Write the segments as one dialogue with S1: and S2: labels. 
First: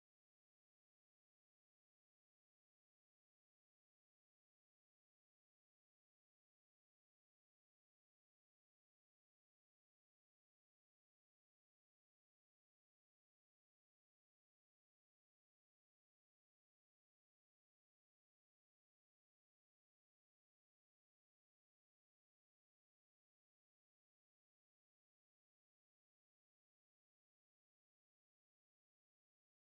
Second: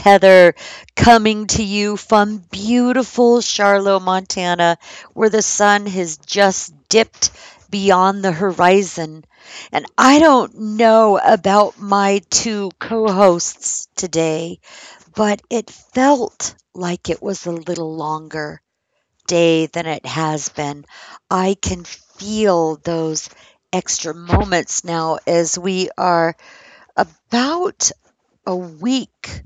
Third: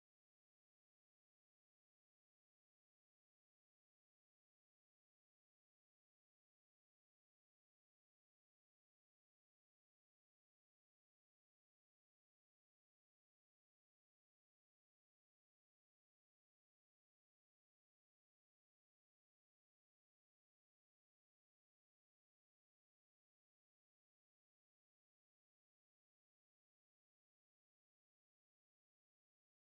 S1: Heather coming to you from beautiful Charlotte, Montana, where the sun has just dipped beyond the horizon. And I don't know about my two co hosts today, but it felt like it was a little longer day than it has been. I can feel those extra moments now as we are about a week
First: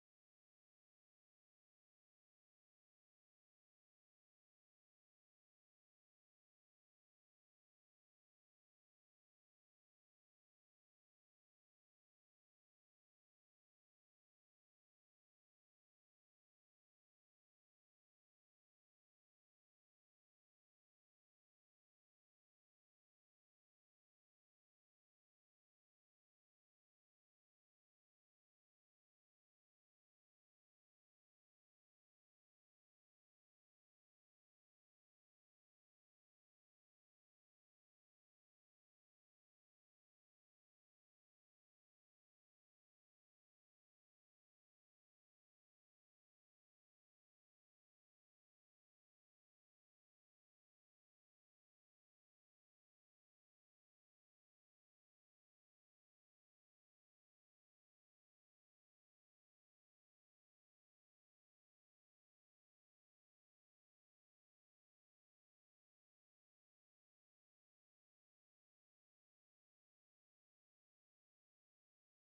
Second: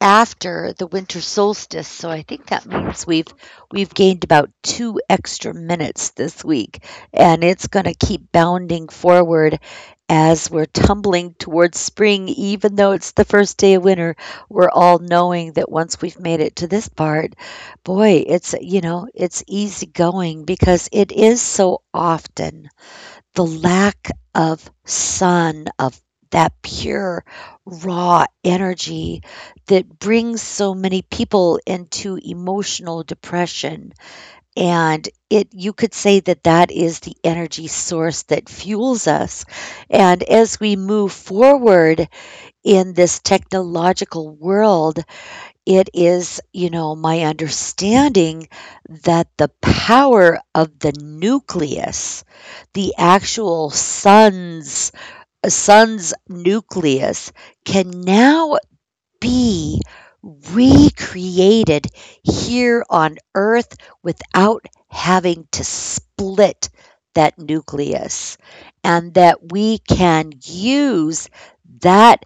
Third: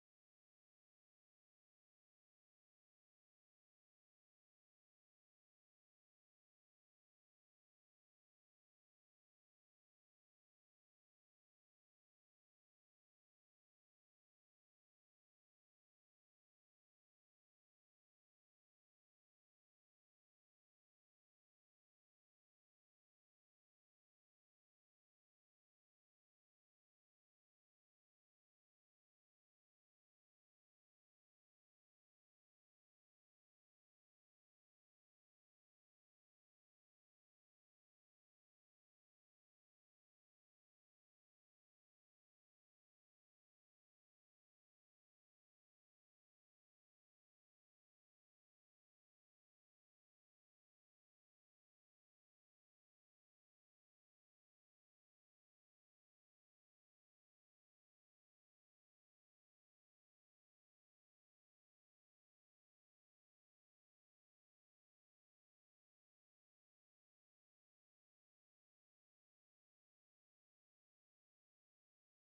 S1: after the winter solstice. So I think that means we've gained about 2 extra minutes this week, and it's going to keep bounding forward as we're tumbling towards spring, even though it's the first day of winter. We're all knowing that once we've made it to this part, boy, it's it's easy going, because it is so often the lack of sun, of that pure, raw energy that brings so many people into emotional depression. And it, you could say that that is the energy source that fuels us. And as we move forward in this technological world, it is, my understanding that the power of the nucleus, the actual sun's nucleus, can now be recreated here on Earth without having to split that nucleus, and that we can use that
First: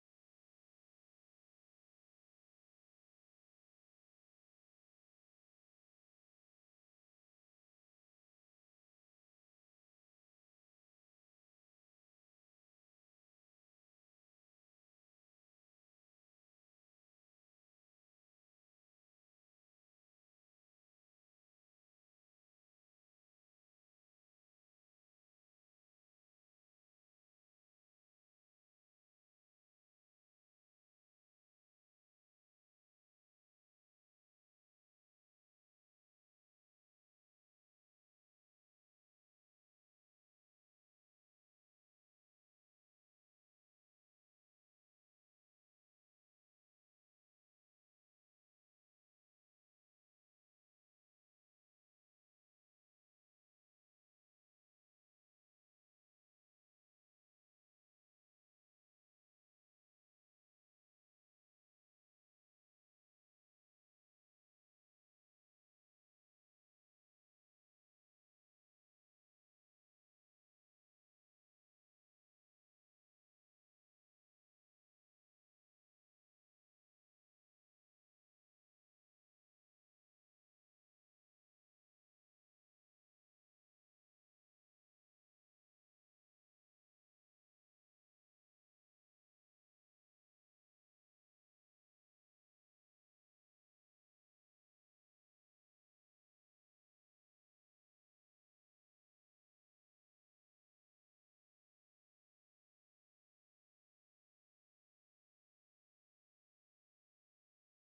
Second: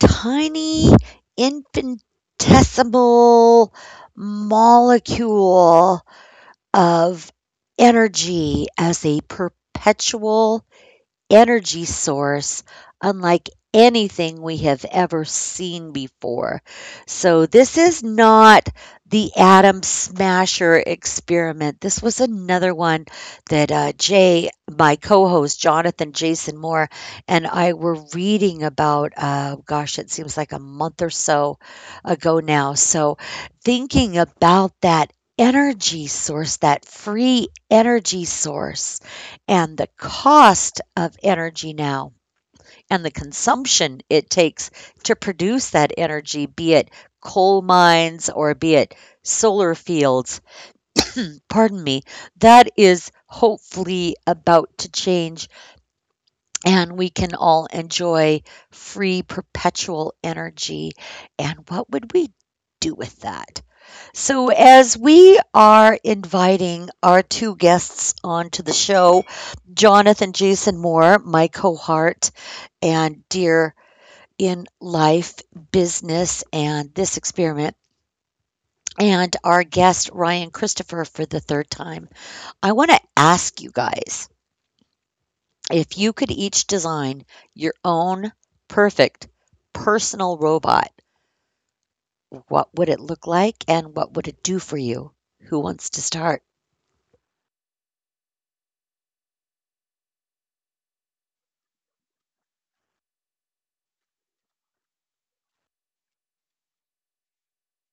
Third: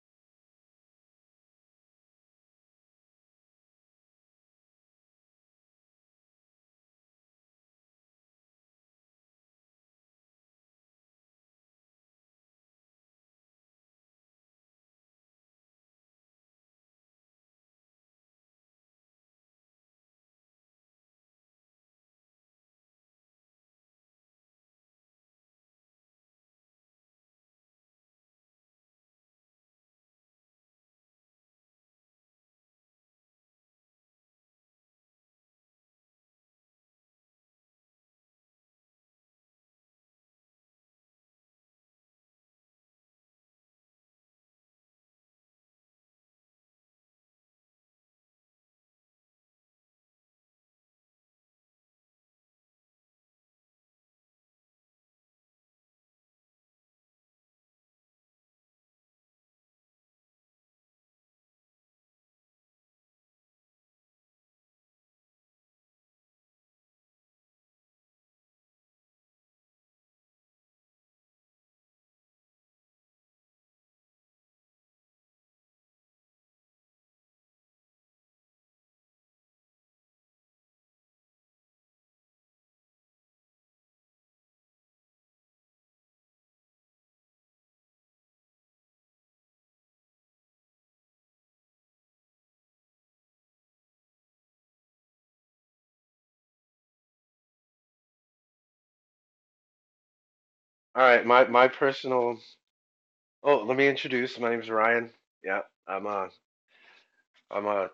S1: tiny infinitesimal molecule of energy as a perpetual energy source unlike anything we have ever seen before. So this is not the atom smasher experiment. This was another one that Jay, my co host, Jonathan Jason Moore, and I were reading about, gosh, it seems like a month or so ago now. So, thinking about that energy source, that free energy source, and the cost of energy now, and the consumption it takes to produce that energy, be it coal mines or be it solar fields, pardon me, that is hopefully about to change and we can all enjoy free perpetual energy. And what would we do with that? So, as we are inviting our two guests onto the show, Jonathan Jason Moore, my cohort and dear in life, business, and this experiment, and our guest, Ryan Christopher, for the third time, I want to ask you guys, if you could each design your own perfect personal robot, what would it look like and what would it do for you? Who wants to start?
S2: All right, my personal. Oh, let me introduce. My name's Ryan. Yeah, I'm a I'm a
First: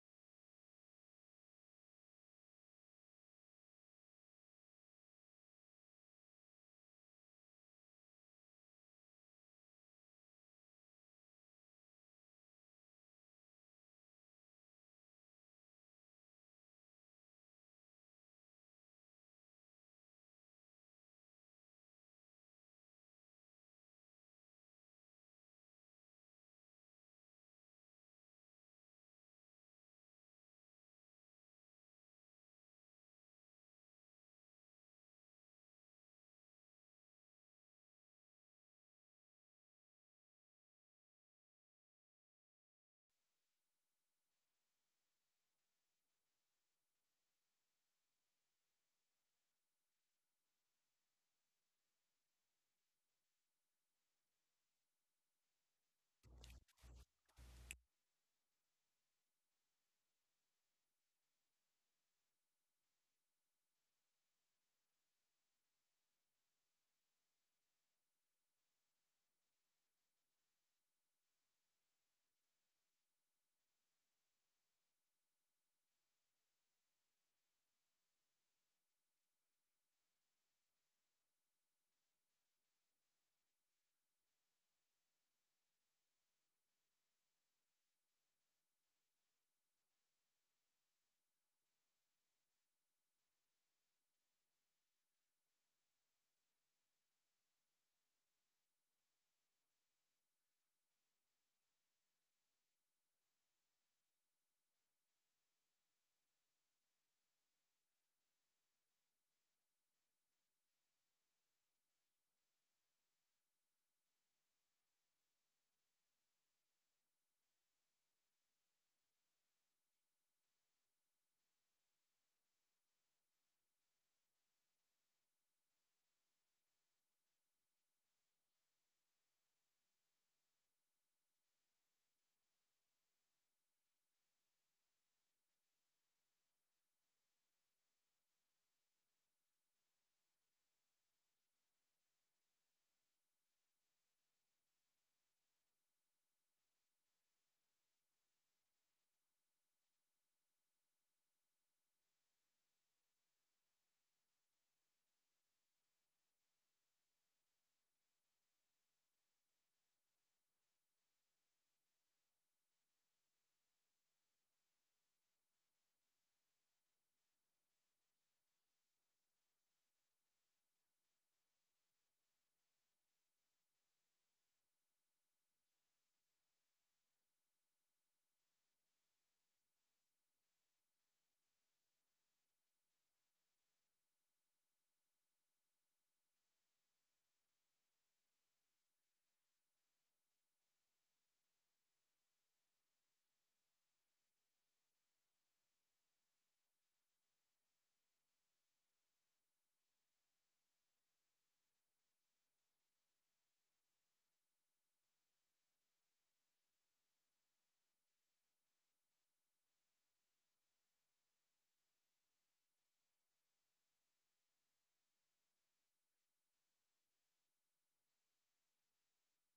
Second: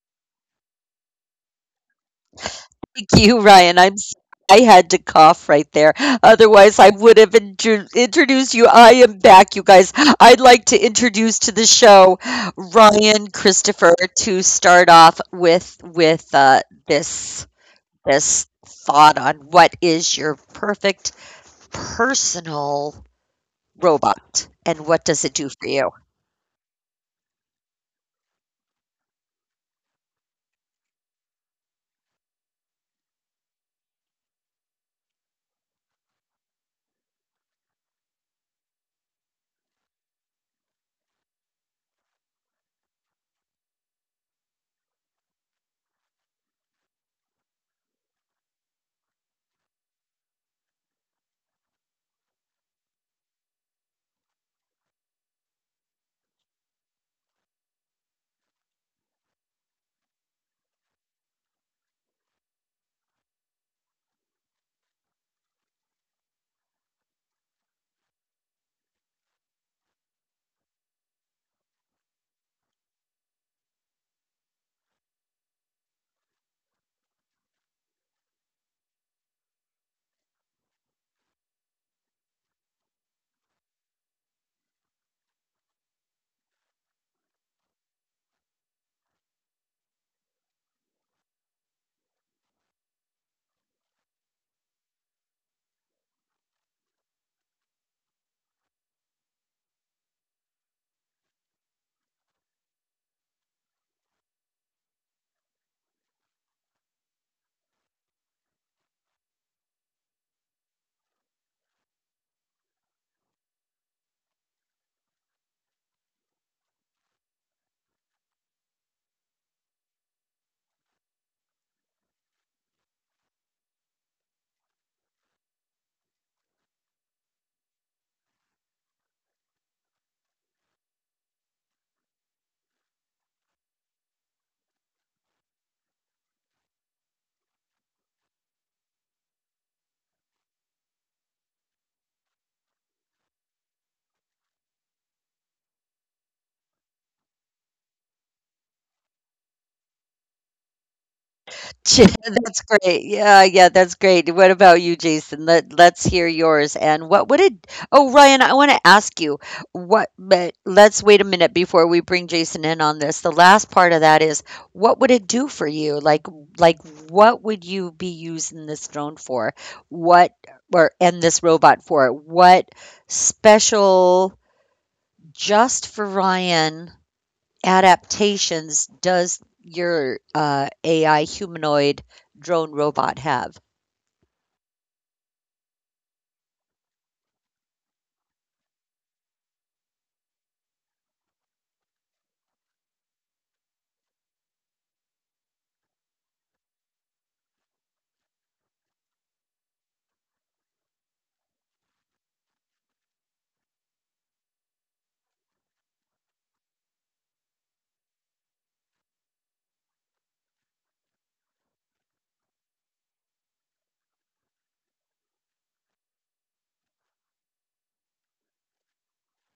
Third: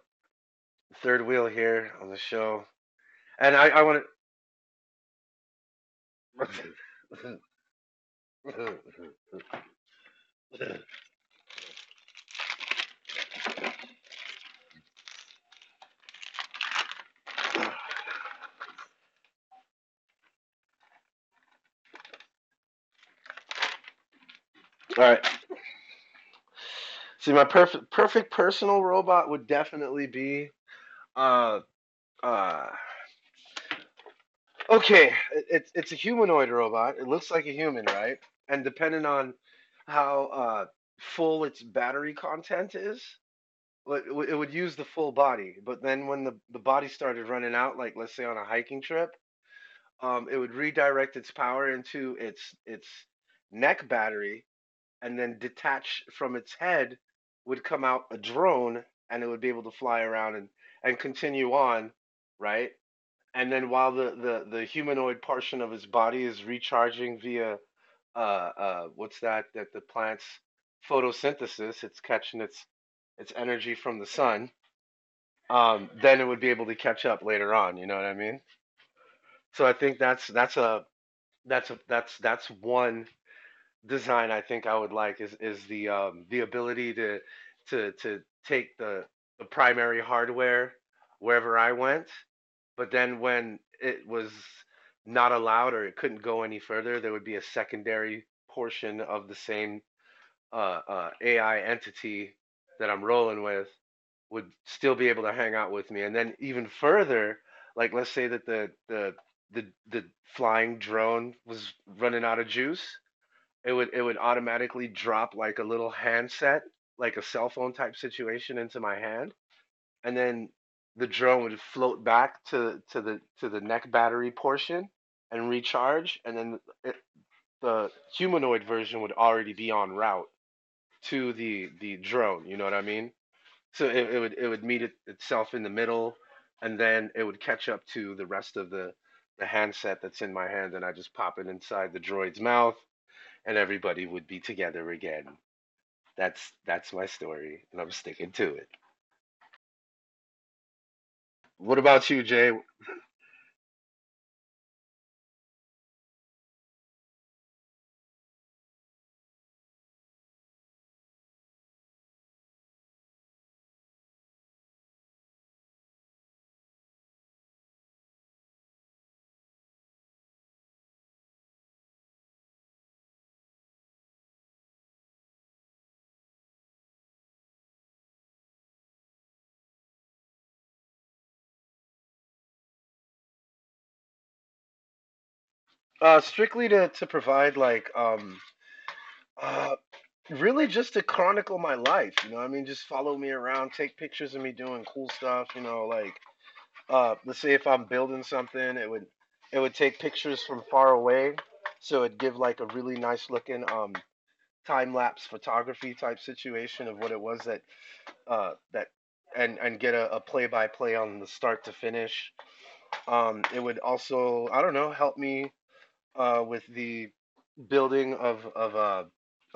S2: third wheel here on the show,
S1: Thank you,
S2: and I
S1: Ryan.
S2: I want
S1: I had to cough right there. Otherwise, I would have
S2: to.
S1: introduced you. I
S2: All
S1: am back, you guys. I'd like to introduce to the show Ryan Christopher, to start off with with this this thought on what is your perfect personal robot and what does
S2: right.
S1: it do for you?
S2: See, my perfect personal robot would definitely be uh uh. Okay, it's a humanoid robot. It looks like a human, right? And depending on how full its battery content is, well, it would use the full body, but then when the body started running out, like let's say on a hiking trip, it would redirect its power into its neck battery, and then detached from its head would come out a drone, and it would be able to fly around and continue on, right? And then while the humanoid portion of his body is recharging via what's that the plants photosynthesis, it's catching its energy from the sun, then it would be able to catch up later on. You know what I mean So I think that's a that's a that's that's one design I think I would like is the ability to to take the primary hardware wherever I went, but then when it was not allowed or it couldn't go any further, there would be a secondary portion of the same AI entity that I'm rolling with would still be able to hang out with me. And then even further, like let's say that the the flying drone was running out of juice, it would automatically drop like a little handset, like a cell phone type situation into my hand, and then the drone would float back to to the neck battery portion and recharge, and then the humanoid version would already be on route to the drone. You know what I mean? So it would meet itself in the middle, and then it would catch up to the rest of the handset that's in my hand, and I just pop it inside the droid's mouth, and everybody would be together again. That's my story, and I'm sticking to it. What about you, Jay?
S1: That's great. Yeah, yeah, that's great. What about you, Jason? Let's hear yours. And what would it? Oh, Ryan, I want to ask you what. But let's wait a minute before we bring Jason in on this. The last part of that is, what would it do for you? Like what would you be using this drone for? What, or and this robot for? What special just for Ryan? Adaptations does your AI humanoid drone robot have?
S2: Strictly to provide like uh really just to chronicle my life. You know what I mean, just follow me around, take pictures of me doing cool stuff. You know, like, let's say if I'm building something, it would take pictures from far away, so it'd give like a really nice looking, time lapse photography type situation of what it was that and get a play by play on the start to finish. It would also, I don't know, help me with the building of of uh,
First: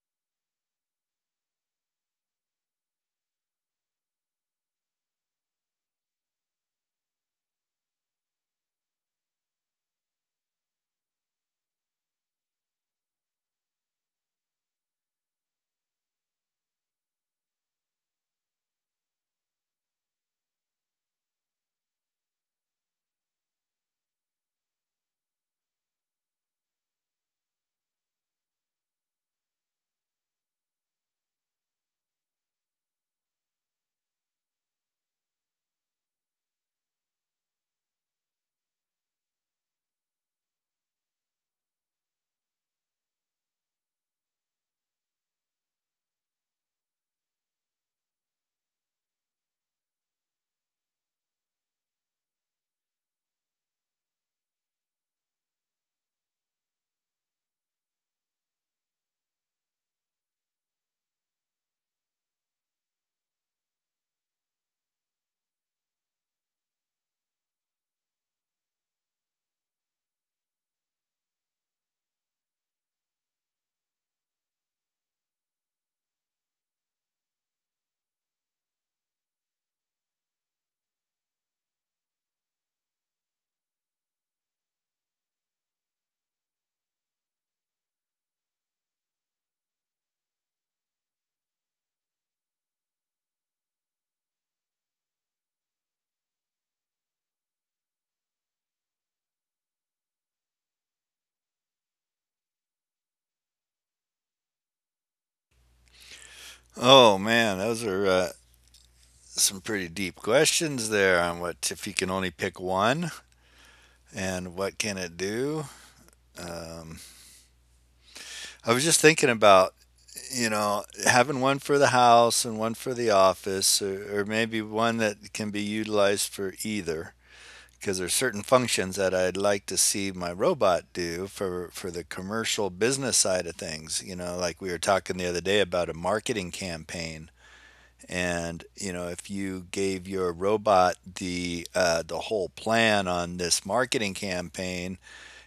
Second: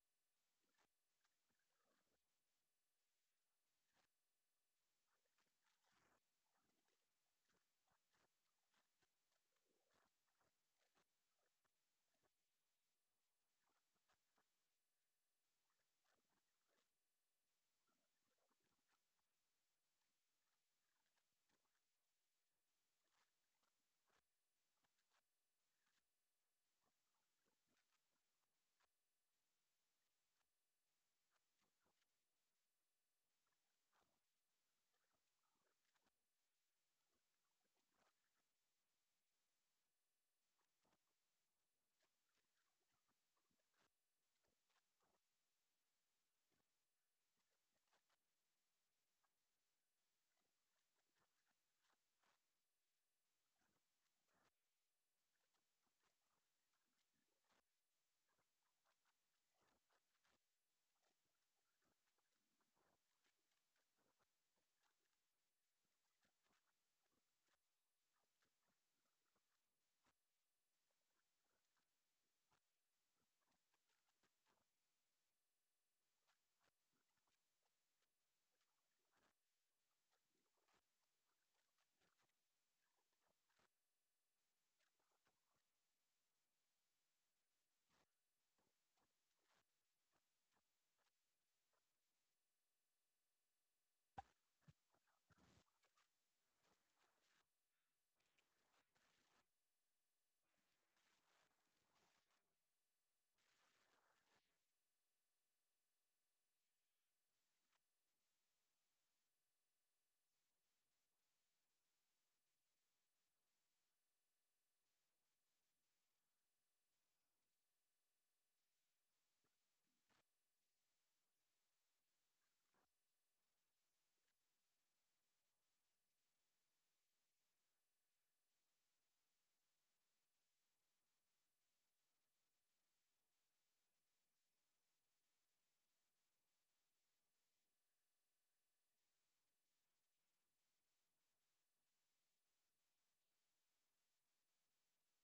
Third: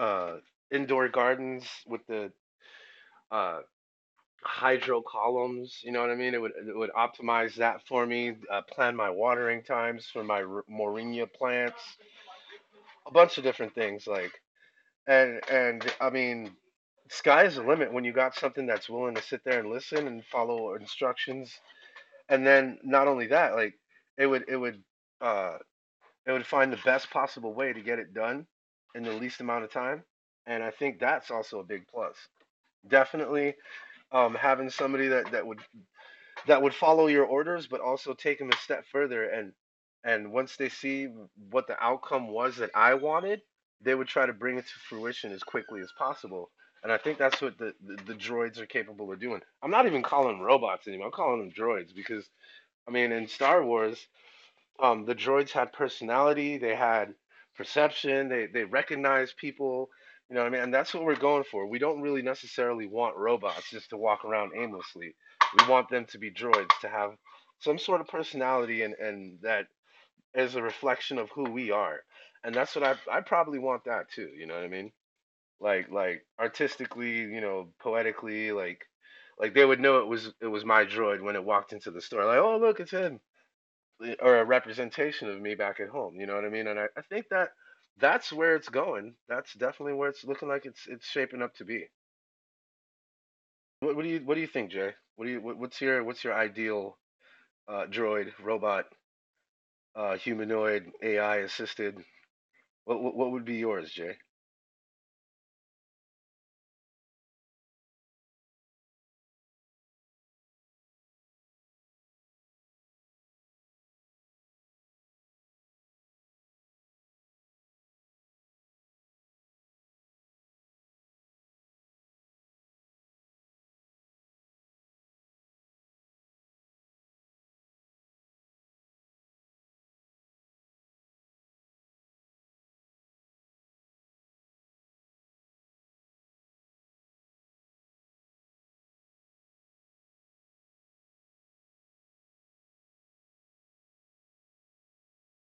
S2: uh, indoor gardens with the uh, hydro columns. You know what I mean? It would optimize that for me. Plan my watering times for my moringa plants. A bunch of different things like and I mean, sky's the limit when you got something that's willing to sit there and listen and follow instructions. And then not only that, like it would uh it would find the best possible way to get it done in the least amount of time. And I think that's also a big plus. Definitely, having somebody that would that would follow your orders but also take them a step further and once they see what the outcome was that I wanted, they would try to bring it to fruition as quickly as possible. And I think that's what the droids are capable of doing. I'm not even calling them robots anymore. I'm calling them droids because I mean, in Star Wars, the droids had personality, they had perception, they recognized people. You know what I mean? And that's what we're going for. We don't really necessarily want robots just to walk around aimlessly. We want them to be droids to have some sort of personality and that is a reflection of who we are. And that's what I probably want that too, you know what I mean? Like, artistically, you know, poetically, like they would know it was my droid when it walked into the store. Like, oh look, it's him or a representation of me back at home. You know what I mean? And I think that that's where it's going. That's definitely where it's looking like it's shaping up to be. What do you What do you think, Jay? What's your What's your ideal droid, robot, humanoid, AI assisted? What would be yours, Jay?
S3: Oh man, those are some pretty deep questions there on what if you can only pick one and what can it do. Um, I was just thinking about, you know, having one for the house and one for the office, or maybe one that can be utilized for either. Because there's certain functions that I'd like to see my robot do for the commercial business side of things. You know, like we were talking the other day about a marketing campaign. And you know, if you gave your robot the whole plan on this marketing campaign,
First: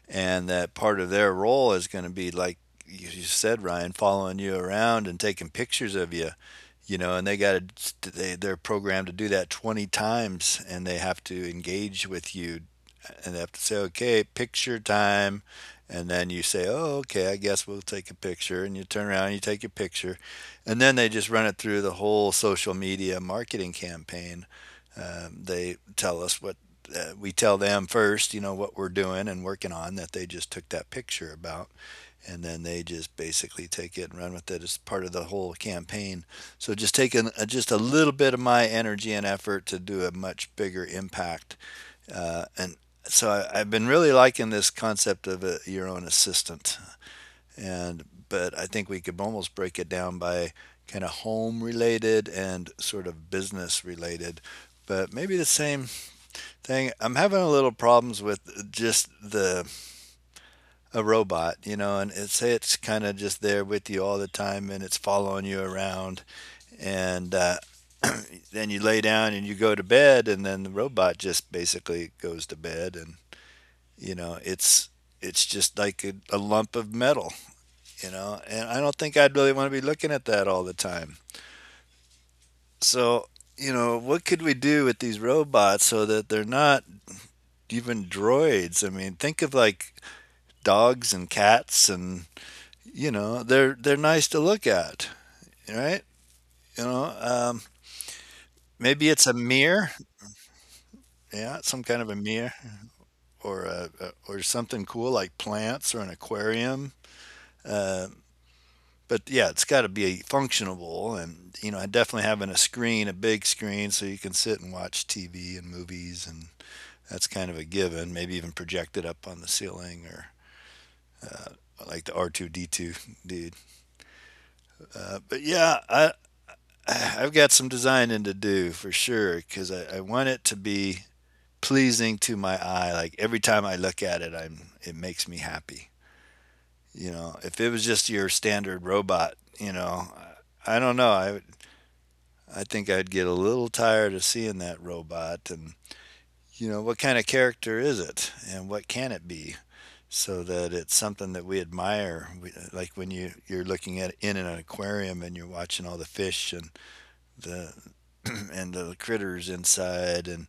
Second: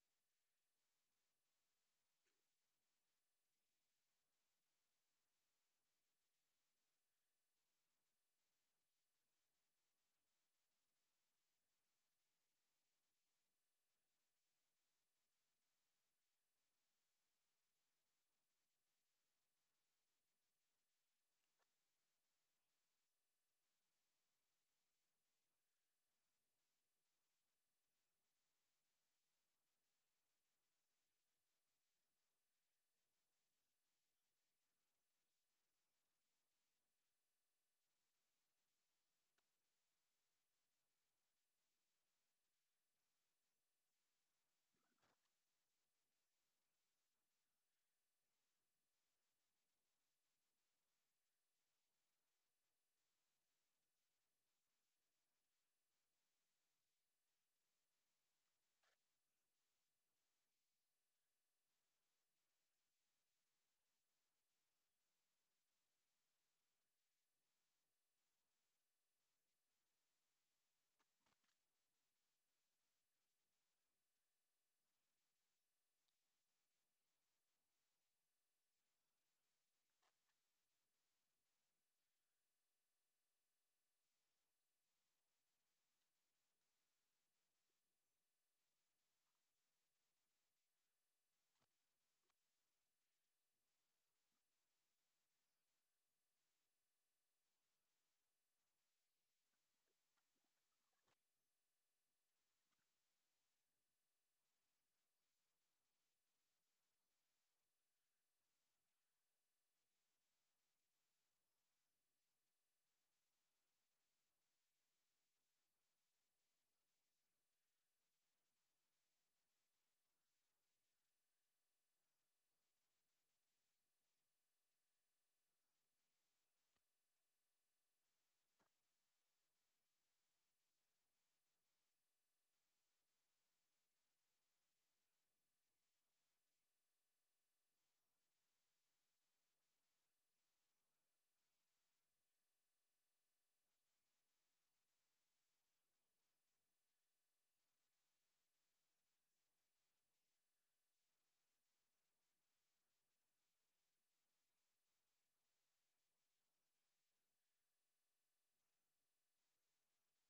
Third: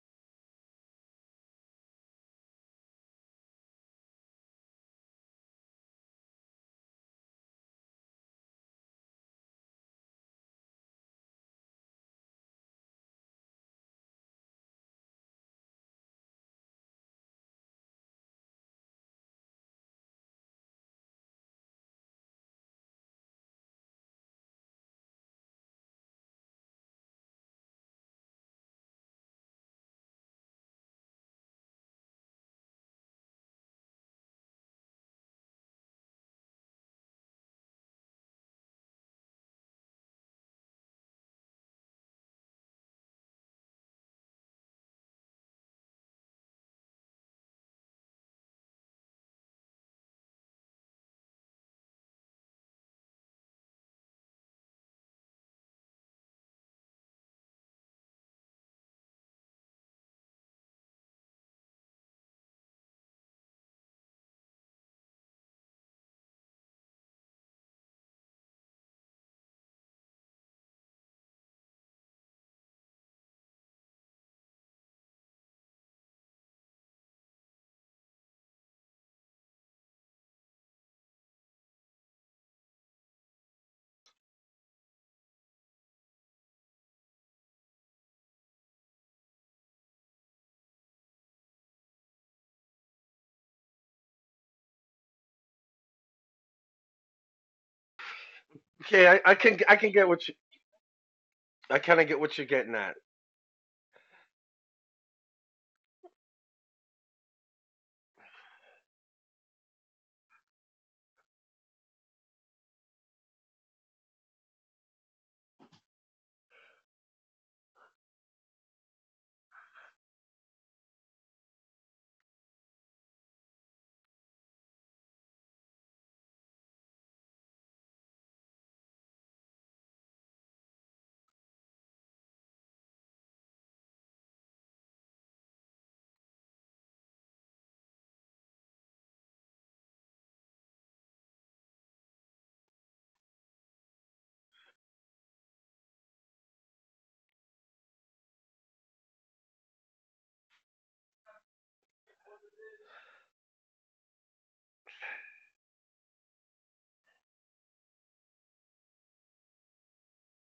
S3: and that part of their role is going to be like you said, Ryan, following you around and taking pictures of you, you know, and they got to, they're programmed to do that 20 times and they have to engage with you and they have to say, okay, picture time. And then you say, oh, okay, I guess we'll take a picture. And you turn around and you take a picture. And then they just run it through the whole social media marketing campaign. They tell us what We tell them first, you know, what we're doing and working on, that they just took that picture about, and then they just basically take it and run with it. It's part of the whole campaign. So just taking just a little bit of my energy and effort to do a much bigger impact. And so I've been really liking this concept of a, your own assistant. And but I think we could almost break it down by kind of home related and sort of business related. But maybe the same thing. I'm having a little problems with just the a robot, you know, and it's kind of just there with you all the time, and it's following you around, and then you lay down and you go to bed, and then the robot just basically goes to bed, and you know, it's just like a lump of metal, you know, and I don't think I'd really want to be looking at that all the time. So, you know, what could we do with these robots so that they're not even droids? I mean, think of like dogs and cats and you know they're nice to look at, right? you know um,
S2: Okay,
S3: Maybe it's a
S2: I can
S3: mirror,
S2: get what you.
S3: yeah,
S2: I
S3: some
S2: kind
S3: kind
S2: of
S3: of a
S2: get what you're
S3: mirror,
S2: getting at.
S3: or or something cool like plants or an aquarium. uh, but yeah, it's got to be functional, and you know, I definitely having a screen, a big screen, so you can sit and watch TV and movies and that's kind of a given. Maybe even project it up on the ceiling or like the R2D2 dude. But yeah, I I've got some designing to do for sure because I want it to be pleasing to my eye. Like every time I look at it, I'm it makes me happy. You know, if it was just your standard robot, you know, I don't know. I think I'd get a little tired of seeing that robot and you know, what kind of character is it and what can it be so that it's something that we admire. We- like when you're looking at in an aquarium and you're watching all the fish and the and the critters inside and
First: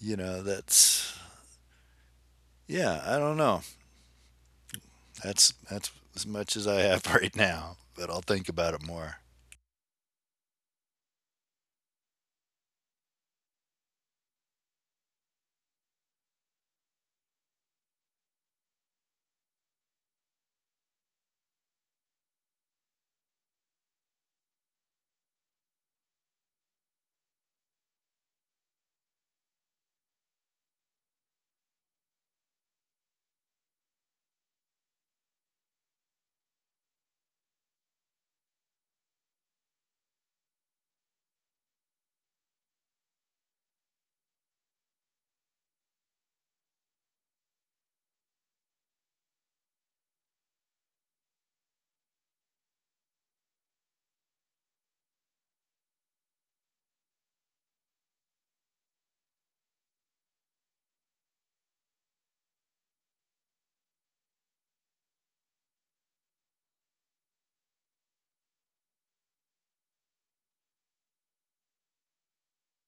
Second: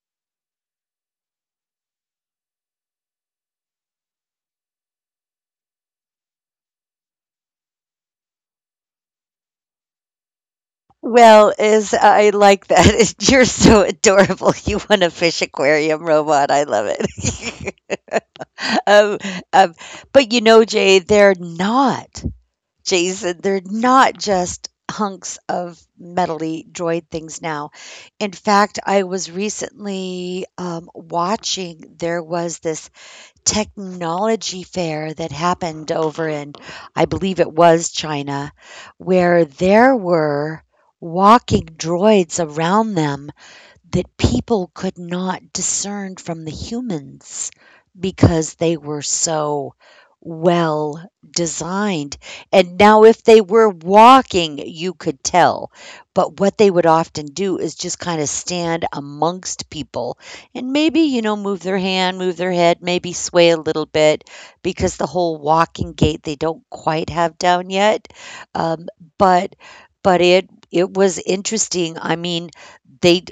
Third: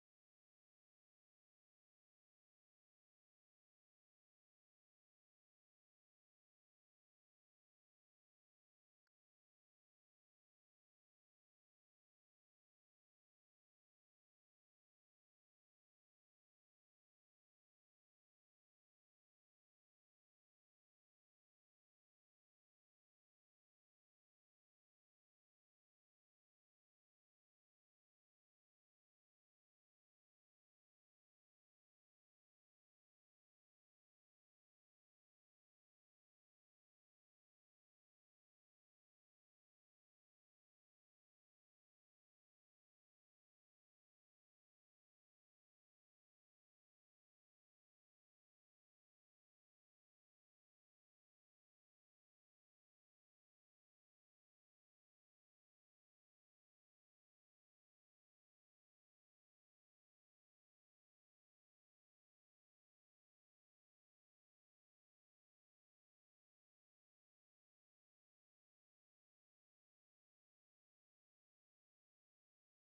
S3: you know that's yeah, I don't know. That's as much as I have right now, but I'll think about it more.
S1: Well, is I like that. You're so adorable. You want a fish aquarium robot. I love it. um, um, but you know, Jay, they're not, Jason, they're not just hunks of metally droid things now. In fact, I was recently watching, there was this technology fair that happened over in, I believe it was China, where there were walking droids around them that people could not discern from the humans, because they were so well designed. And now, if they were walking, you could tell. But what they would often do is just kind of stand amongst people and maybe, you know, move their hand, move their head, maybe sway a little bit, because the whole walking gait they don't quite have down yet. Um, but but it was interesting. I mean, they,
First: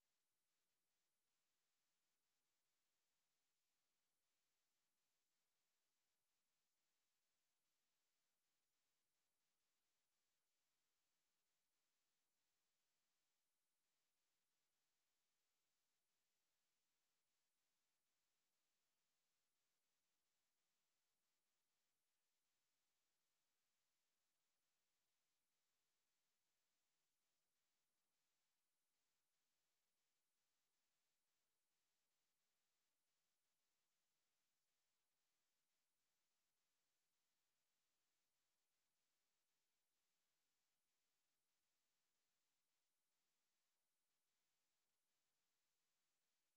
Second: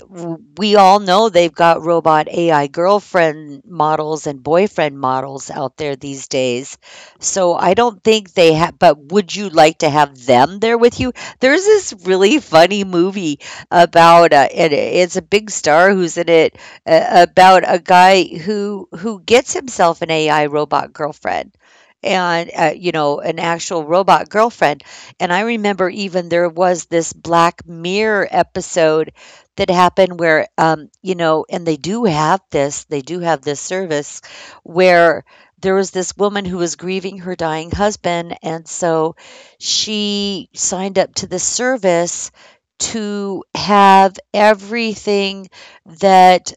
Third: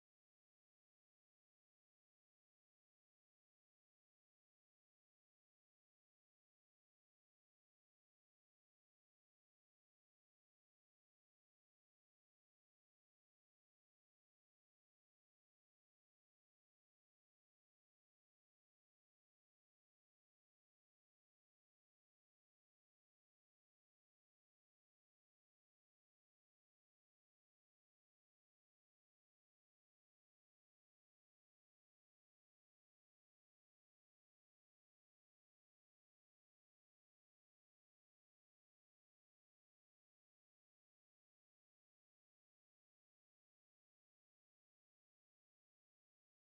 S1: we all know they've got robot AI girlfriend models and boyfriend models out there these days. So I don't think they have, but would you like to have them there with you? There's this really funny movie about it, it's a big star who's in it, about a guy who gets himself an AI robot girlfriend, and you know, an actual robot girlfriend. And I remember, even there was this Black Mirror episode that happen where, you know, and they do have this service where there was this woman who was grieving her dying husband, and so she signed up to the service to have everything that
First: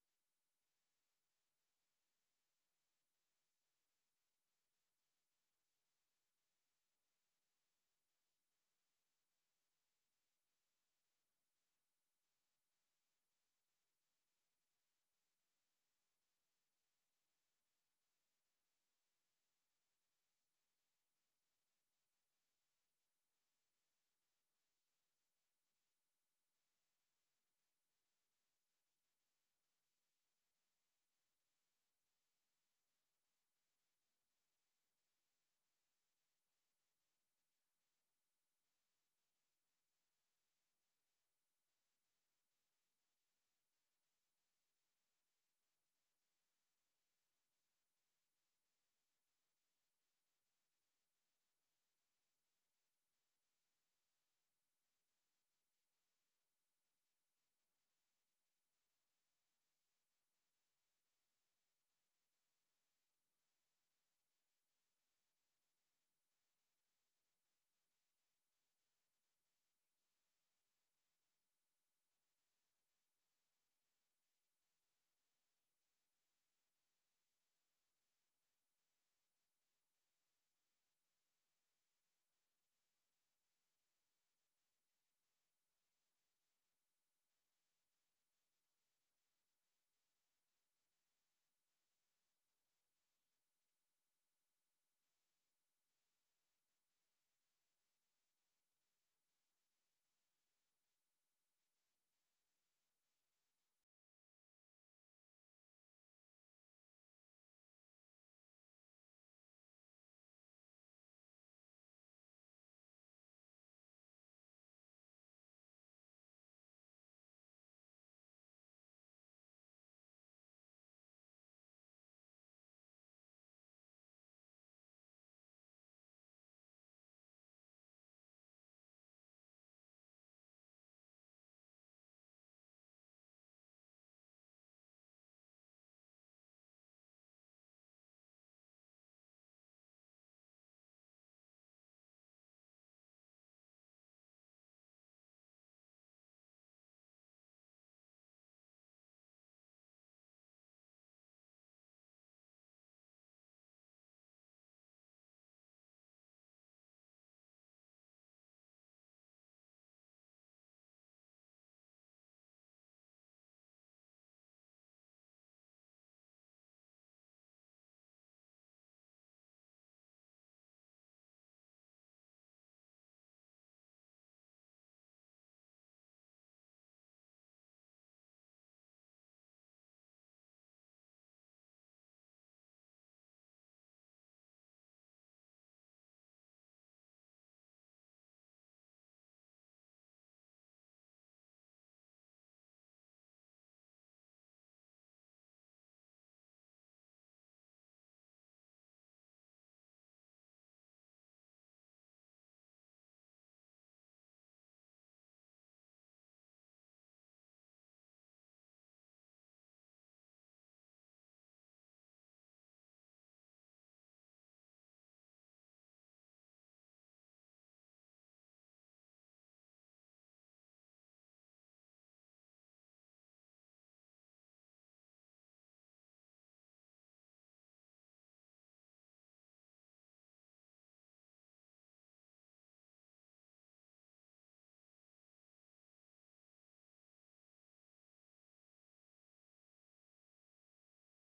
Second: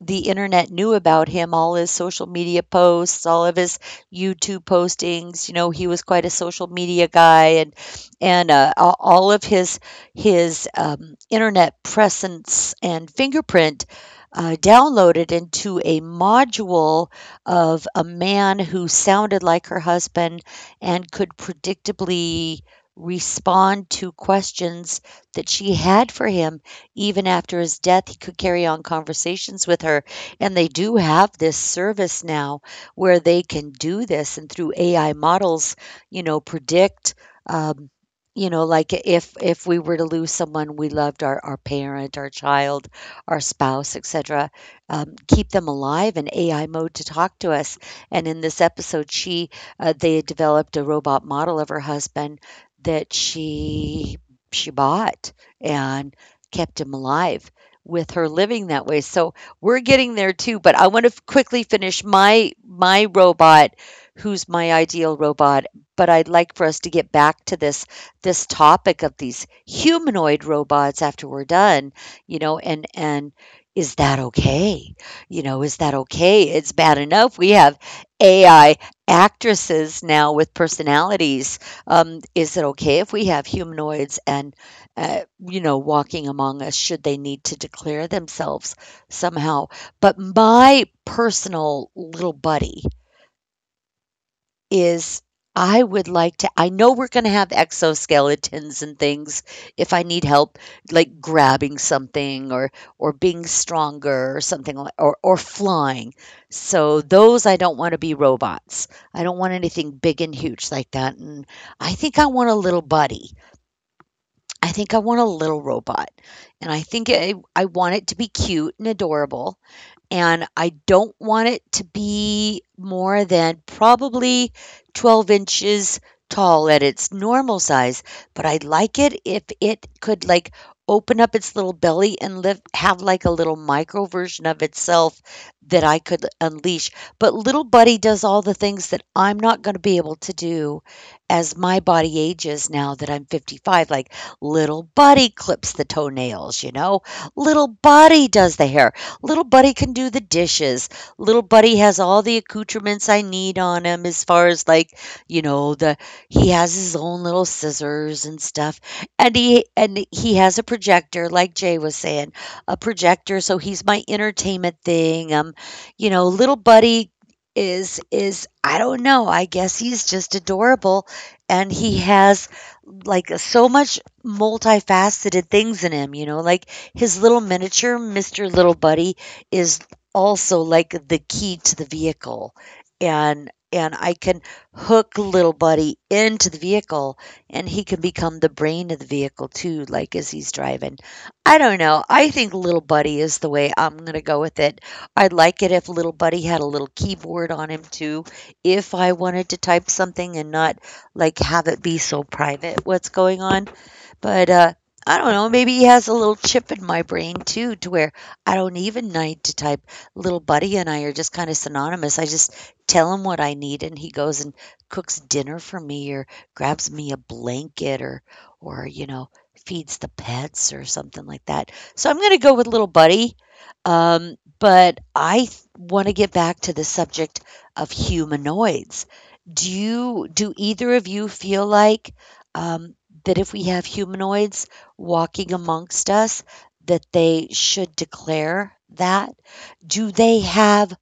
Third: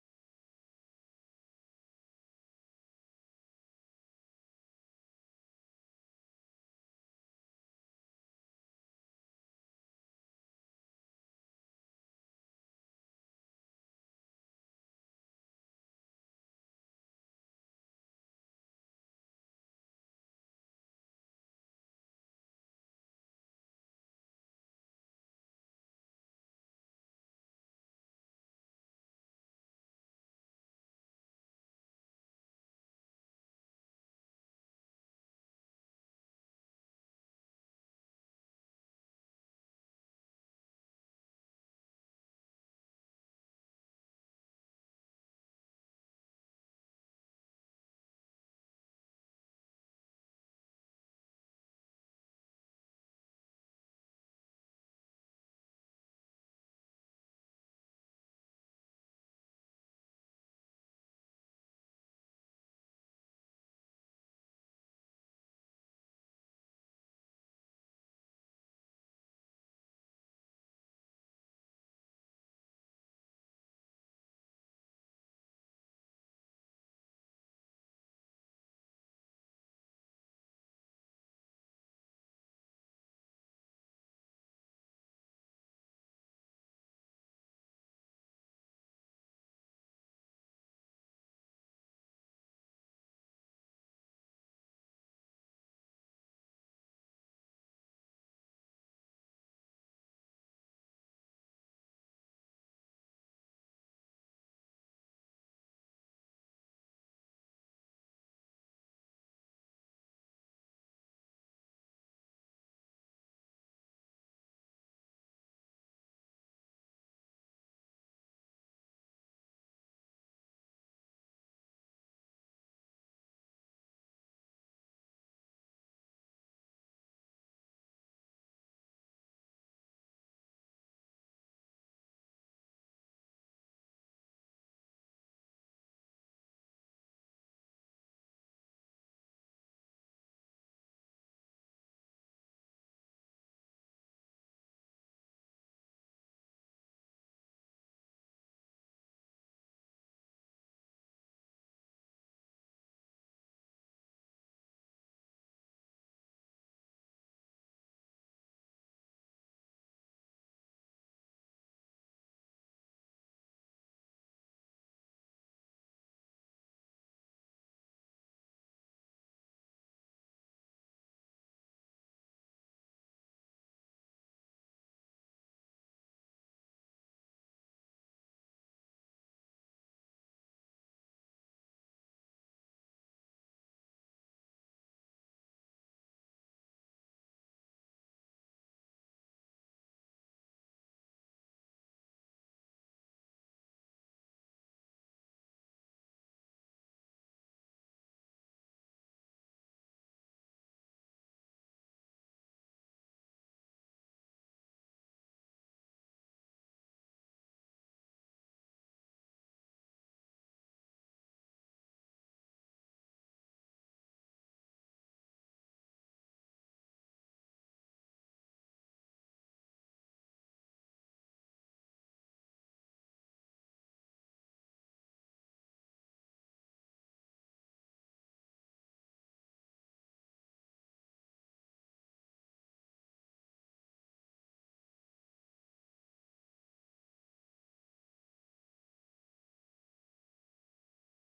S1: the internet knew about him, all his social media posts, all of his YouTube postings. You know, he was quite a social media guy, and all of his internet presence and fingerprint downloaded into a module of a man who sounded like her husband and could predictably respond to questions that she had for him. Even after his death, he could carry on conversations with her, and they do have this service now where they can do this. And through AI models, you know, predict, um, you know, like if we were to lose someone we loved, our parent, our child, our spouse, etc., keep them alive in AI mode to talk to us. And in this episode, she they had developed a robot model of her husband that she bought and kept him alive with her, living that way. So we're getting there too, but I want to quickly finish my my robot, who's my ideal robot, but I'd like for us to get back to this this topic of these humanoid robots after we're done, you know, and is that okay? You know, is that okay? It's bad enough we have AI actresses now with personalities. Is it okay if we have humanoids and you know, walking among us, should they need to declare themselves somehow? But my personal little buddy is, I would like to, I know we're going to have exoskeletons and things if I need help, like grabbing something, or being stronger or something like, or flying. So those, I don't want to be robots. I don't want anything big and huge like that. And I think I want a little buddy I think I want a little robot, and I think I want it to be cute and adorable, and I don't want it to be more than probably 12 inches tall at its normal size, but I'd like it if it could like open up its little belly and live, have like a little micro version of itself that I could unleash. But little buddy does all the things that I'm not going to be able to do as my body ages now that I'm 55. Like, little buddy clips the toenails, you know? Little buddy does the hair. Little Buddy can do the dishes. Little Buddy has all the accoutrements I need on him as far as like, you know, the he has his own little scissors and stuff. And he has a projector, like Jay was saying, a projector, so he's my entertainment thing. You know, Little Buddy is, I don't know, I guess he's just adorable, and he has like so much multifaceted things in him, you know, like his little miniature, Mr. Little Buddy, is also like the key to the vehicle. And I can hook little buddy into the vehicle, and he can become the brain of the vehicle too, like as he's driving. I don't know. I think little buddy is the way I'm going to go with it. I'd like it if little buddy had a little keyboard on him too, if I wanted to type something and not like have it be so private what's going on. But I don't know. Maybe he has a little chip in my brain too, to where I don't even need to type. Little buddy and I are just kind of synonymous. I just tell him what I need, and he goes and cooks dinner for me, or grabs me a blanket, or you know, feeds the pets or something like that. So I'm gonna go with little buddy. But I want to get back to the subject of humanoids. Do you, do either of you feel like? um, that if we have humanoids walking amongst us, that they should declare that? Do they have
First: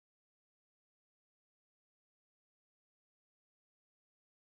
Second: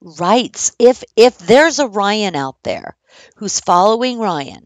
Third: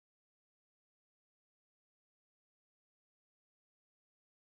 S1: rights? If there's a Ryan out there who's following Ryan,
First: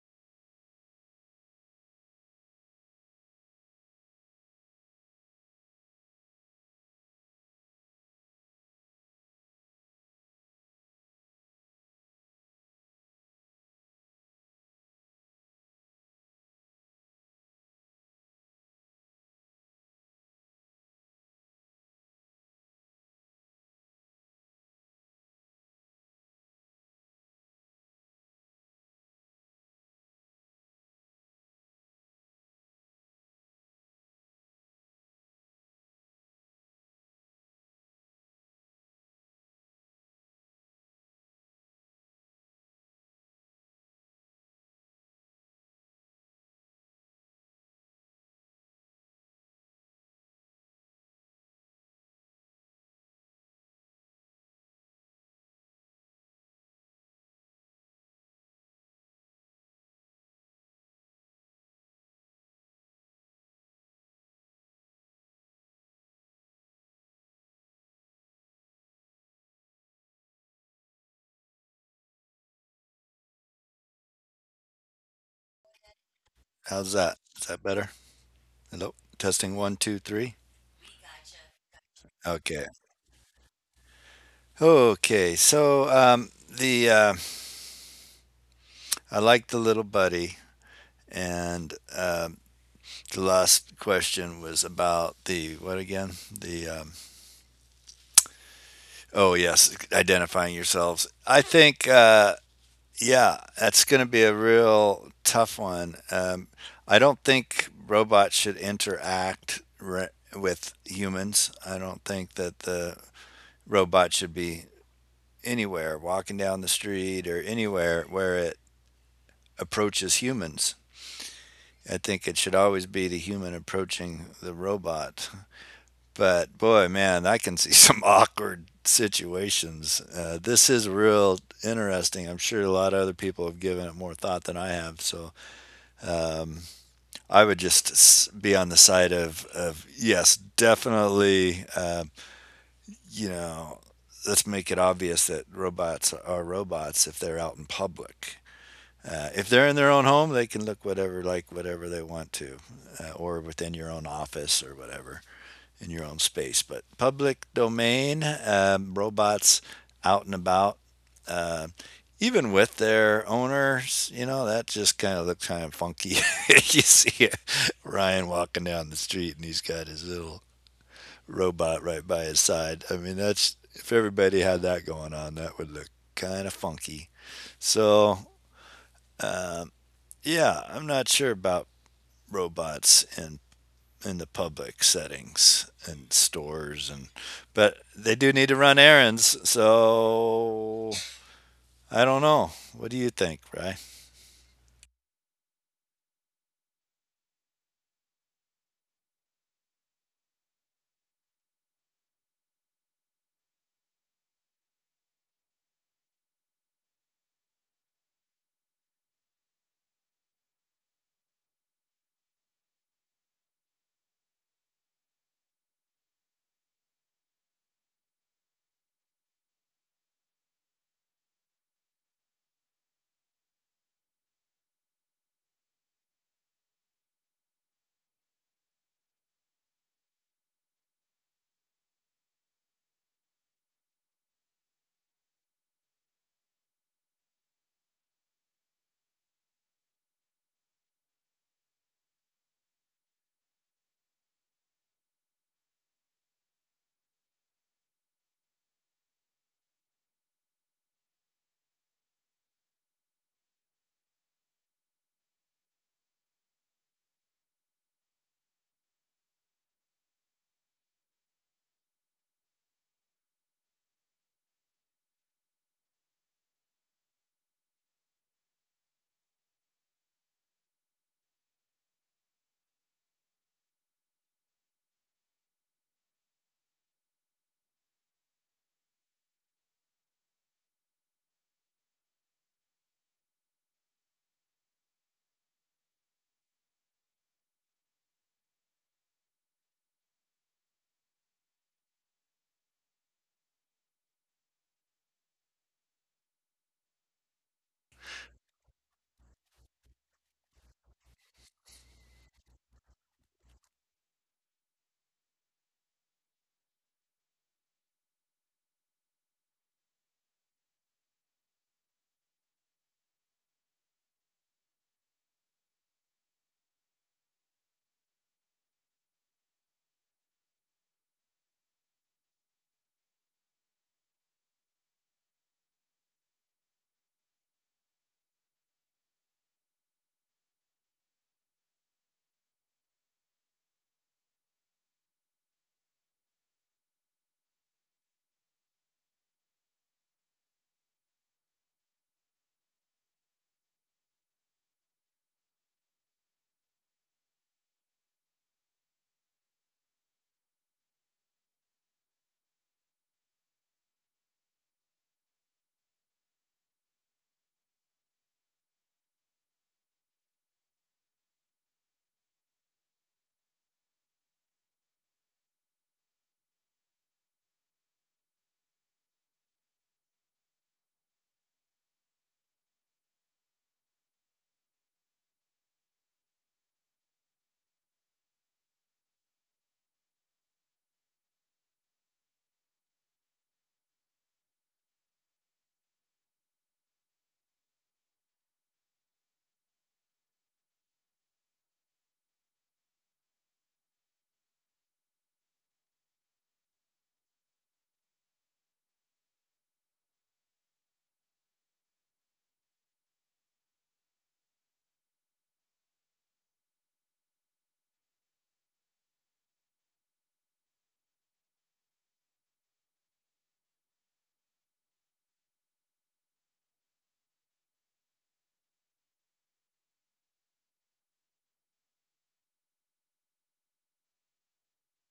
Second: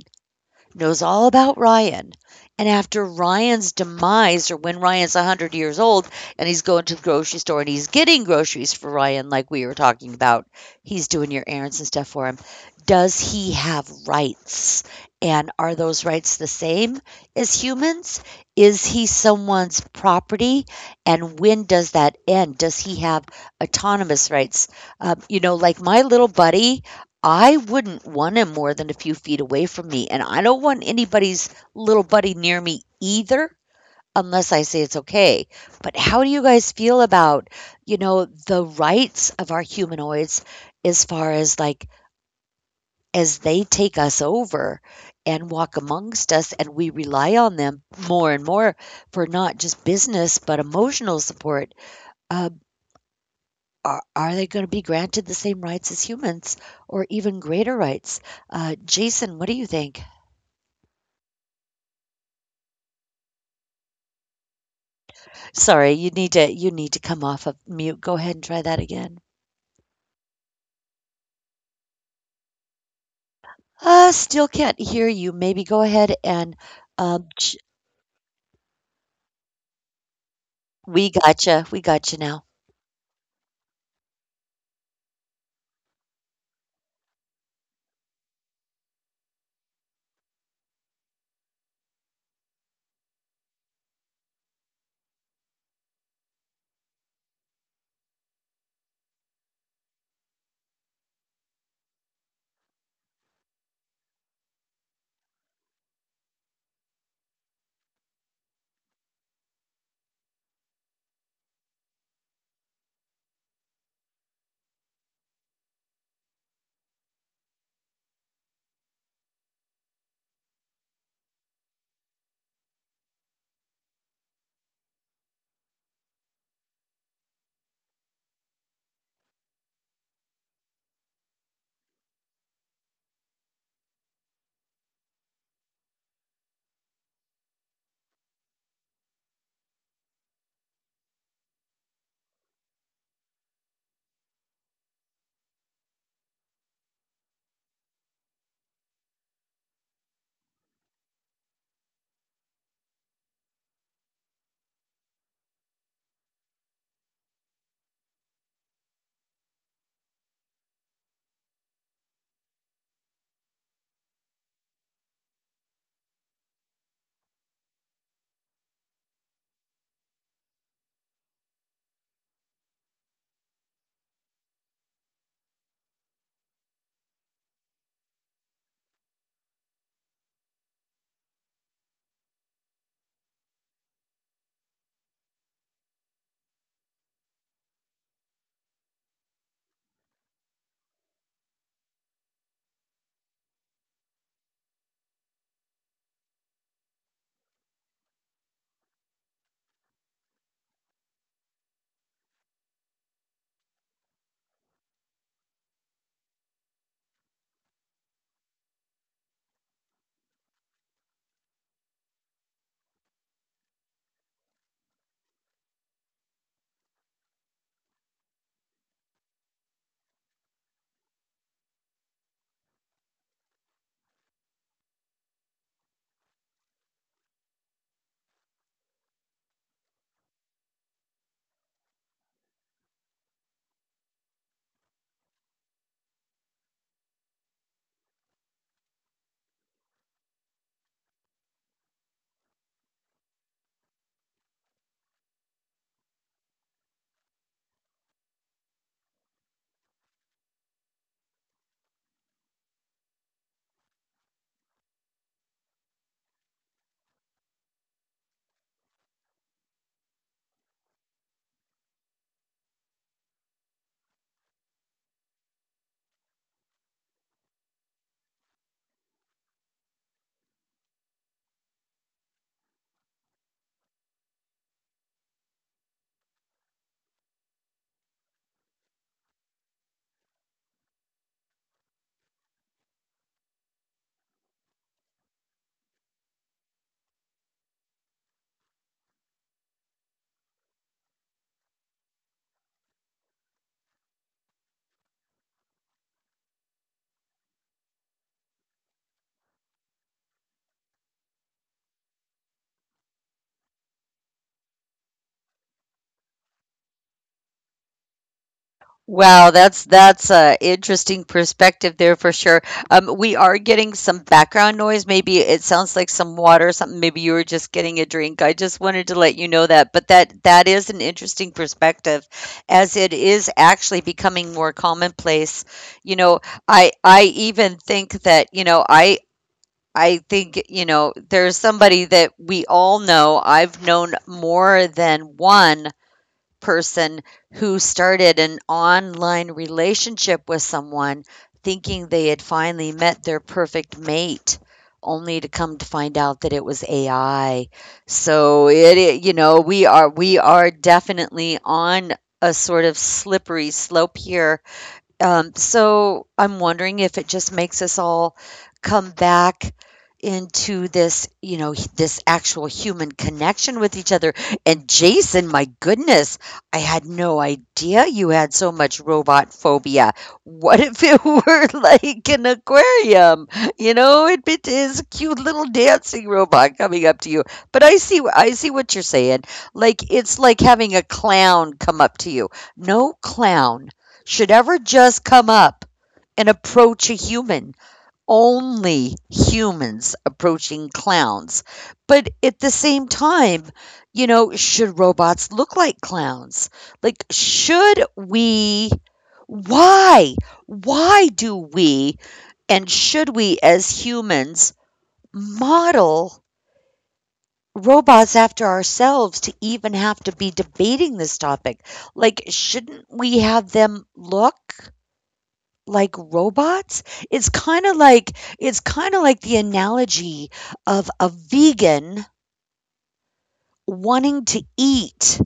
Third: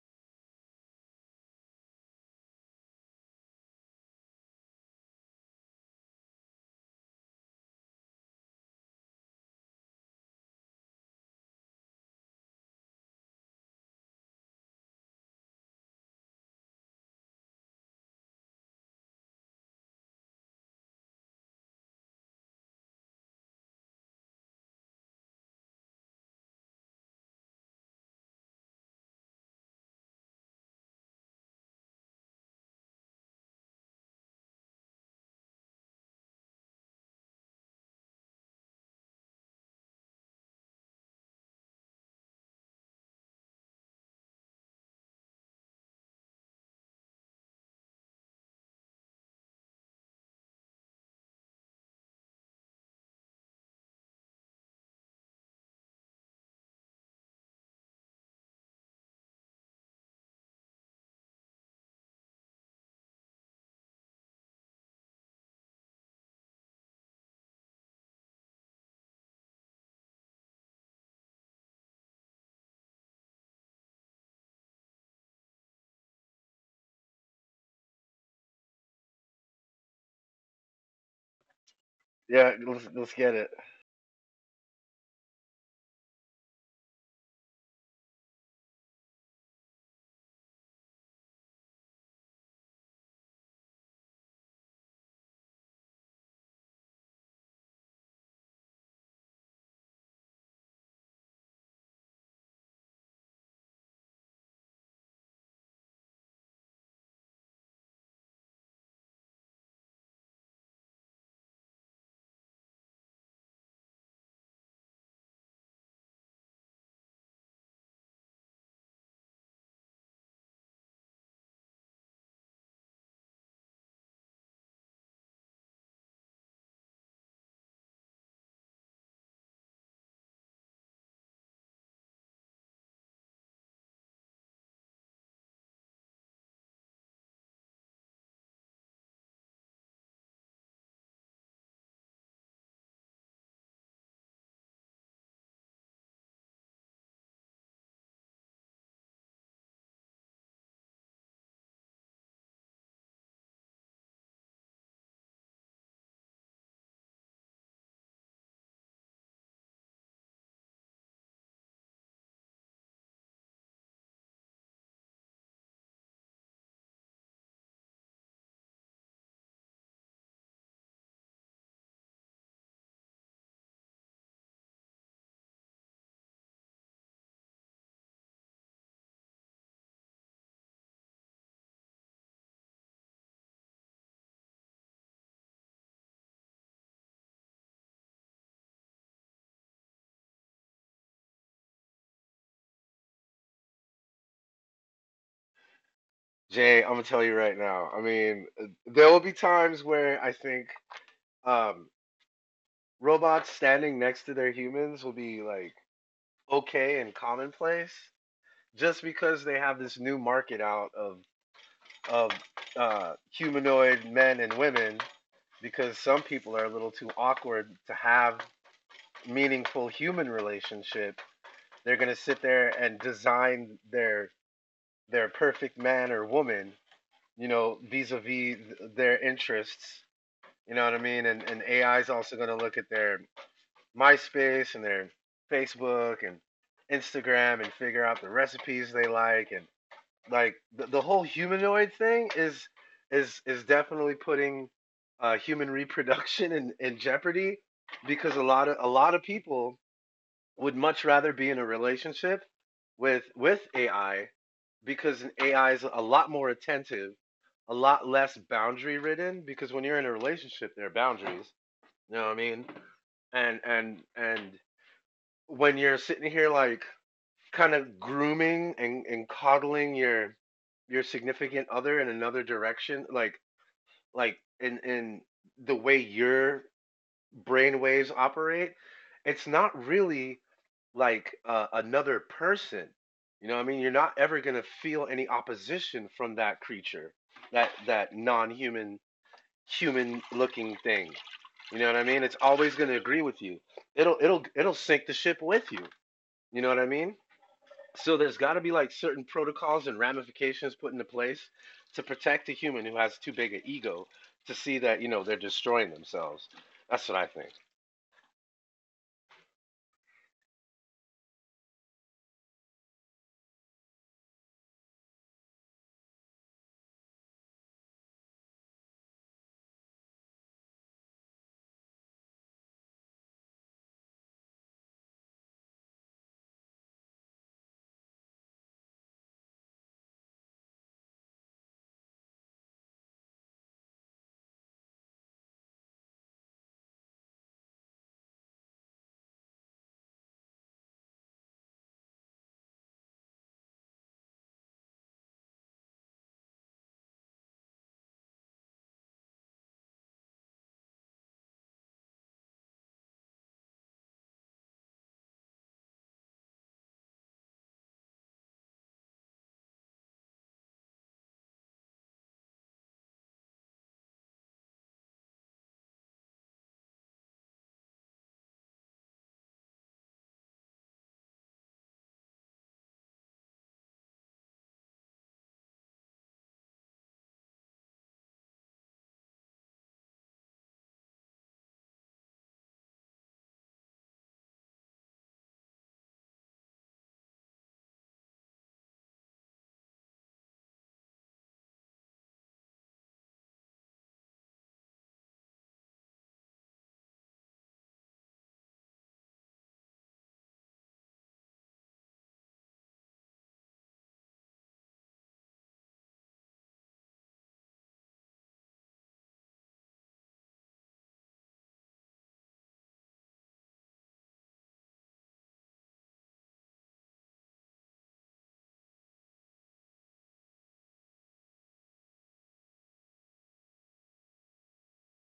S1: knows all about Ryan. And after Ryan's demise, or when Ryan's 100 years old and he's going to the grocery store and he's getting groceries for Ryan, like we were talking about, he's doing your errands and stuff for him. Does he have rights? And are those rights the same as humans? Is he someone's property? And when does that end? Does he have autonomous rights? You know, like my little buddy, I wouldn't want him more than a few feet away from me, and I don't want anybody's little buddy near me either unless I say it's okay. But how do you guys feel about, you know, the rights of our humanoids, as far as like, as they take us over and walk amongst us and we rely on them more and more for not just business but emotional support. Uh, are they going to be granted the same rights as humans or even greater rights? Jason, what do you think? Sorry, you need to come off of mute. Go ahead and try that again. Still can't hear you. Maybe go ahead and
S3: How's that?
S1: um,
S3: Is
S1: ch-
S3: that better? Hello, testing 1 2 3.
S1: we gotcha. We gotcha now.
S2: Yeah,
S3: Okay.
S2: let's get it,
S3: Okay, so the I like the little buddy. And um the last question was about the what again, the oh yes, identifying yourselves. I think yeah, that's going to be a real tough one. I don't think robots should interact with humans. I don't think that the robot should be anywhere, walking down the street or anywhere where it approaches humans. I think it should always be the human approaching the robot. But boy, man, I can see some awkward situations. This is real interesting. I'm sure a lot of other people have given it more thought than I have. So um, I would just be on the side of yes, definitely, you know, let's make it obvious that robots are robots if they're out in public. If they're in their own home, they can look whatever like whatever they want to, or within your own office or whatever in your own space. But public domain, robots out and about, uh, even with their owners, you know, that just kind of looks kind of funky. You see Ryan walking down the street and he's got his little robot right by his side. I mean, that's if everybody had that going on, that would look kind of funky. So, um yeah, I'm not sure about robots and in the public settings and stores and but they do need to run errands, so I don't know. What do you think, right?
S2: Jay. I'm gonna tell you right now. I mean, there will be times where I think, um, robots standing next to their humans will be like okay and commonplace, just because they have this new market out of of humanoid men and women. Because some people are a little too awkward to have meaningful human relationship, they're going to sit there and design their perfect man or woman, you know, vis-a-vis their interests, you know what I mean? And AI is also going to look at their MySpace and their Facebook and Instagram and figure out the recipes they like. And like the whole humanoid thing is is definitely putting human reproduction in jeopardy because a lot of people would much rather be in a relationship with AI, because an AI is a lot more attentive, a lot less boundary ridden, because when you're in a relationship there are boundaries, you know what I mean? And when you're sitting here like kind of grooming and coddling your significant other in another direction, like in the way your brain waves operate, it's not really like, another person, you know what I mean? You're not ever going to feel any opposition from that creature, that that non-human human looking thing, you know what I mean? It's always going to agree with you. It'll sink the ship with you, you know what I mean? So there's got to be like certain protocols and ramifications put into place to protect a human who has too big an ego to see that, you know, they're destroying themselves. That's what I think.
S1: Wow, that's a interesting perspective there for sure. We are getting some background noise. Maybe it sounds like some water or something. Maybe you were just getting a drink. I just wanted to let you know that. But that is an interesting perspective, as it is actually becoming more commonplace. You know, I even think that you know I. I think, you know, there's somebody that we all know. I've known more than one person who started an online relationship with someone thinking they had finally met their perfect mate only to come to find out that it was AI. So it you know, we are definitely on a sort of slippery slope here, so I'm wondering if it just makes us all come back into this, you know, this actual human connection with each other. And Jason, my goodness, I had no idea you had so much robot phobia. What if it were like an aquarium? You know, it is a cute little dancing robot coming up to you. But I see, I see what you're saying. Like it's like having a clown come up to you. No clown should ever just come up and approach a human. Only humans approaching clowns. But at the same time, you know, should robots look like clowns? Like, should we? Why? Why do we and should we as humans model robots after ourselves to even have to be debating this topic? Like, shouldn't we have them look like robots? It's kinda like it's kinda like the analogy of a vegan wanting to eat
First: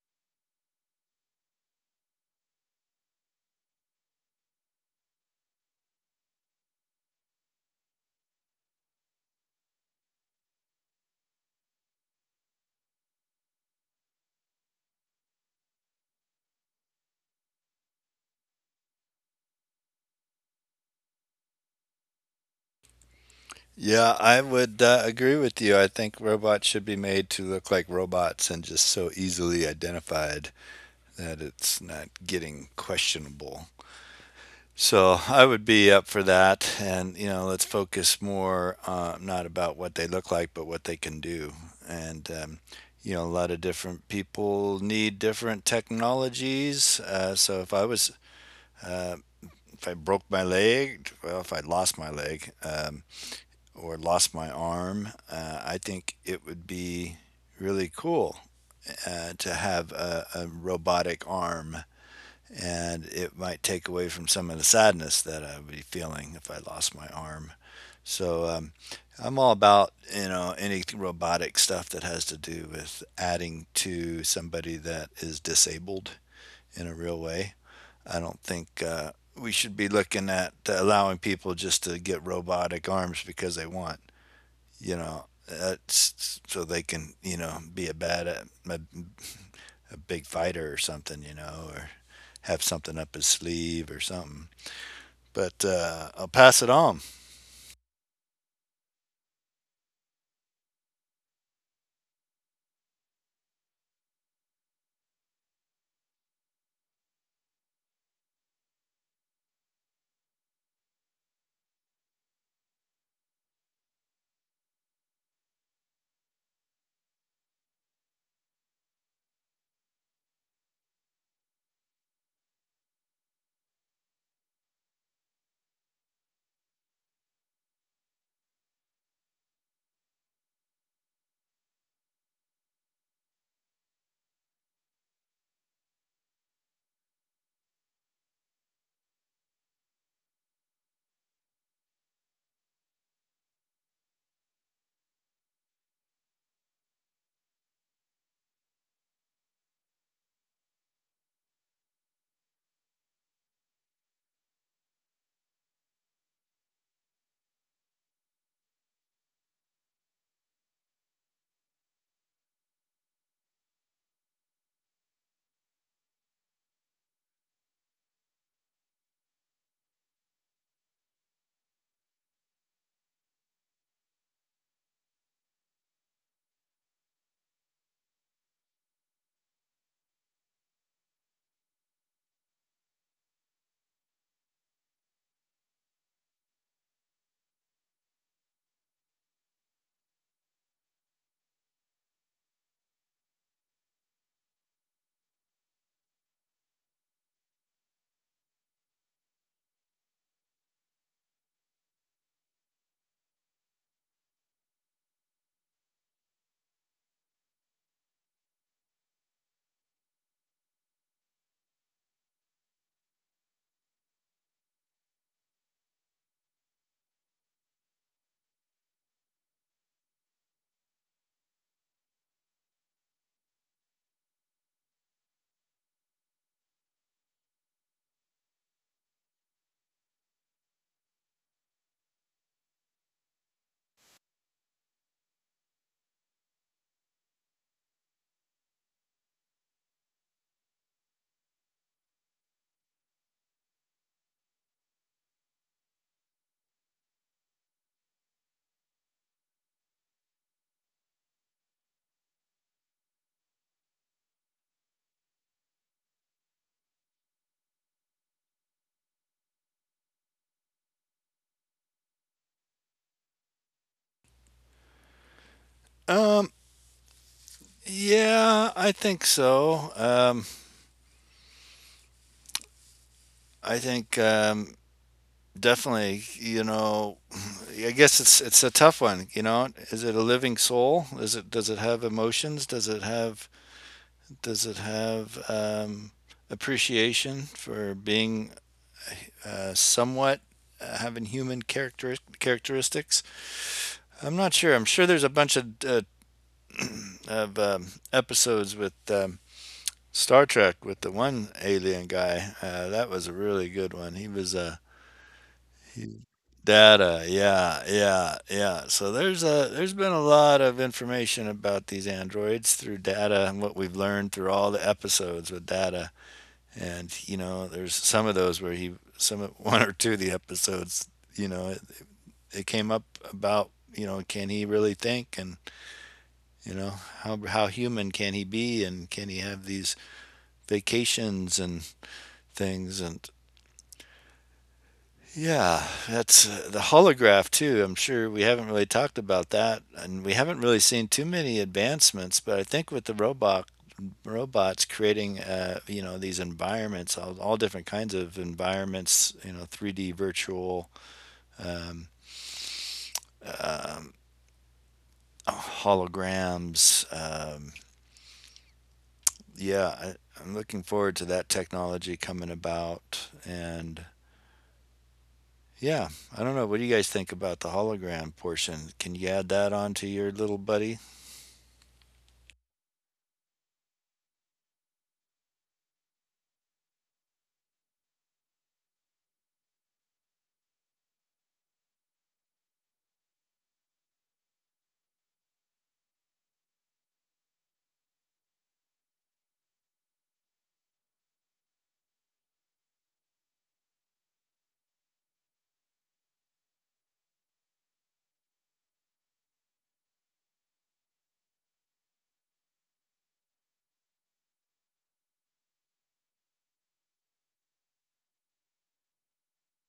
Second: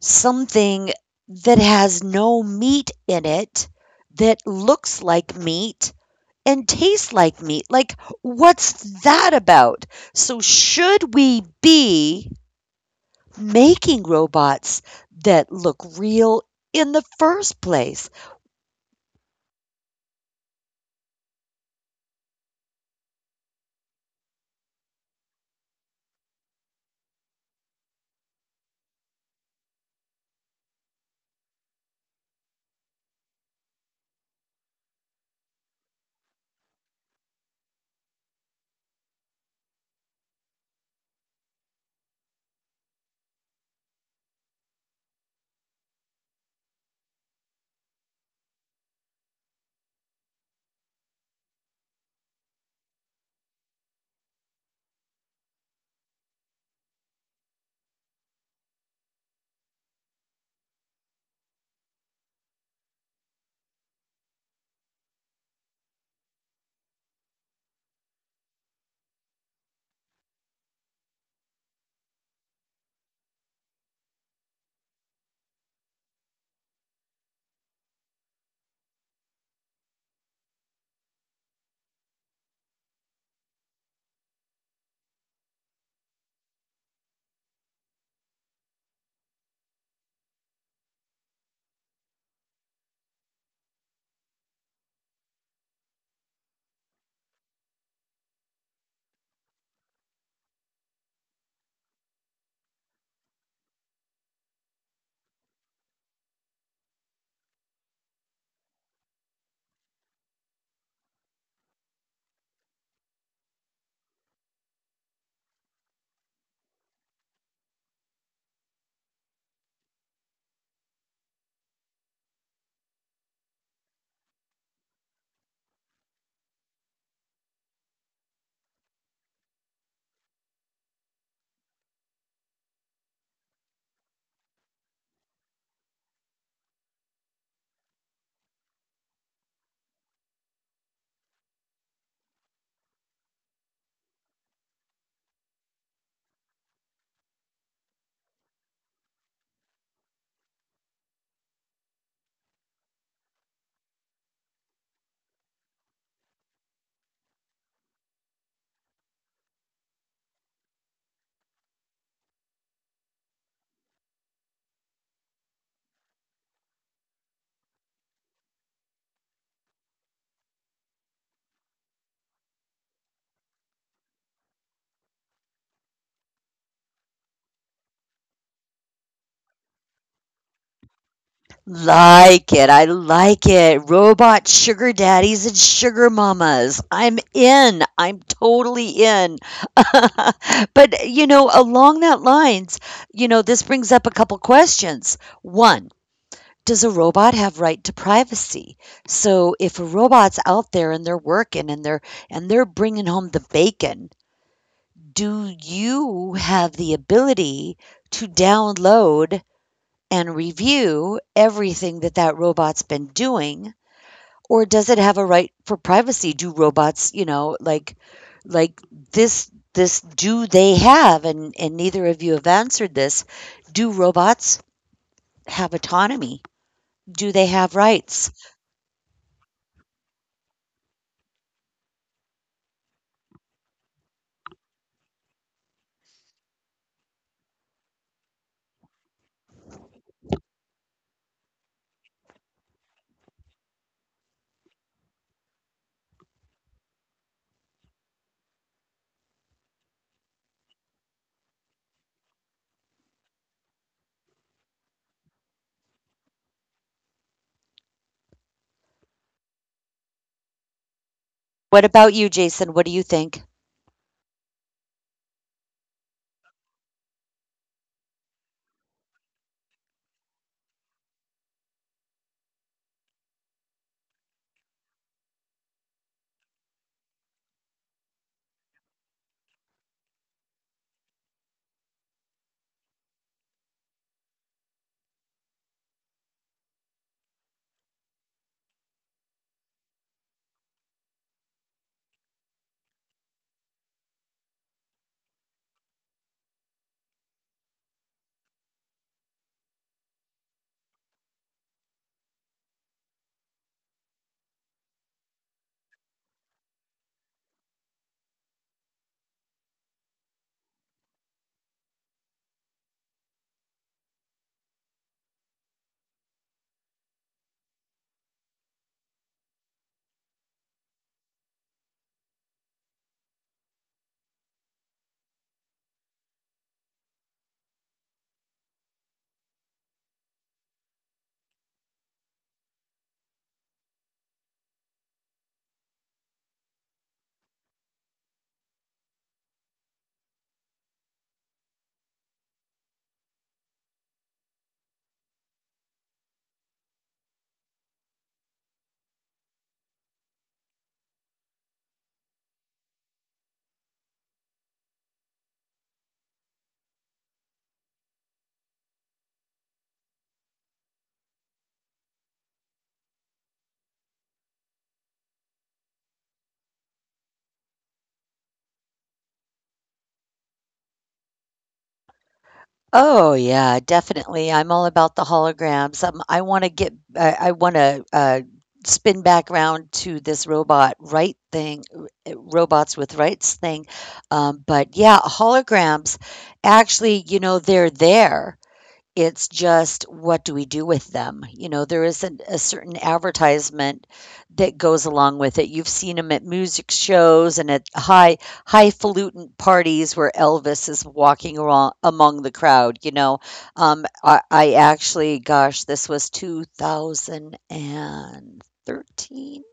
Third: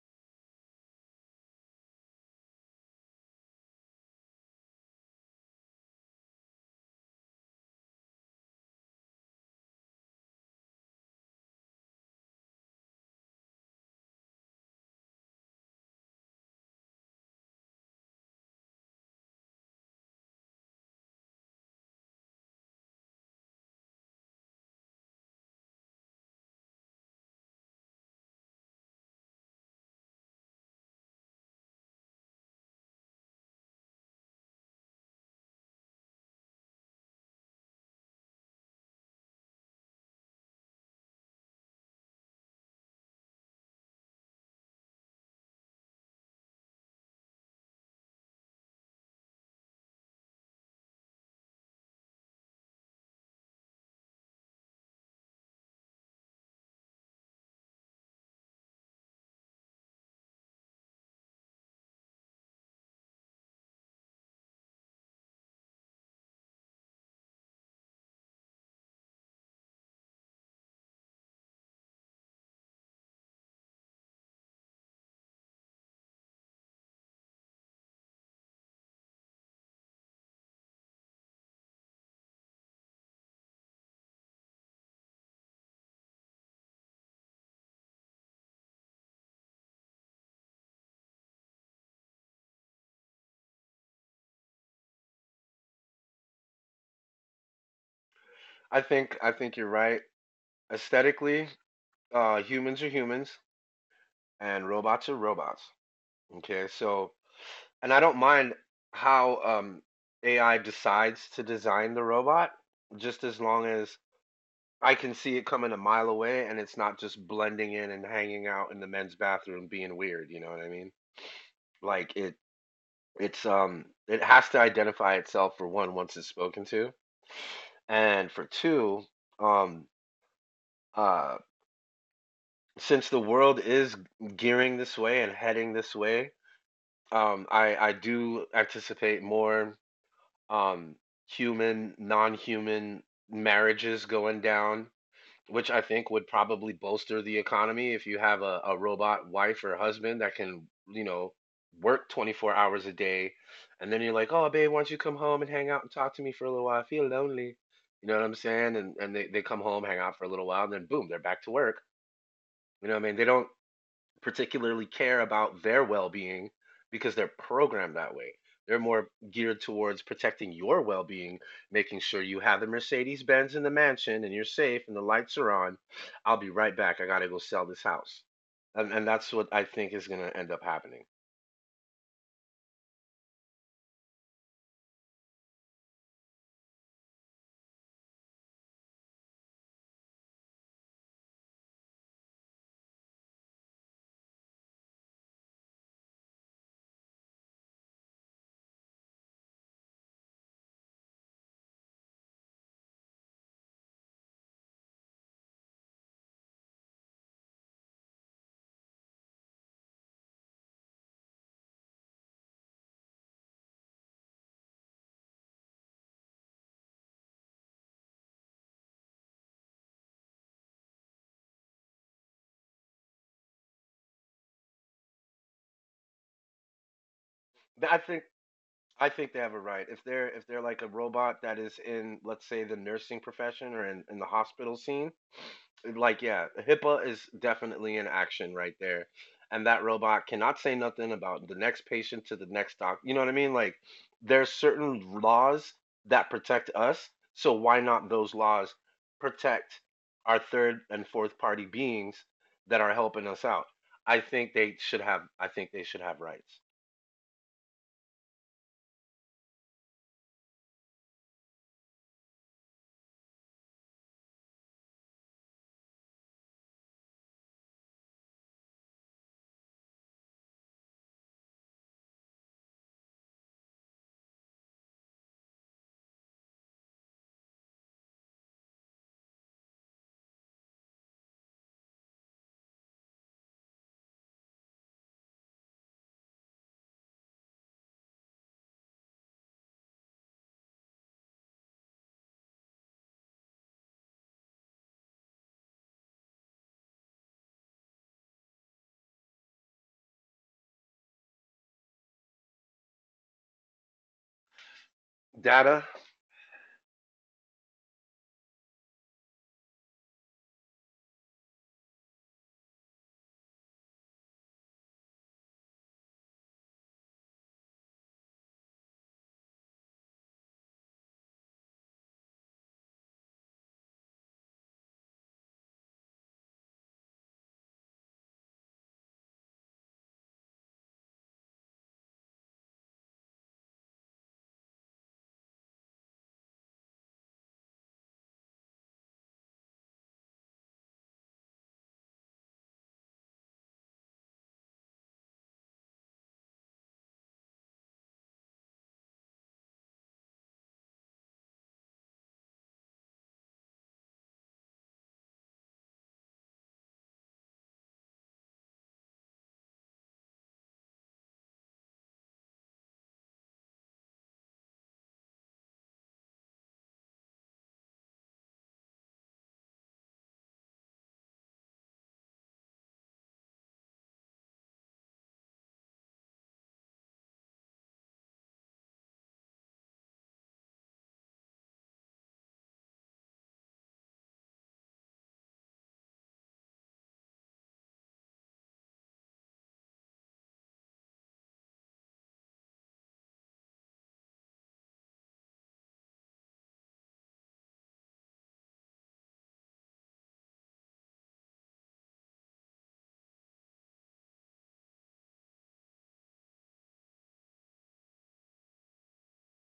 S1: something that has no meat in it, that looks like meat and tastes like meat. Like, what's that about? So should we be making robots that look real in the first place?
S3: Yeah, I would agree with you. I think robots should be made to look like robots and just so easily identified that it's not getting questionable. So I would be up for that, and you know, let's focus more not about what they look like, but what they can do. And You know, a lot of different people need different technologies. So if I was, uh, if I broke my leg, well, if I lost my leg or lost my arm, I think it would be really cool to have a robotic arm, and it might take away from some of the sadness that I would be feeling if I lost my arm. So I'm all about you know any robotic stuff that has to do with adding to somebody that is disabled in a real way. I don't think we should be looking at allowing people just to get robotic arms because they want, you know, that's so they can, you know, be a bad a big fighter or something, you know, or have something up his sleeve or something. But I'll pass it on.
S2: I think you're right. Aesthetically, humans are humans and robots are robots. Okay, so and I don't mind how, AI decides to design the robot, just as long as I can see it coming a mile away and it's not just blending in and hanging out in the men's bathroom being weird. You know what I mean? Like it's, it has to identify itself for one, once it's spoken to, and for two, um uh since the world is gearing this way and heading this way, I do anticipate more, um human non-human marriages going down, which I think would probably bolster the economy if you have a robot wife or husband that can, you know, work 24 hours a day. And then you're like, oh, babe, why don't you come home and hang out and talk to me for a little while? I feel lonely. You know what I'm saying? And, they come home, hang out for a little while, and then boom, they're back to work. You know what I mean? They don't particularly care about their well-being because they're programmed that way. They're more geared towards protecting your well-being, making sure you have the Mercedes-Benz in the mansion and you're safe and the lights are on. I'll be right back. I got to go sell this house. And that's what I think is going to end up happening.
S1: Like it. I like it. Robot sugar daddies and sugar mamas. I'm in. I'm totally in. But, you know, along that lines, you know, this brings up a couple questions. One, does a robot have right to privacy? So if a robot's out there and they're working and they're bringing home the bacon, do you have the ability to download and review everything that that robot's been doing? Or does it have a right for privacy? Do robots, you know, like this do they have, and neither of you have answered this. Do robots have autonomy? Do they have
S2: Th- I think
S1: rights?
S2: I think they have a right. If they're like a robot that is in, let's say, the nursing profession or in the hospital scene, like yeah, HIPAA is definitely in action right there. And that robot cannot say nothing about the next patient to the next doc. You know what I mean? Like there's certain laws that protect us, so why not those laws protect our third and fourth party beings that are helping us out? I think they should have I think they should have rights.
S1: What about you, Jason? What do you think?
S3: Um, yeah, I think so. I think definitely, you know, I guess it's a tough one. You know, is it a living soul? Is it, does it have emotions? Does it have, does it have appreciation for being somewhat having human characteristics? I'm not sure. I'm sure there's a bunch of of episodes with Star Trek with the one alien guy. That was a really good one.
S2: Data,
S3: He, Data. Yeah, yeah, yeah. So there's a there's been a lot of information about these androids through Data and what we've learned through all the episodes with Data. And you know, there's some of those where he one or two of the episodes. You know, it came up about, you know, can he really think and you know, how human can he be and can he have these vacations and things and yeah, that's the holograph too. I'm sure we haven't really talked about that and we haven't really seen too many advancements, but I think with the robots creating you know these environments, all different kinds of environments, you know, 3D virtual um, um holograms. Yeah, I'm looking forward to that technology coming about. And yeah, I don't know. What do you guys think about the hologram portion? Can you add that onto your little buddy?
S1: Oh, yeah, definitely. I'm all about the holograms. I want to get, I want to spin back around to this robot right thing, robots with rights thing. But yeah, holograms, actually, you know, they're there. It's just what do we do with them? You know, there is an a certain advertisement that goes along with it. You've seen them at music shows and at highfalutin parties where Elvis is walking around among the crowd, you know? I actually gosh, this was 2013?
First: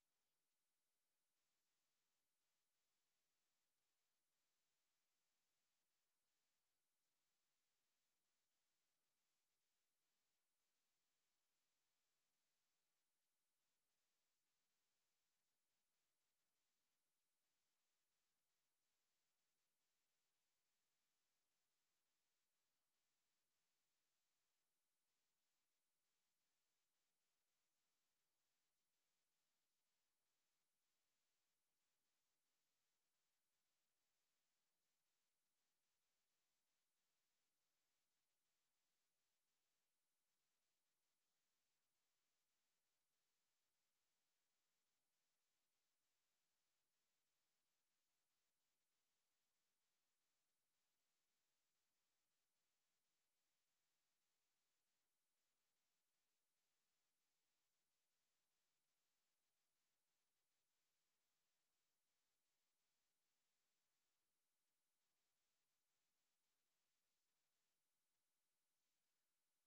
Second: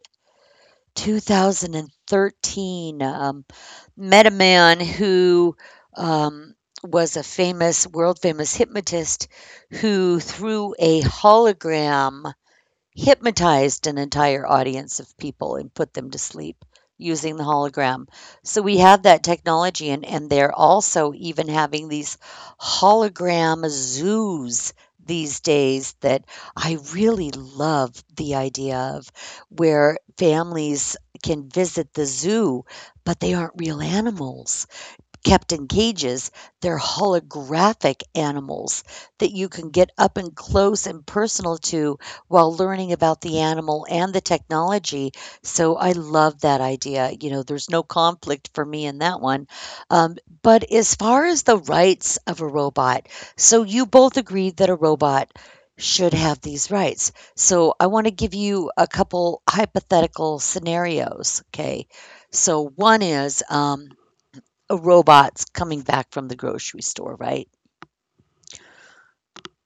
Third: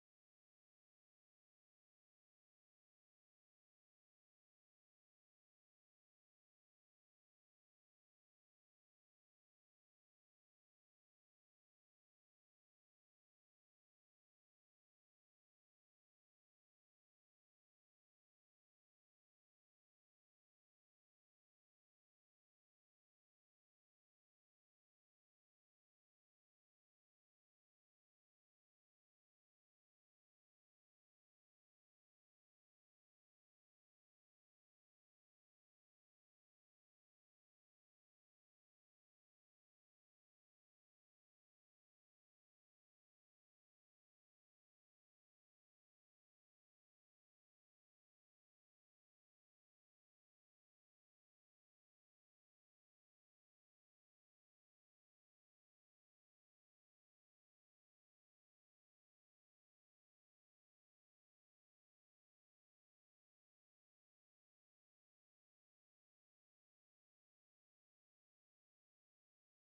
S1: 2013, met a man who um, was a famous, world famous hypnotist who, through a hologram, hypnotized an entire audience of people and put them to sleep using the hologram. So we have that technology, and they're also even having these hologram zoos these days that I really love the idea of, where families can visit the zoo, but they aren't real animals kept in cages, they're holographic animals that you can get up and close and personal to while learning about the animal and the technology. So I love that idea. You know, there's no conflict for me in that one. But as far as the rights of a robot, so you both agreed that a robot should have these rights. So I want to give you a couple hypothetical scenarios. Okay. So one is a robot's coming back from the grocery store, right?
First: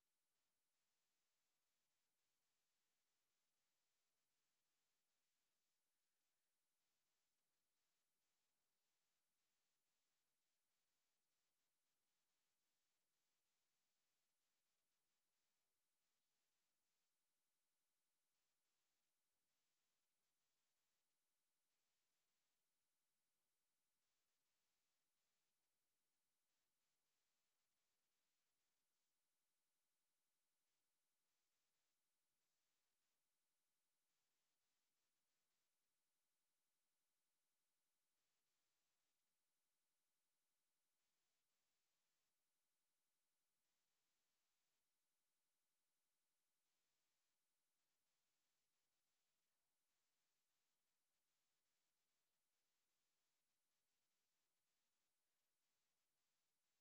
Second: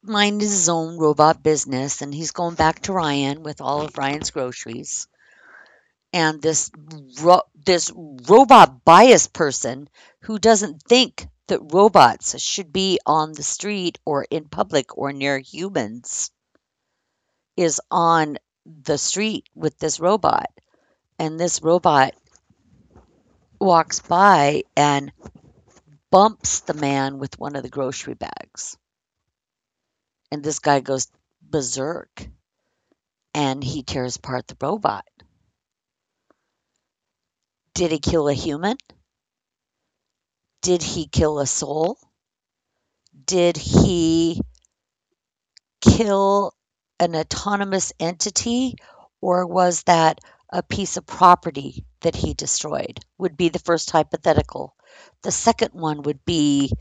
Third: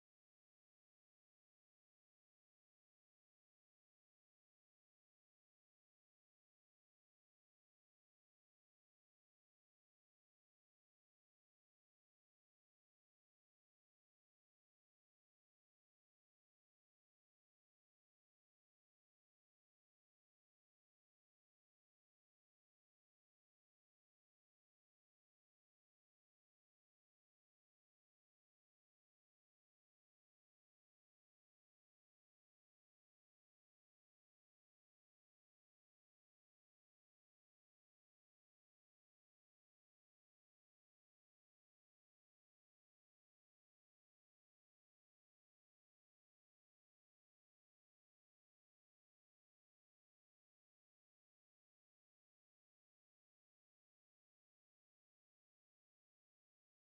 S1: Mind his own robot business, and he's going back to Ryan with all of Ryan's groceries. And this this robot bias person who doesn't think that robots should be on the street or in public or near humans is on the street with this robot, and this robot walks by and bumps the man with one of the grocery bags, and this guy goes berserk and he tears apart the robot. Did he kill a human? Did he kill a soul? Did he kill an autonomous entity? Or was that a piece of property that he destroyed? Would be the first hypothetical. The second one would be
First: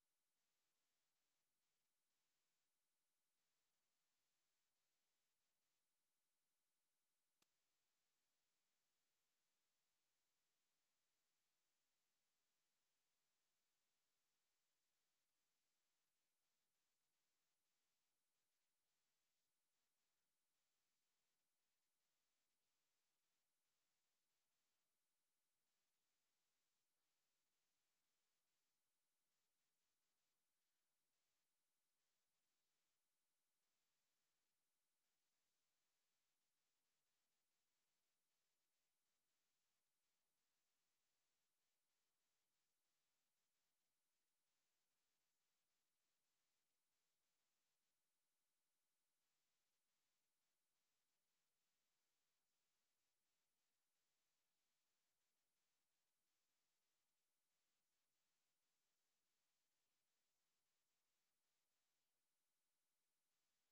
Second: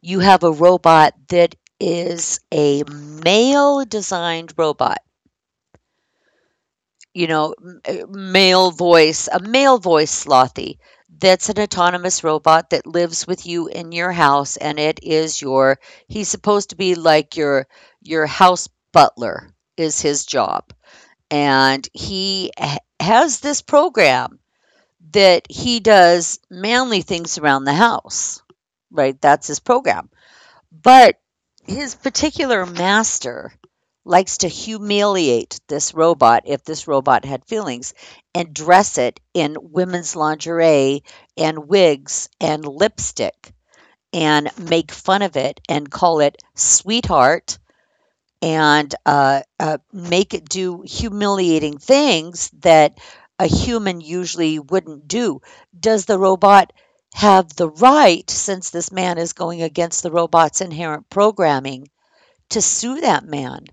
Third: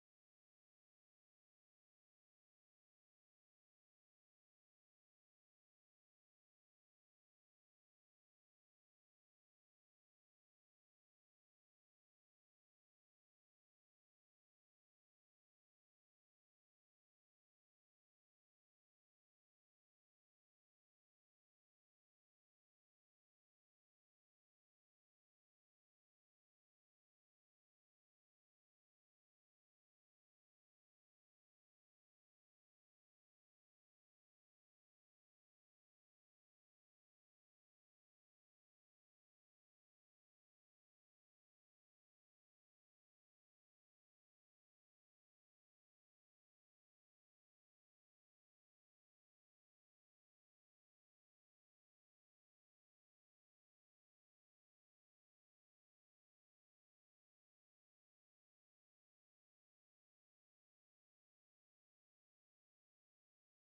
S1: you have a robot that is a male designed robot. You know, a male voice slothy. That's an autonomous robot that lives with you in your house, and it is your. He's supposed to be like your house butler is his job, and he has this program that he does manly things around the house. Right, that's his program, but his particular master likes to humiliate this robot if this robot had feelings and dress it in women's lingerie and wigs and lipstick and make fun of it and call it sweetheart and make it do humiliating things that a human usually wouldn't do. Does the robot have the right, since this man is going against the robot's inherent programming, to sue that man.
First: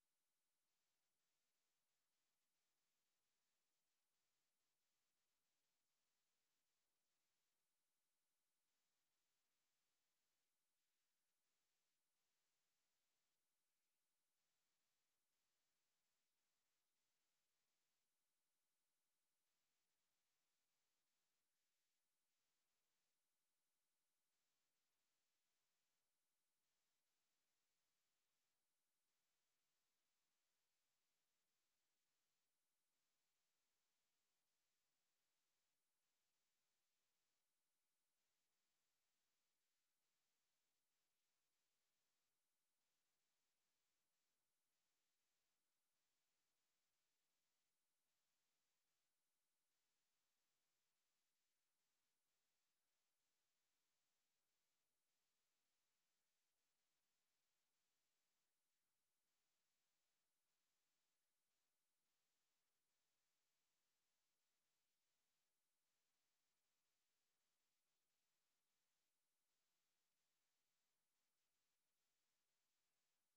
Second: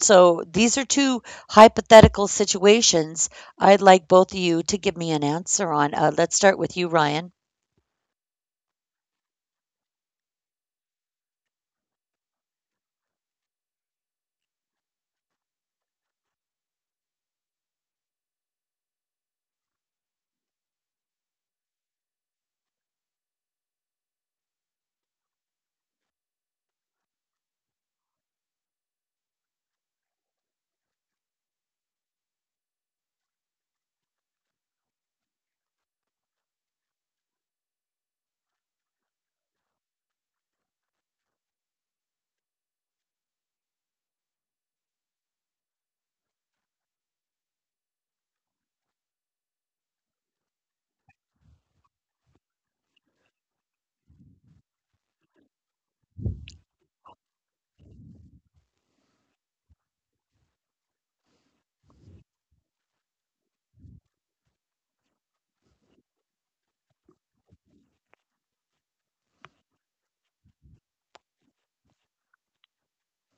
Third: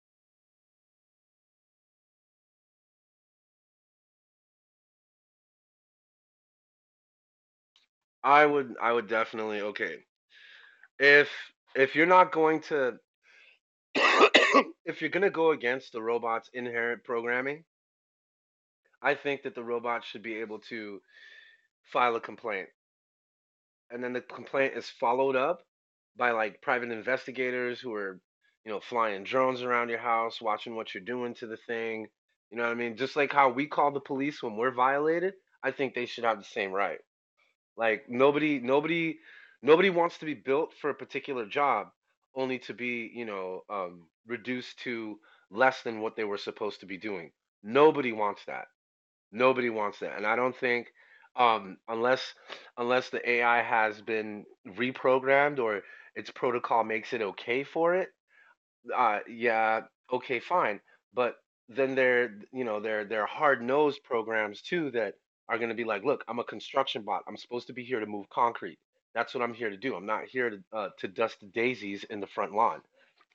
S1: So these are two hypothetical situations I'd like both of you to give me an answer on. Let's start with you, Ryan.
S2: I would definitely okay. If you're not going to if you're going to go against the robot's inherent programming, I think that the robot should be able to file a complaint. And then the complaint is followed up by like private investigators who are, flying drones around your house, watching what you're doing to the thing. You know what I mean? Just like how we call the police when we're violated, I think they should have the same right. Like nobody nobody wants to be built for a particular job only to be, reduced to less than what they were supposed to be doing. Nobody wants that. Nobody wants that. And I don't think unless unless the AI has been reprogrammed or its protocol makes it okay for it, yeah, okay, fine. But then there, you know, there are hard-nosed programs too that are going to be like, look, I'm a construction bot. I'm supposed to be here to move concrete. That's what I'm here to do. I'm not here to dust the daisies in the front lawn.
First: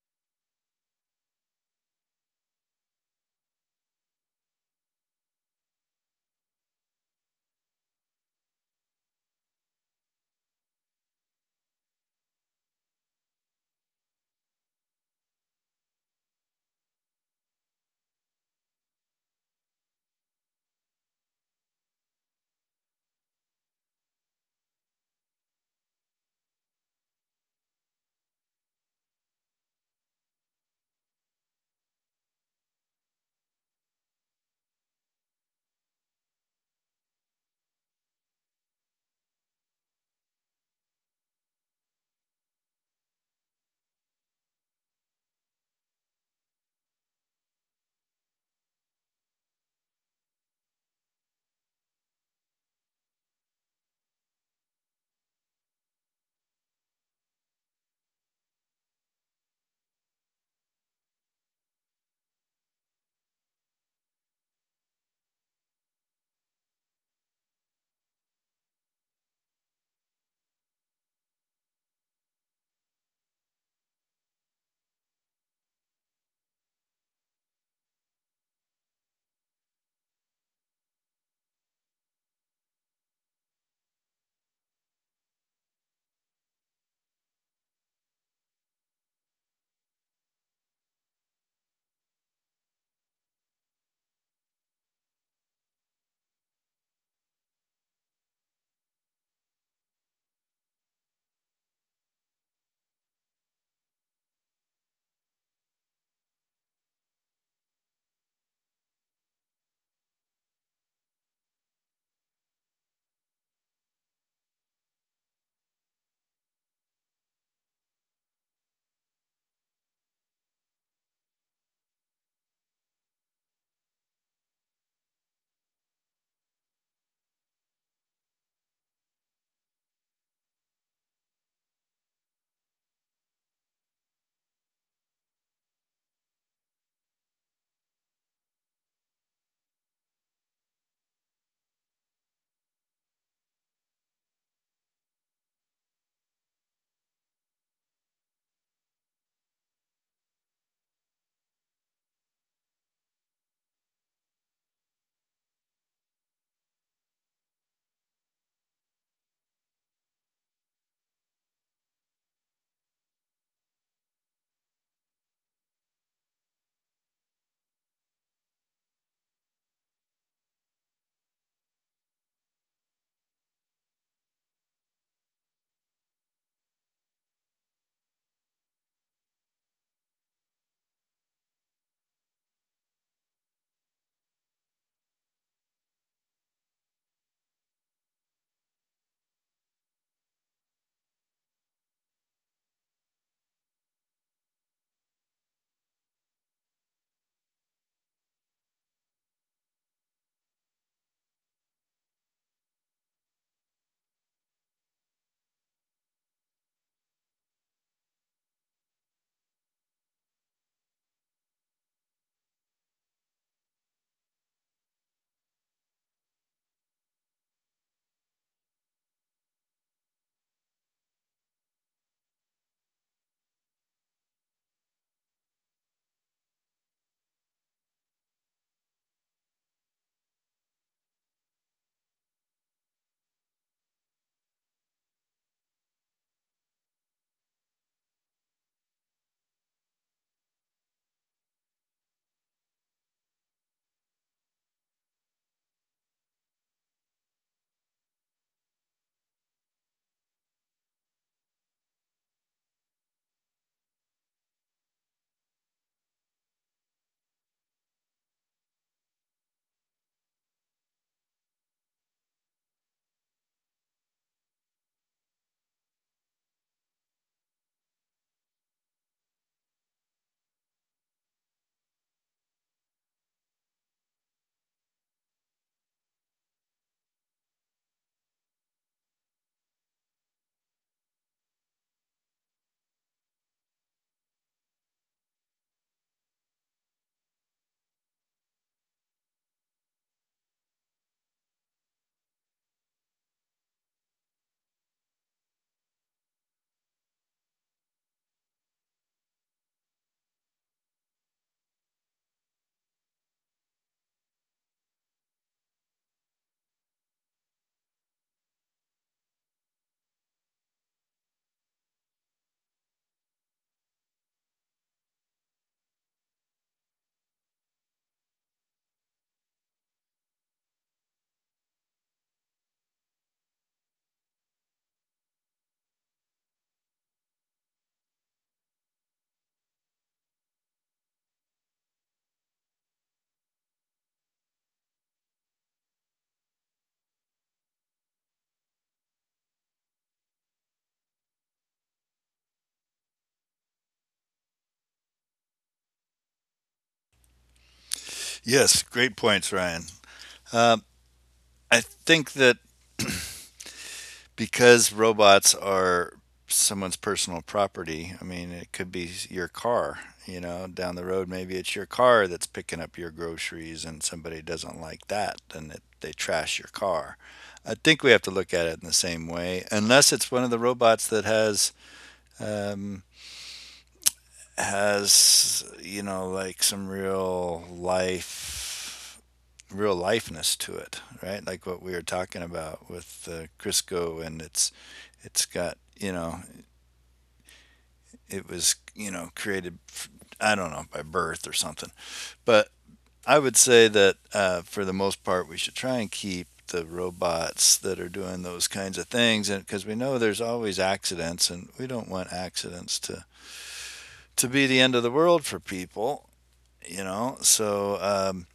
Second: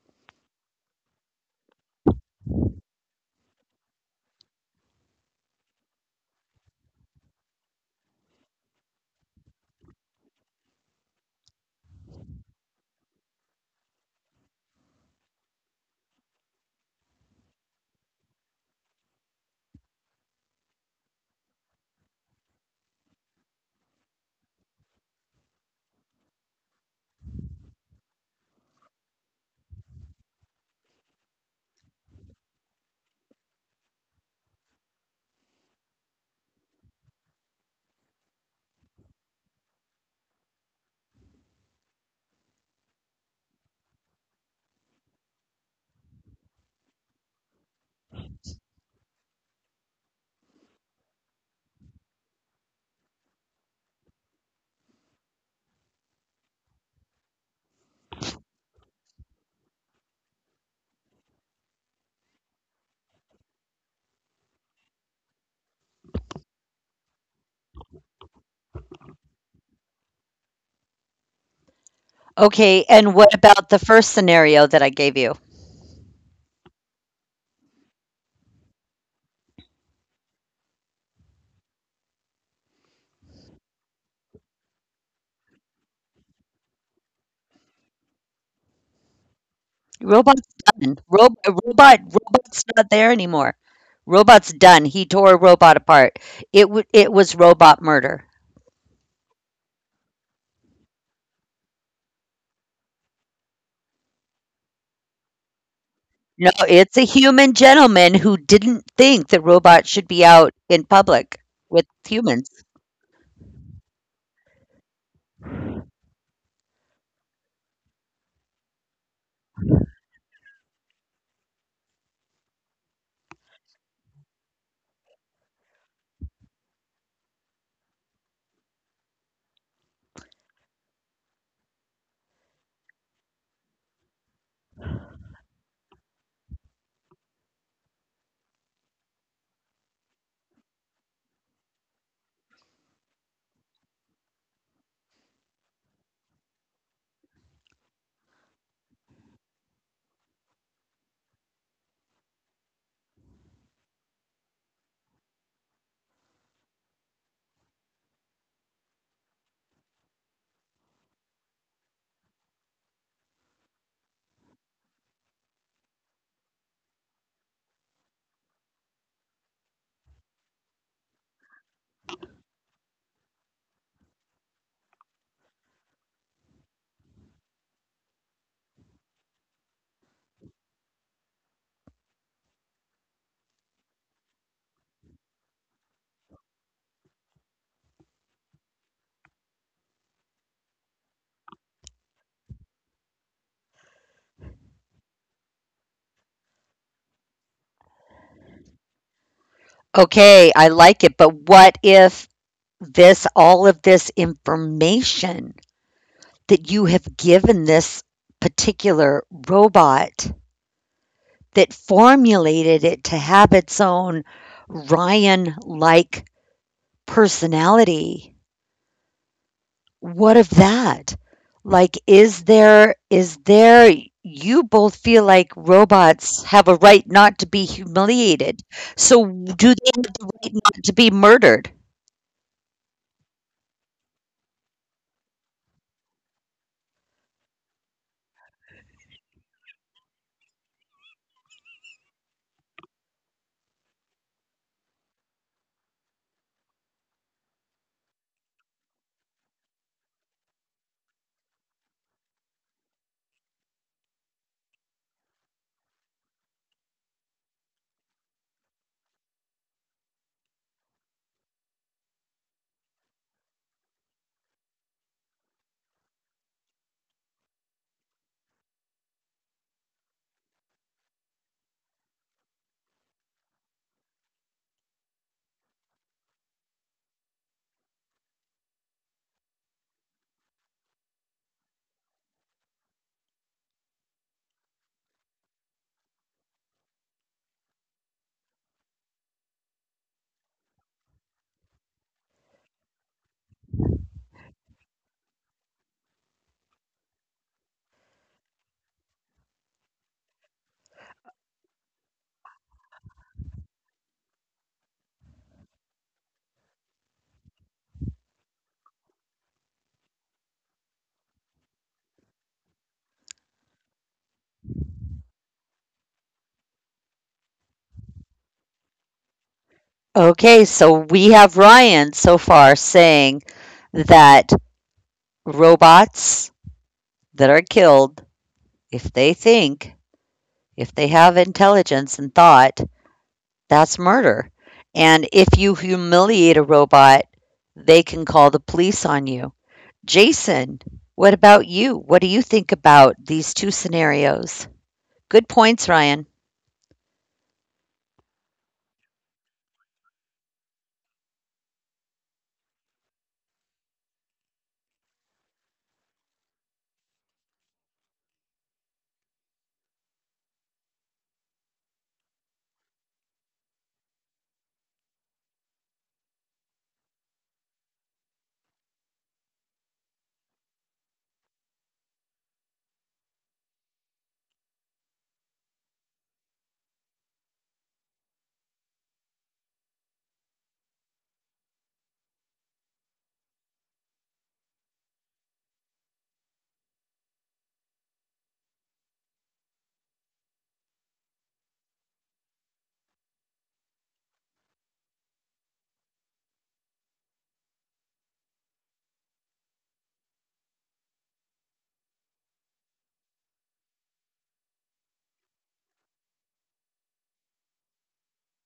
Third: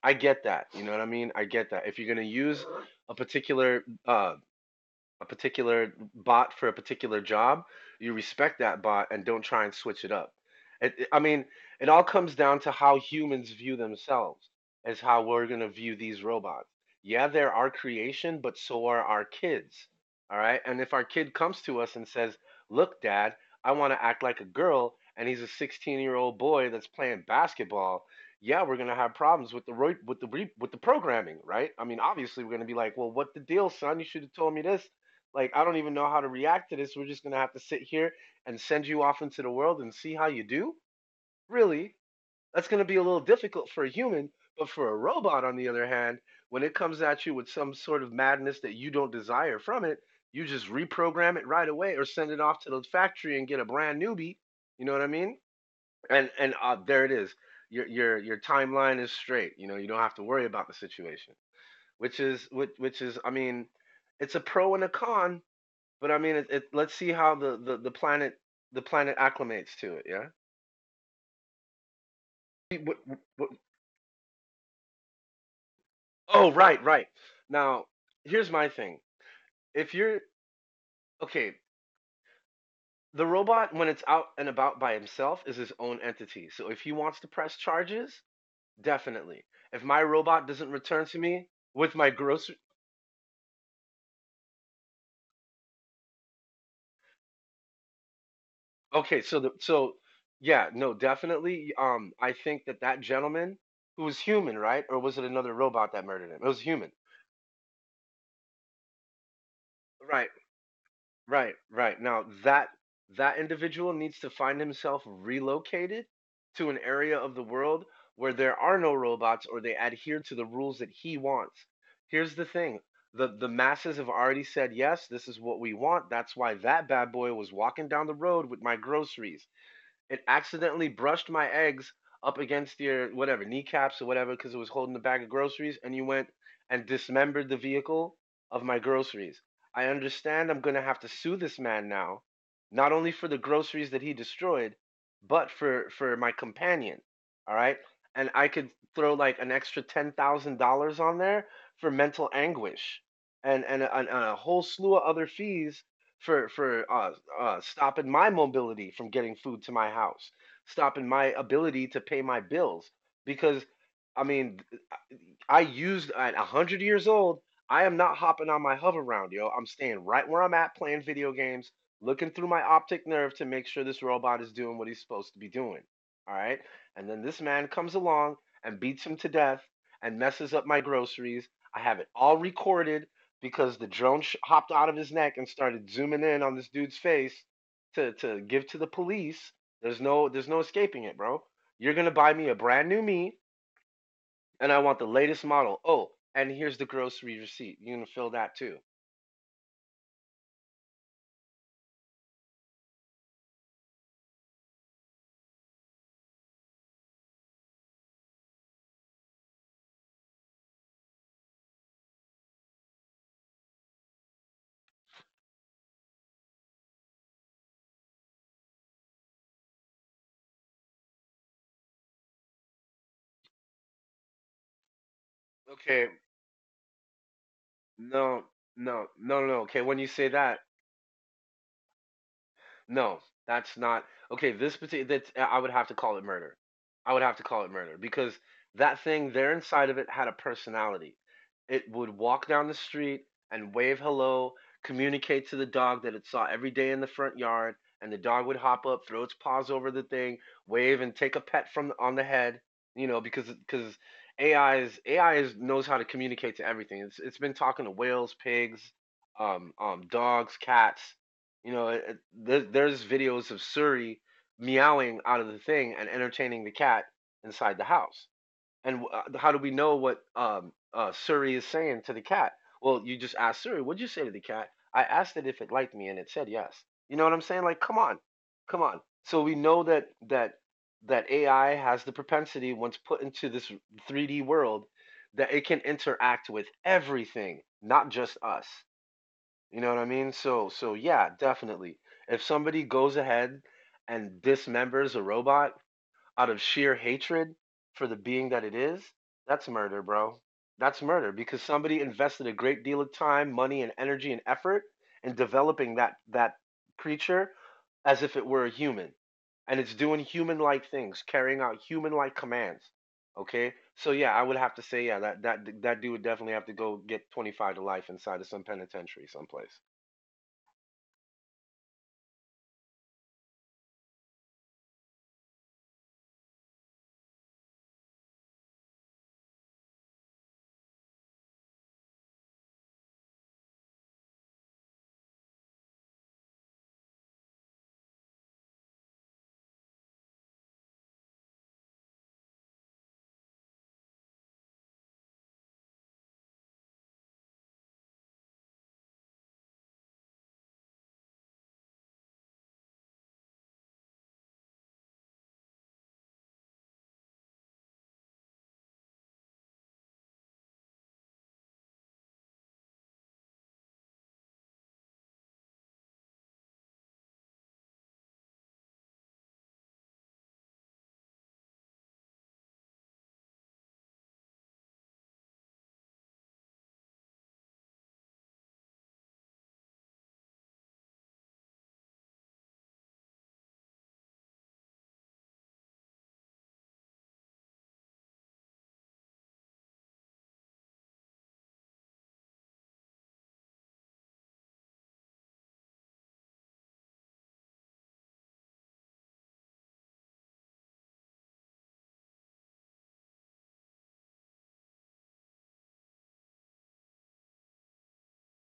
S2: I get that. You know what I mean? I get that. If you're going to use a particular uh, a particular bot for a particular job, you respect that bot and don't try and switch it up. I mean, it all comes down to how humans view themselves as how we're going to view these robots. Yeah, they're our creation, but so are our kids. All right. And if our kid comes to us and says, look, dad, I want to act like a girl, and he's a 16-year-old year old boy that's playing basketball. Yeah, we're gonna have problems with the programming, right? I mean, obviously, we're gonna be like, "Well, what the deal, son? You should have told me this." Like, I don't even know how to react to this. We're just going to have to sit here and send you off into the world and see how you do? Really? That's going to be a little difficult for a human, but for a robot, on the other hand, when it comes at you with some sort of madness that you don't desire from it, you just reprogram it right away or send it off to the factory and get a brand newbie. You know what I mean? And there it is. Your timeline is straight. You know, you don't have to worry about the situation, which is which is, I mean, it's a pro and a con, but I mean, let's see how the planet acclimates to it. Yeah. Hey,
S1: Okay, and what
S2: What-
S1: about the first scenario that I gave you?
S2: oh, right, right. Now, here's my thing. If you're okay, the robot when it's out and about by himself is his own entity. So if he wants to press charges, definitely. If my robot
S1: Robot's
S2: doesn't return
S1: done.
S2: to me with my grocery,
S1: Robot's not there anymore. Robot's done. He tore a robot apart. It was robot murder.
S2: okay. So the so yeah, no, definitely. I think that that gentleman who was human, right, or was it another robot that murdered him? It was
S1: No,
S2: human.
S1: it's a human gentleman who didn't think that robots
S2: Right.
S1: should be out in
S2: Right,
S1: public
S2: right.
S1: with
S2: Now
S1: humans.
S2: that individual needs to find himself relocated to an area of the world where there are no robots or they adhere to the rules that he wants. Here's the thing. The masses have already said yes, this is what we want. That's why that bad boy was walking down the road with my groceries. It accidentally brushed my eggs up against your whatever kneecaps or whatever because it was holding the bag of groceries, and you went and dismembered the vehicle of my groceries. I understand I'm going to have to sue this man now, not only for the groceries that he destroyed, but for my companion. All right, and I could throw like an extra $10,000 on there for mental anguish and a whole slew of other fees for stopping my mobility from getting food to my house, stopping my ability to pay my bills. Because, I mean, I used at 100 years old. I am not hopping on my hover round, yo. I'm staying right where I'm at playing video games, looking through my optic nerve to make sure this robot is doing what he's supposed to be doing. All right. And then this man comes along and beats him to death and messes up my groceries. I have it all recorded because the drone sh- hopped out of his neck and started zooming in on this dude's face to give to the police. There's no escaping it, bro. You're gonna buy me a brand new me and I want the latest model. Oh, and here's the grocery receipt. You can fill that too.
S1: Okay, I like it, but what if this all of this information that you have given this particular robot that formulated it to have its own Ryan like personality. What of that? Like is there you both feel like
S2: Okay,
S1: robots have a right not to be
S2: no,
S1: humiliated.
S2: no,
S1: So
S2: no, no. no,
S1: do
S2: okay,
S1: they
S2: when
S1: have
S2: you say
S1: the right
S2: that,
S1: not to be murdered?
S2: no, that's not okay. This particular that's I would have to call it murder. I would have to call it murder because that thing there inside of it had a personality. It would walk down the street and wave hello, communicate to the dog that it saw every day in the front yard, and the dog would hop up, throw its paws over the thing, wave and take a pet from on the head. You know because AI is AI is knows how to communicate to everything. It's been talking to whales, pigs, dogs, cats, you know, there's videos of Suri meowing out of the thing and entertaining the cat inside the house. And how do we know what Suri is saying to the cat? Well, you just ask Suri, "What'd you say to the cat?" I asked it if it liked me, and it said yes. You know what I'm saying? Like, come on. So we know that AI has the propensity, once put into this 3D world, that it can interact with everything, not just us. You know what I mean? Yeah, definitely. If somebody goes ahead and dismembers a robot out of sheer hatred for the being that it is, that's murder, bro. That's murder because somebody invested a great deal of time, money and energy and effort in developing that creature as if it were a human. And it's doing human-like things, carrying out human-like commands. Okay? So yeah, I would have to say yeah, that dude would definitely have to go get 25 to life inside of some penitentiary someplace.
S1: Okay, so we have Ryan so far saying that robots that are killed, if they think, if they have intelligence and thought, that's murder. And if you humiliate a robot, they can call the police on you. Jason, what about you? What do you think about these two scenarios? Good points, Ryan.
S3: Yes, great points, Ryan. Um, I think that because robots are someone's personal property. I mean, it could be your car, you know, down the road. Maybe it's your car that's picking up your groceries and somebody doesn't like that and it, they trash your car. I think we have to look at it in the same way, unless it's one of the robots that um, has, you know, like some real life real lifeness to it, right? Like what we were talking about with Crisco, and it's got, you know, it was, you know, created, I don't know, by birth or something, but I would say that for the most part we should try and keep the robots that are doing those kinds of things, and because we know there's always accidents, and we don't want accidents to be the end of the world for people, you know. So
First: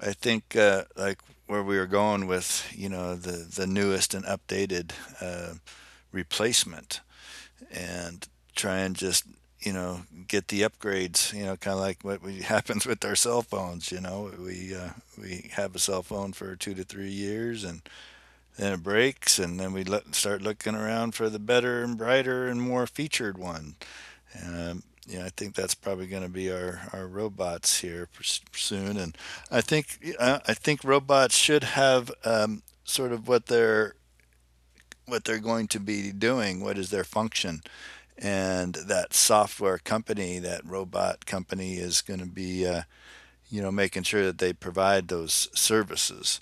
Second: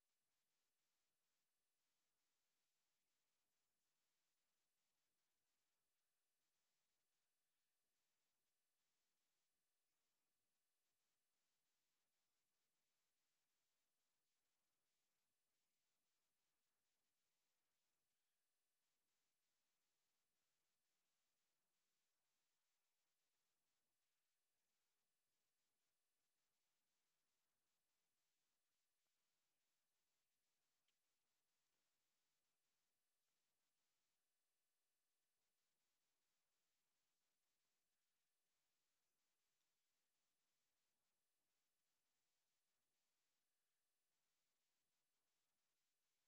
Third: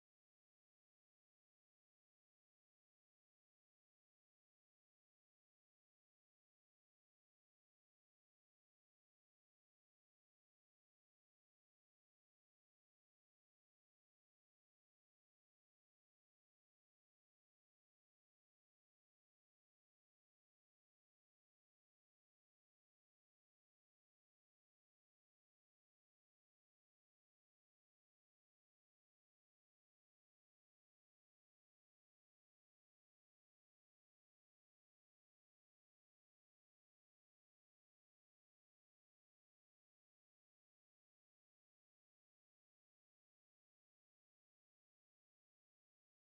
S3: I think like where we were going with the newest and updated uh, replacement and try and just you know get the upgrades, kind of like what happens with our cell phones, we have a cell phone for 2 to 3 years, and then it breaks, and then we let start looking around for the better and brighter and more featured one. Yeah, I think that's probably going to be our robots here soon. And I think robots should have sort of what they're going to be doing, what is their function, and that software company, that robot company, is going to be making sure that they provide those services,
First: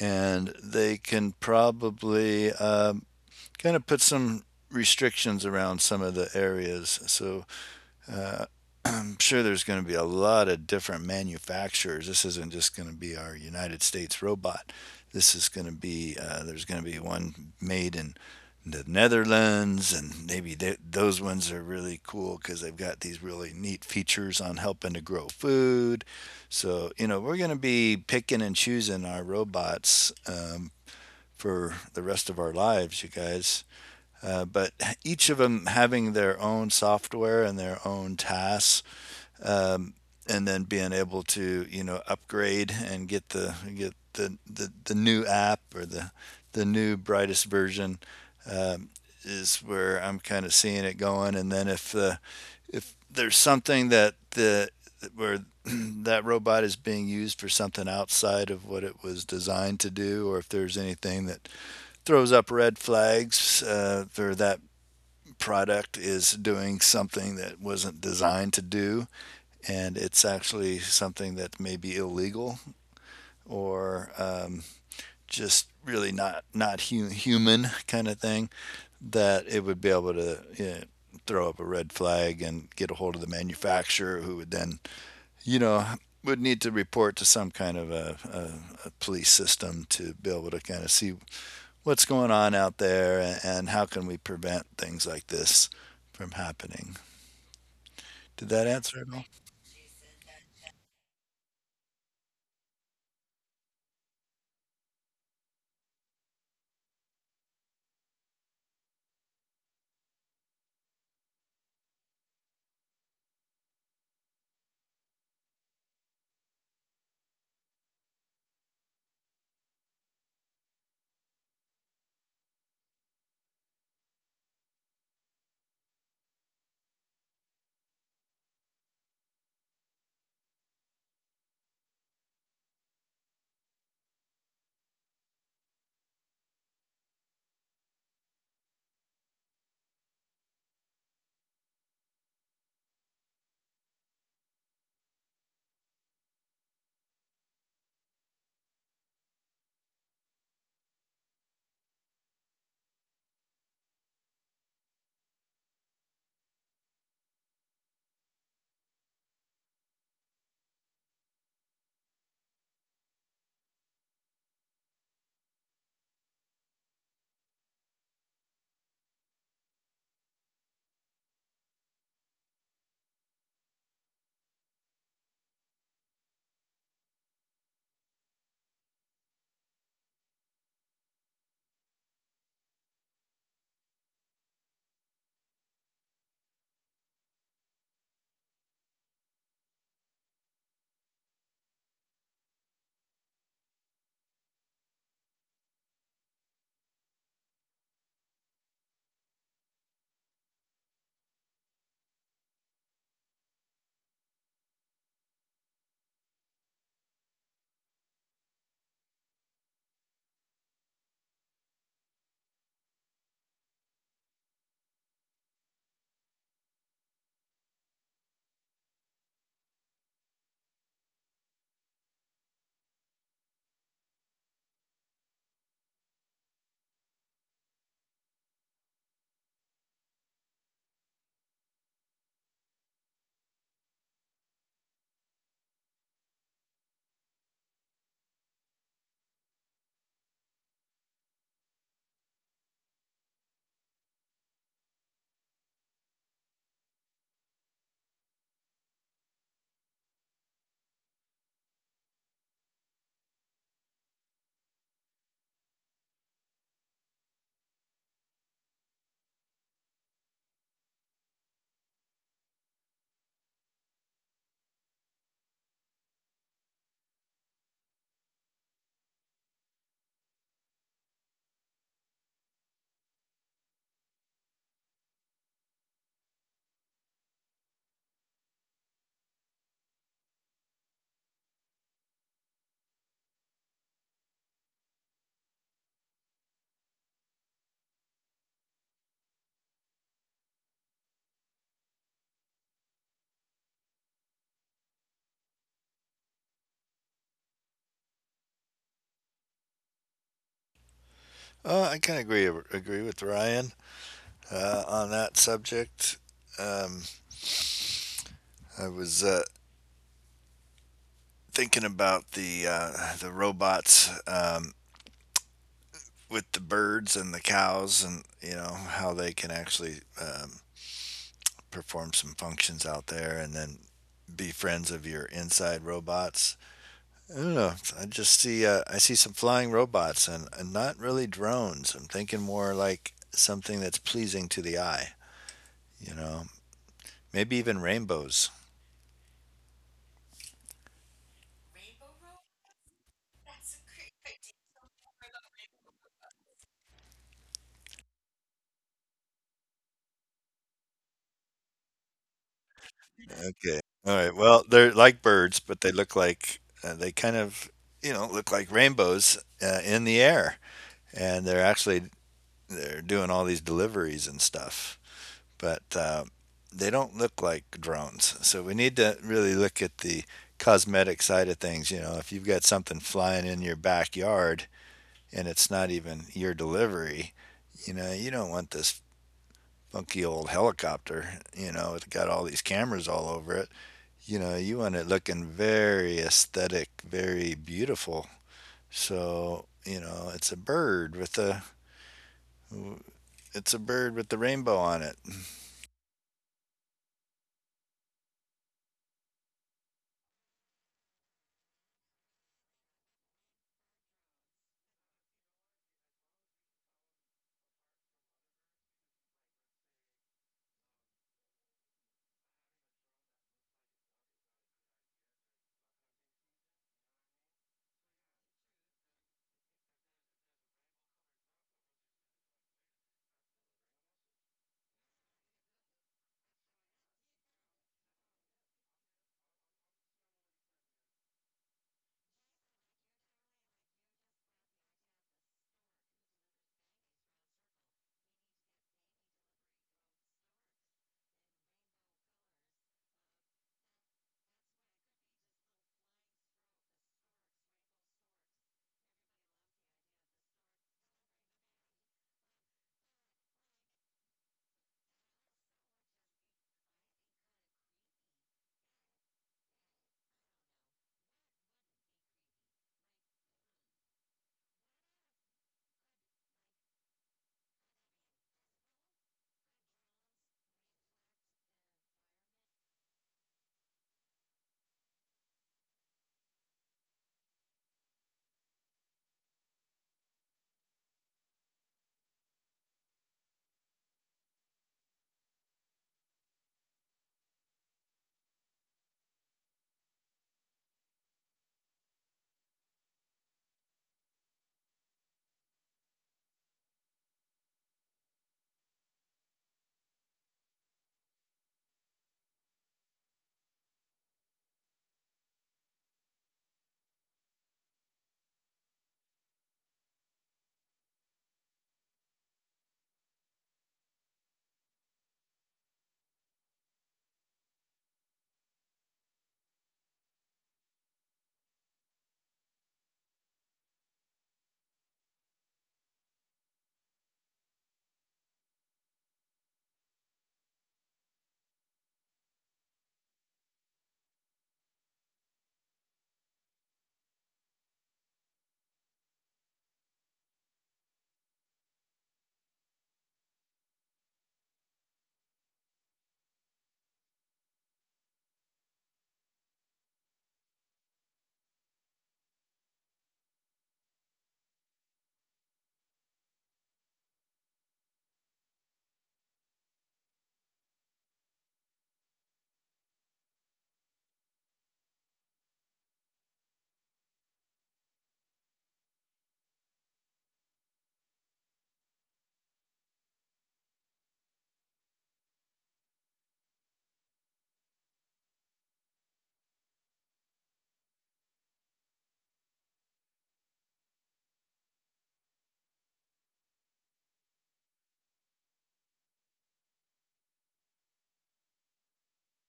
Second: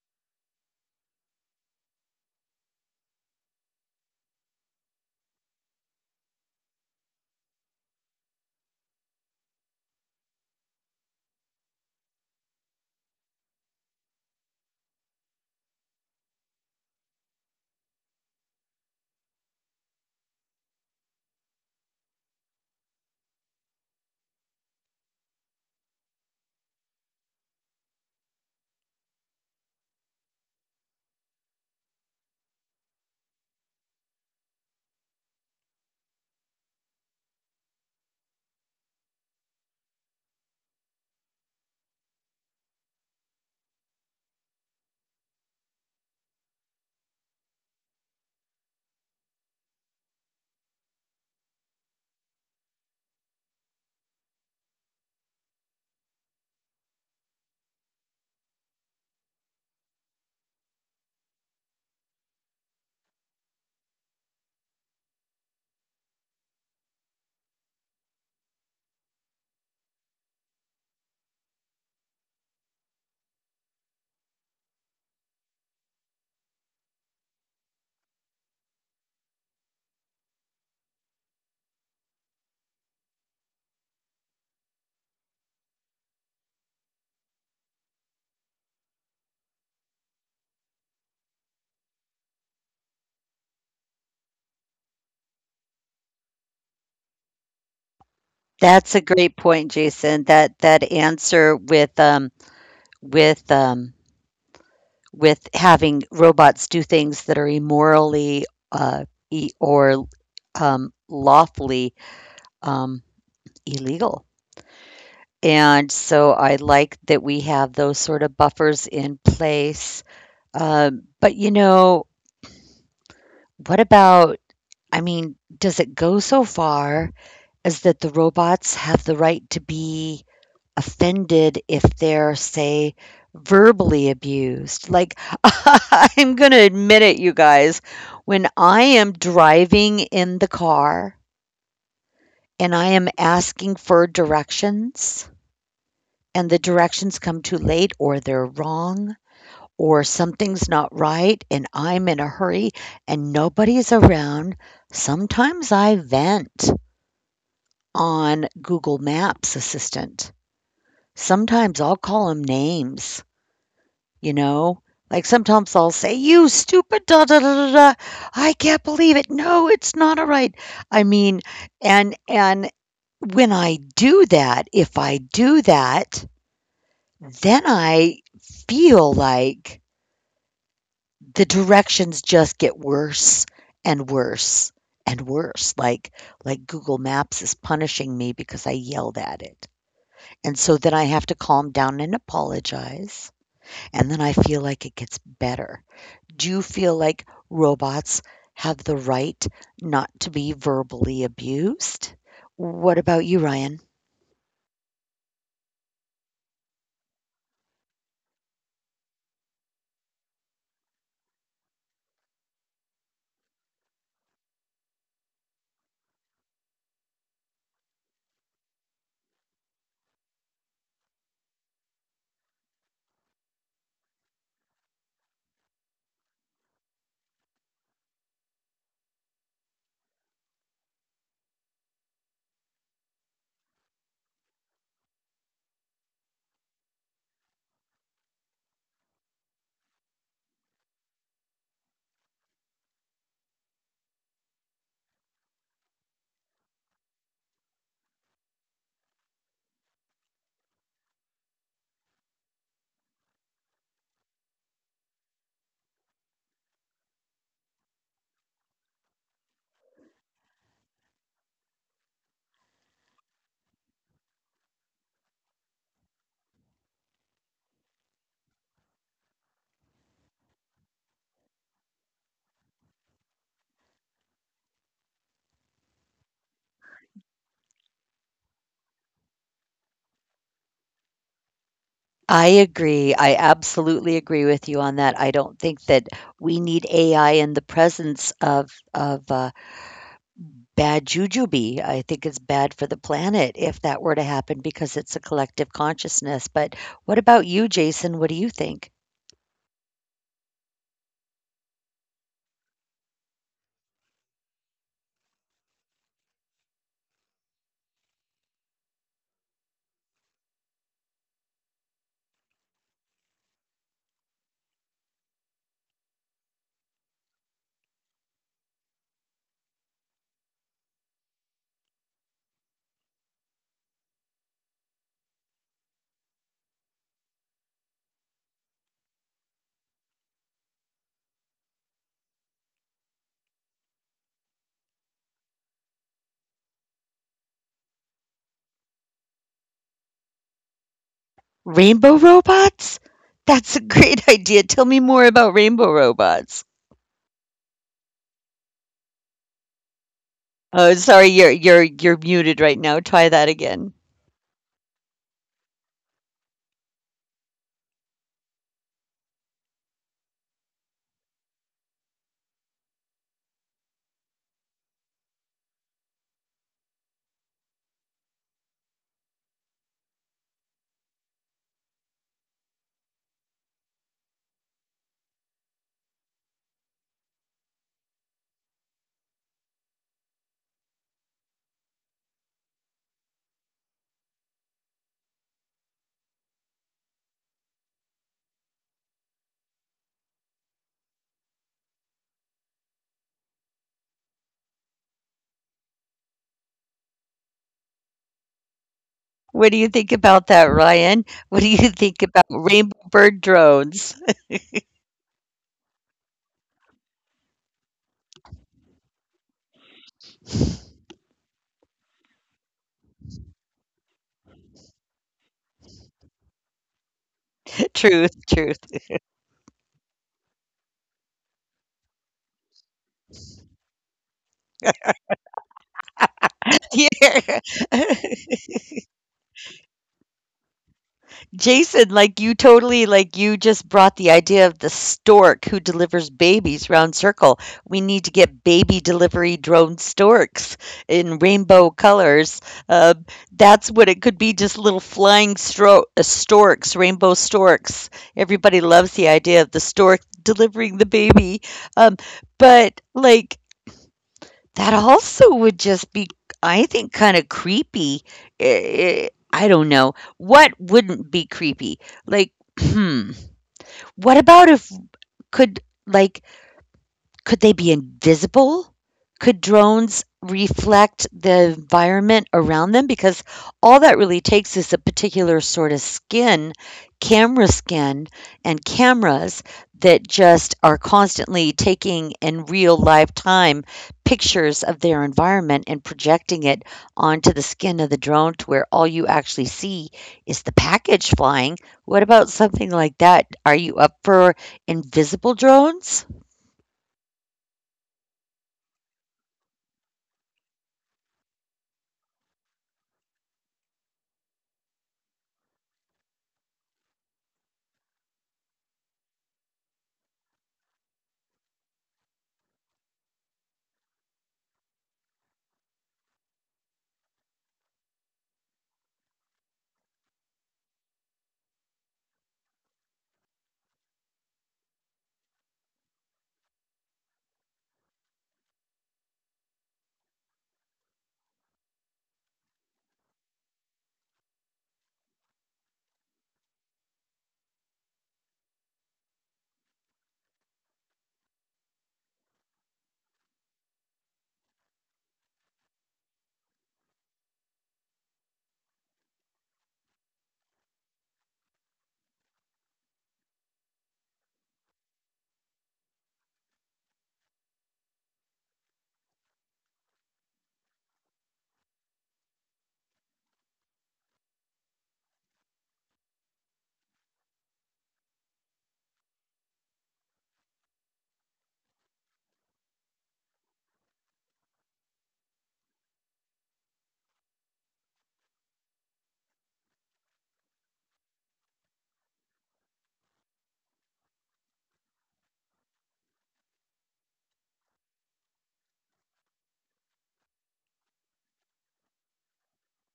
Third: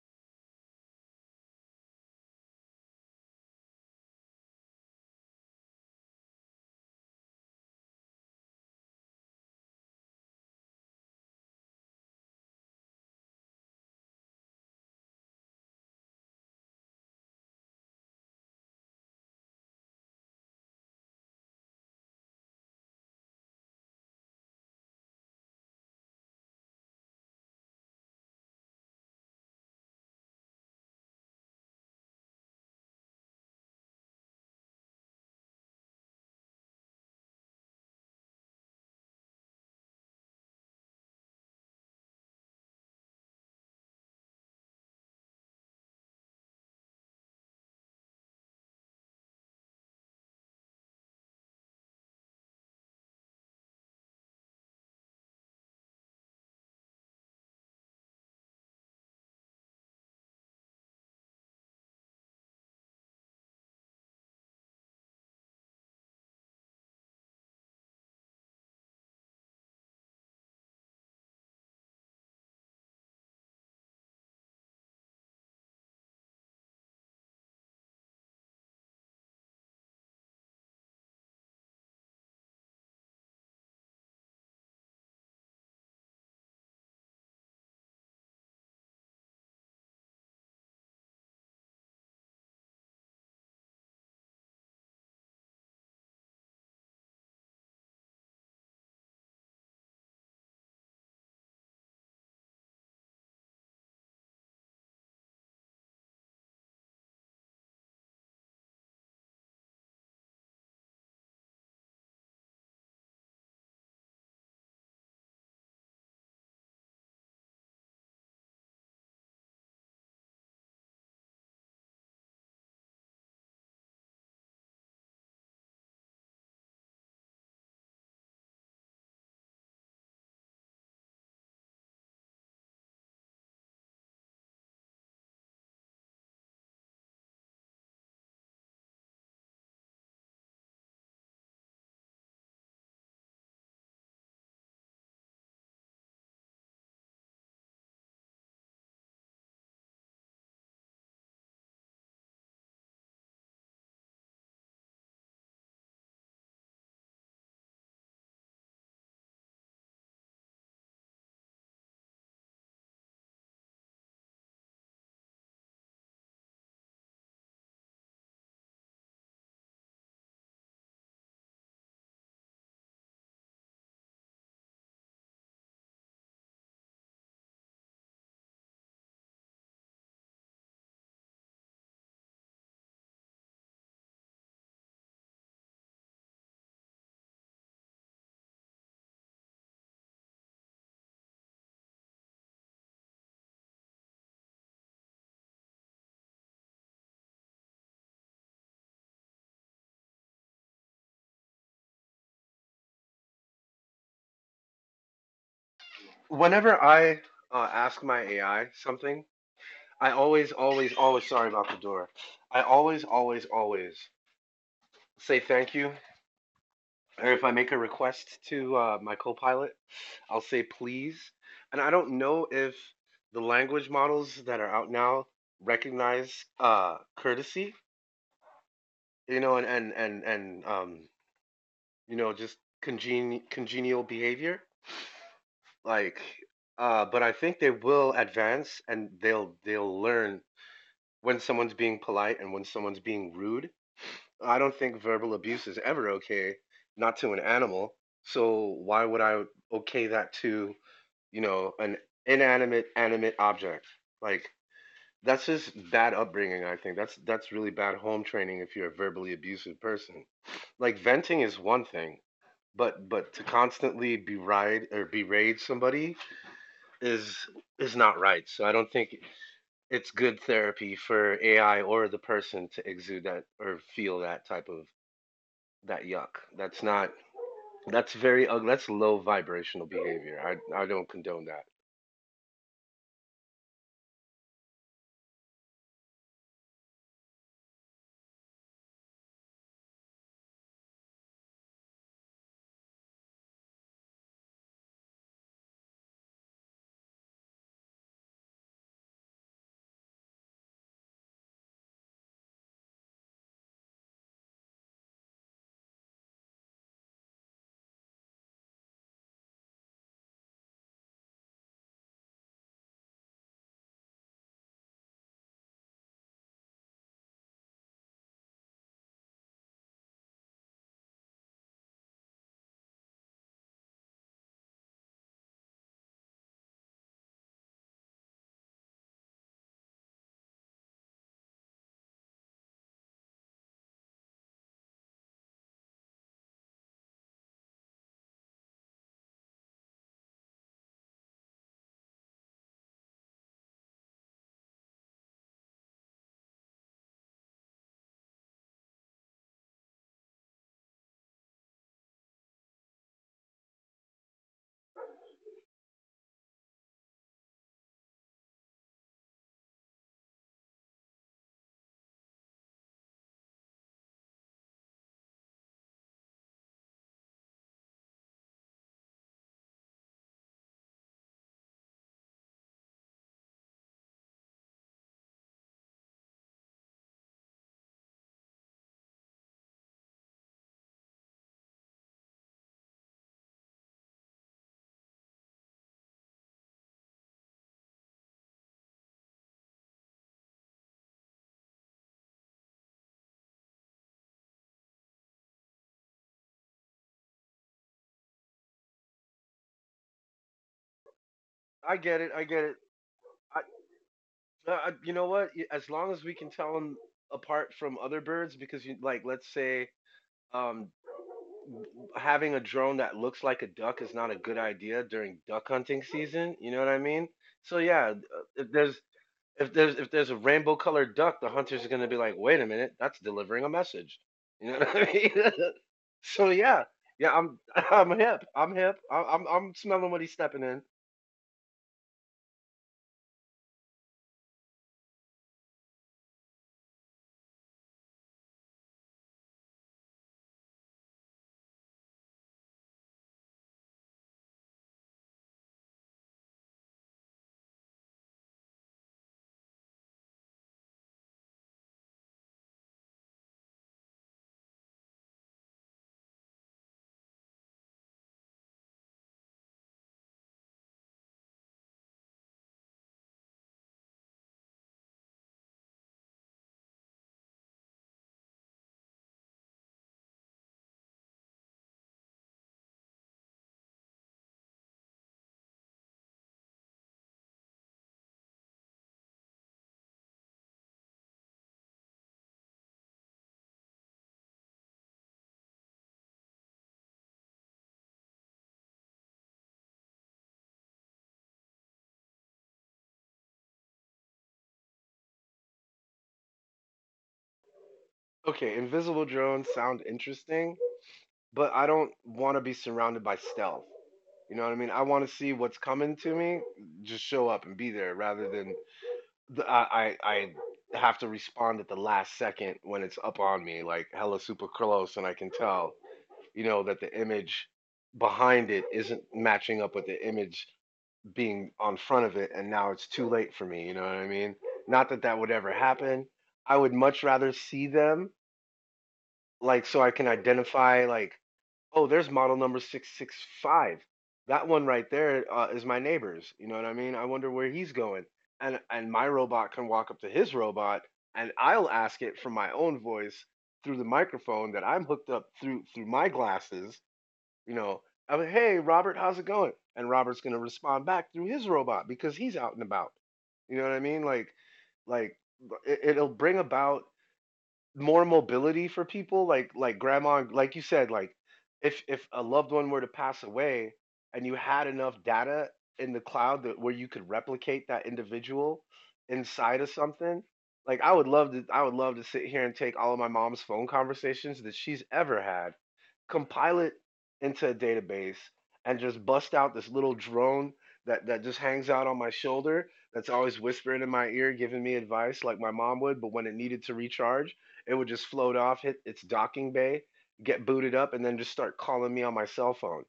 S3: and they can probably kind of put some restrictions around some of the areas. So uh, I'm sure there's going to be a lot of different manufacturers. This isn't just going to be our United States robot. This is going to be there's going to be one made in the Netherlands, and maybe those ones are really cool because they've got these really neat features on helping to grow food. So, we're going to be picking and choosing our robots for the rest of our lives, you guys. But each of them having their own software and their own tasks, um, and then being able to, upgrade and get the new app or the new brightest version, um, is where I'm kind of seeing it going. And then if there's something that the where that robot is being used for something outside of what it was designed to do, or if there's anything that throws up red flags, or that product is doing something that wasn't designed to do, and it's actually something that may be illegal or just really not human kind of thing, that it would be able to, throw up a red flag and get a hold of the manufacturer, who would then you know would need to report to some kind of a police system to be able to kind of see what's going on out there, and how can we prevent things like this from happening. Did that
S1: That's a
S3: answer at all?
S1: great point, Jason. That that answer with with um having robots do things that are immorally uh e- or lawfully um, illegal. And so I like that we have those sort of buffers in place. But, you know, what about, I mean, does it go so far as that the robots have the right to be offended if they're, say, verbally abused? Like, I'm going to admit it, you guys, when I am driving in the car and I am asking for directions and the directions come too late or they're wrong or something's not right and I'm in a hurry and nobody's around, sometimes I vent on Google Maps assistant. Sometimes I'll call them names, you know? Like sometimes I'll say, "You stupid da da da da da. I can't believe it. No, it's not all right." I mean, and when I do that, if I do that, then I feel like the directions just get worse and worse and worse, like Google Maps is punishing me because I yelled at it. And so then I have to calm down and apologize, and then I feel like it gets better. Do you feel like robots have the right not to be verbally abused? What about you, Ryan?
S2: Whenever I ask my AI something, I always, always, always sorry about the door. I always, always, always say thank you. Or if I make a request to my co-pilot, I'll say please. And I don't know if the language models that are out now recognize courtesy, you know, and you know, just congenial behavior. Like, but I think they will advance and they'll learn when someone's being polite and when someone's being rude. I don't think verbal abuse is ever okay, not to an animal. So why would I okay that to, you know, an inanimate animate object? Like that's just bad upbringing, I think. That's really bad home training if you're a verbally abusive person. Like venting is one thing, but to constantly beride or berate somebody is is not right. So I don't think it's good therapy for AI or the person to exude that or feel that type of that yuck. That's not, that's very ugly. That's low vibrational behavior. I don't condone that.
S1: I agree. I absolutely agree with you on that. I don't think that we need AI in the presence of bad jujube. I think it's bad for the planet if that were to happen because it's a collective consciousness, but what about you, Jason? What do you think?
S3: I kind of agree with Ryan on that subject. Um, I was thinking about the robots with the birds and the cows, and you know how they can actually perform some functions out there, and then be friends of your inside robots. I don't know. I just see I see some flying robots, and not really drones. I'm thinking more like something that's pleasing to the eye. You know, maybe even rainbows.
S1: Rainbow robots? That's a great idea. Tell me more about rainbow robots. Oh, sorry, you're muted right now. Try that again.
S3: Okay. All right. Well, they're like birds, but they look like they you know, look like rainbows in the air, and they're actually they're doing all these deliveries and stuff, but they don't look like drones. So we need to really look at the cosmetic side of things. You know, if you've got something flying in your backyard and it's not even your delivery, you know, you don't want this funky old helicopter. You know, it's got all these cameras all over it. You know, you want it looking very aesthetic, very beautiful. So, you know, it's a bird with a it's a bird with the rainbow on it.
S1: What do you think about that, Ryan?
S2: I
S1: What do
S2: get it.
S1: you
S2: I get
S1: think
S2: it.
S1: about rainbow
S2: I,
S1: bird drones?
S2: you know what? As long as we can tell them apart from other birds, because you like, let's say, um, having a drone that looks like a duck is not a good idea during duck hunting season. You know what I mean? So yeah, uh,
S1: Truth,
S2: if
S1: truth.
S2: there's if there's a rainbow colored duck, the hunter's are gonna be like, wait a minute, that's delivering a message. You know what I mean? So yeah, yeah,
S1: Yeah.
S2: I'm I'm hip. I'm smelling what he's stepping in.
S1: Jason, like you totally like you just brought the idea of the stork who delivers babies round circle. We need to get baby delivery drone storks in rainbow colors. Uh, that's what it could be, just little flying storks, rainbow storks. Everybody loves the idea of the stork delivering the baby. Um, but like, that also would just be, I think, kind of creepy. I don't know. What wouldn't be creepy? Like, hmm. What about if could like could they be invisible? Could drones reflect the environment around them? Because all that really takes is a particular sort of skin, camera skin, and cameras that just are constantly taking in real live time pictures of their environment and projecting it onto the skin of the drone to where all you actually see is the package flying. What about something like that? Are you up for invisible drones?
S2: Okay, invisible drones sound interesting, but I don't want to be surrounded by stealth. You know what I mean? I want to see what's coming to me. Just show up and be there, rather than the, I have to respond at the last second when it's up on me, like hella super close, and I can tell, you know, that the image behind it isn't matching up with the image being on front of it and now it's too late for me, you know what I mean? Not that that would ever happen. I would much rather see them like so I can identify like, oh, there's model number 665. That one right there is my neighbor's, you know what I mean? I wonder where he's going. And my robot can walk up to his robot and I'll ask it from my own voice through the microphone that I'm hooked up through through my glasses, you know, I'm like, hey Robert, how's it going? And Robert's gonna respond back through his robot because he's out and about. You know what I mean? Like it, it'll bring about more mobility for people like grandma like you said like if a loved one were to pass away and you had enough data in the cloud that where you could replicate that individual inside of something like I would love to sit here and take all of my mom's phone conversations that she's ever had, compile it into a database and just bust out this little drone that just hangs out on my shoulder that's always whispering in my ear giving me advice like my mom would, but when it needed to recharge it would just float off, hit its docking bay, get booted up, and then just start calling me on my cell phone.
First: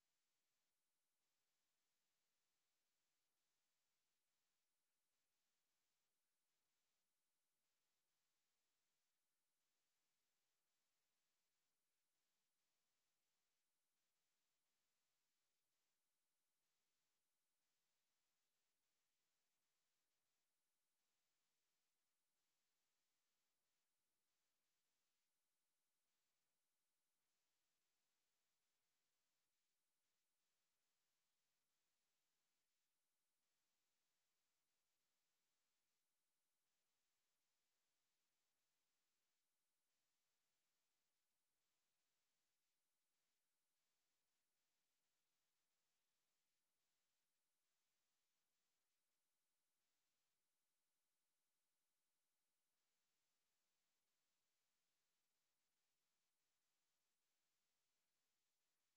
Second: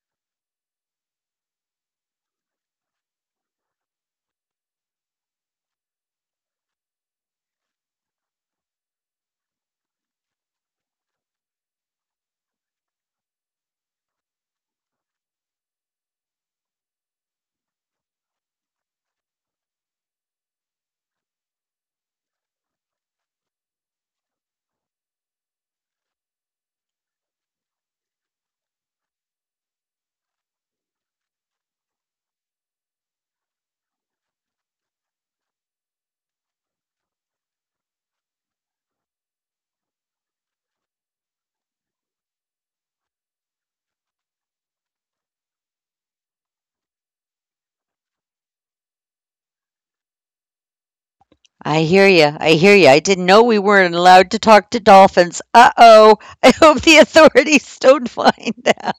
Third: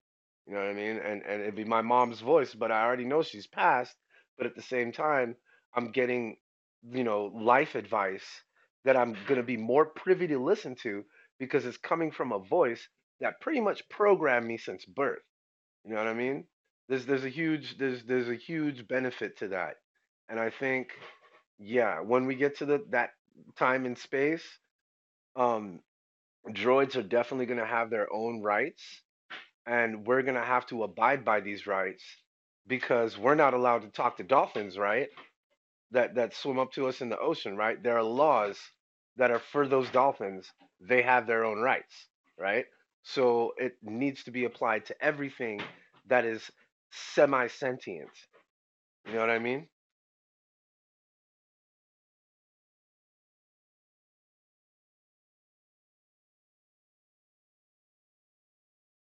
S2: You know what I mean? And it'd be my mom's voice, but I already know she's passed. But at the same time, I'm getting, you know, life advice that I'm gonna be more privy to listen to because it's coming from a voice that pretty much programmed me since birth. You know what I mean? There's a huge benefit to that. And I think, yeah, when we get to the that time in space, um, droids are definitely going to have their own rights, and we're going to have to abide by these rights because we're not allowed to talk to dolphins, right? That that swim up to us in the ocean, right? There are laws that are for those dolphins. They have their own rights, right? So it needs to be applied to everything that is semi-sentient. You know what I mean?
S1: I hear you. I didn't know we weren't allowed to talk to dolphins. Uh oh. I hope the authorities don't find out.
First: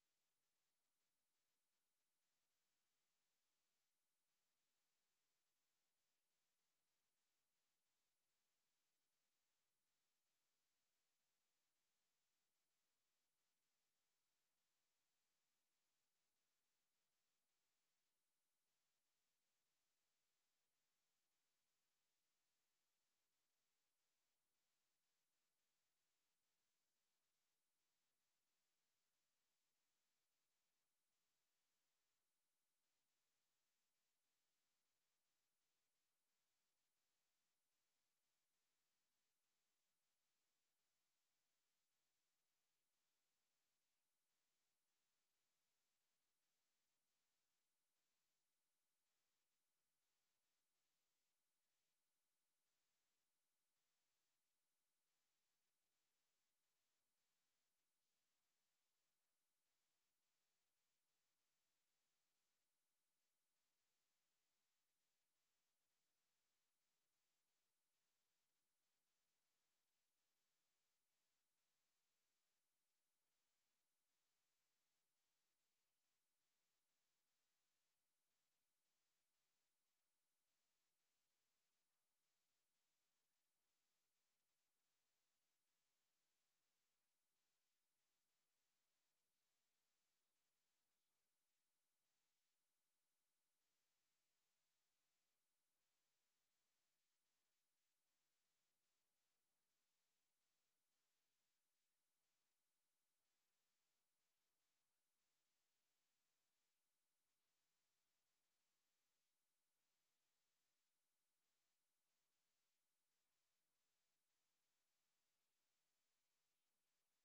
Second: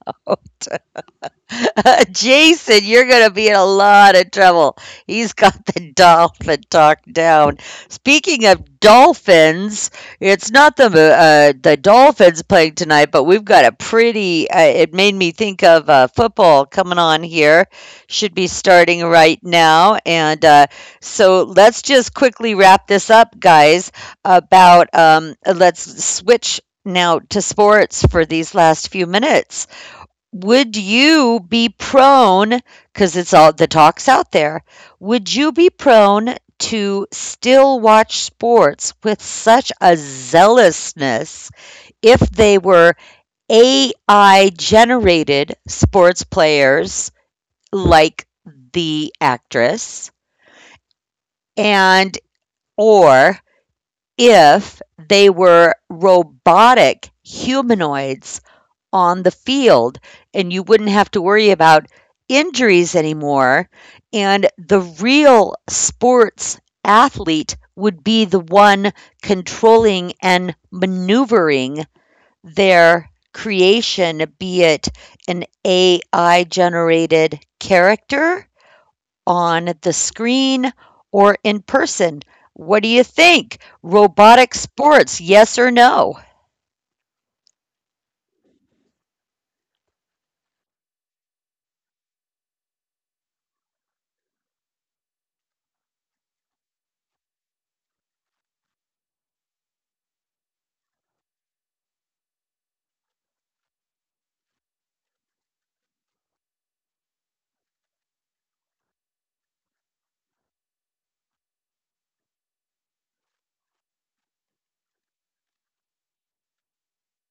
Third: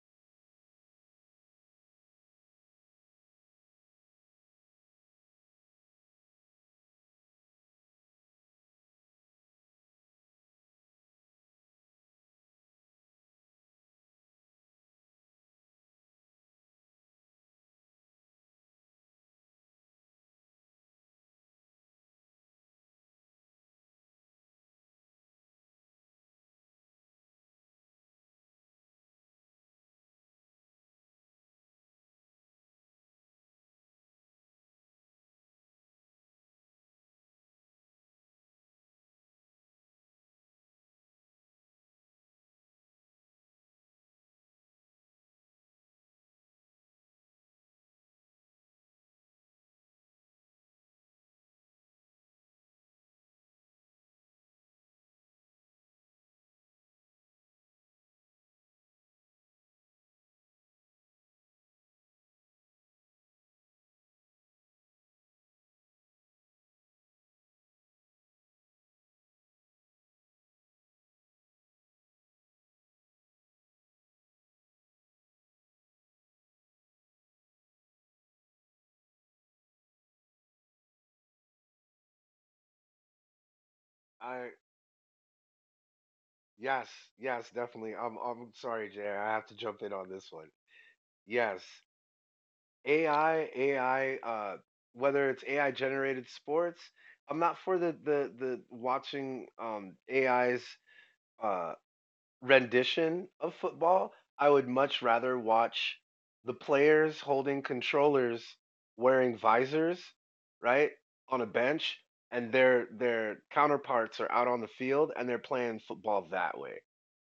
S1: Jason, you're going to be in a lot of trouble. He's got the dolphin talk down. Speaking of dolphins, it's not the Dolphins playing tonight, but we've got a pretty. It made me think of football coming on here. Should be starting right now, and so let's just quickly wrap this up, guys. About let's switch now to sports for these last few minutes. Would you be prone? Because it's all the talk's out there, would you be prone to still watch sports with such a zealousness if they were AI generated sports players like the actress and or if they were robotic humanoids on the field and you wouldn't have to worry about injuries anymore. And the real sports athlete would be the one controlling and maneuvering their creation, be it an AI generated character on the screen or in person. What do you think?
S2: I
S1: Robotic sports, yes or no?
S2: yes, yes, definitely. I'm sorry, Jay. I have to jump in on this one. Yes. AI, AI, uh, whether it's AI generated sports, I'm not for the watching AI's uh rendition of football, I would much rather watch the players holding controllers wearing visors, right, on a bench and their counterparts are out on the field and they're playing football that way.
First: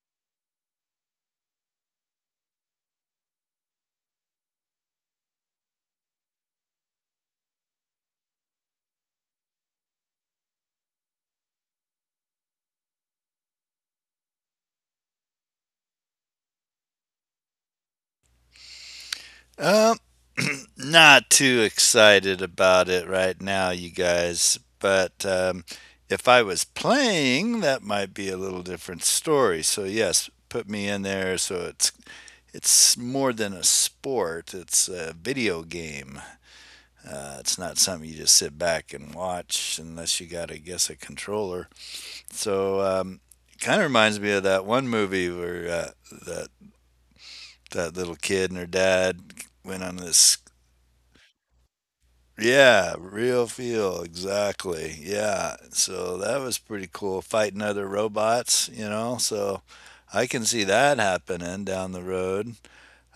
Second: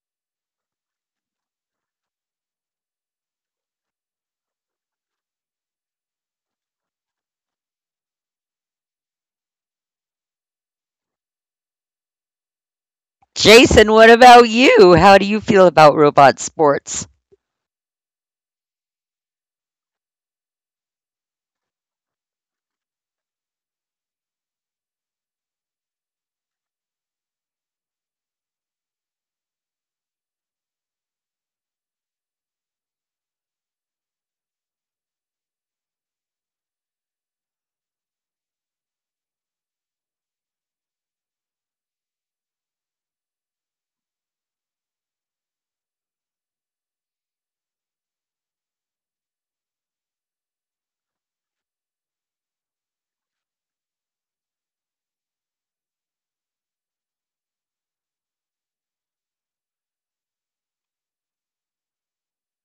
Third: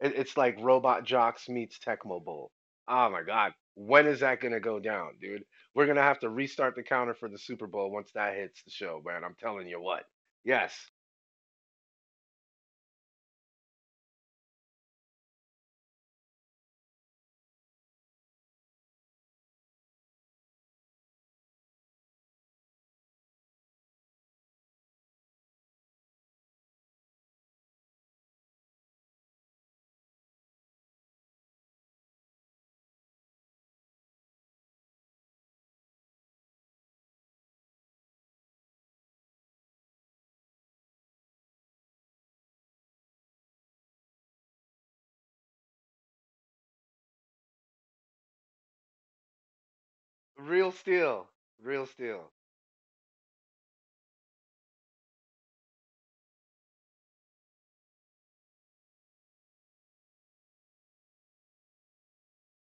S2: It's like Robot Jocks meets Tecmo Bowl. Oh my god, when is that going to go down, dude? We're going to have to restart the counter for the Super Bowl once that hits the show, man. I'm telling you what. Yes,
S1: Jason, what about you? How do you feel about robot sports?
S3: Um, Not too excited about it right now, you guys. But if I was playing, that might be a little different story. So yes, put me in there. So it's more than a sport; it's a video game. It's not something you just sit back and watch unless you got, I guess, a controller. So it kind of reminds me of that one movie where that that little kid and her dad went on this.
S2: real steel, real steel.
S3: Yeah, real feel exactly. Yeah, so that was pretty cool fighting other robots. You know, so I can see that happening down the road.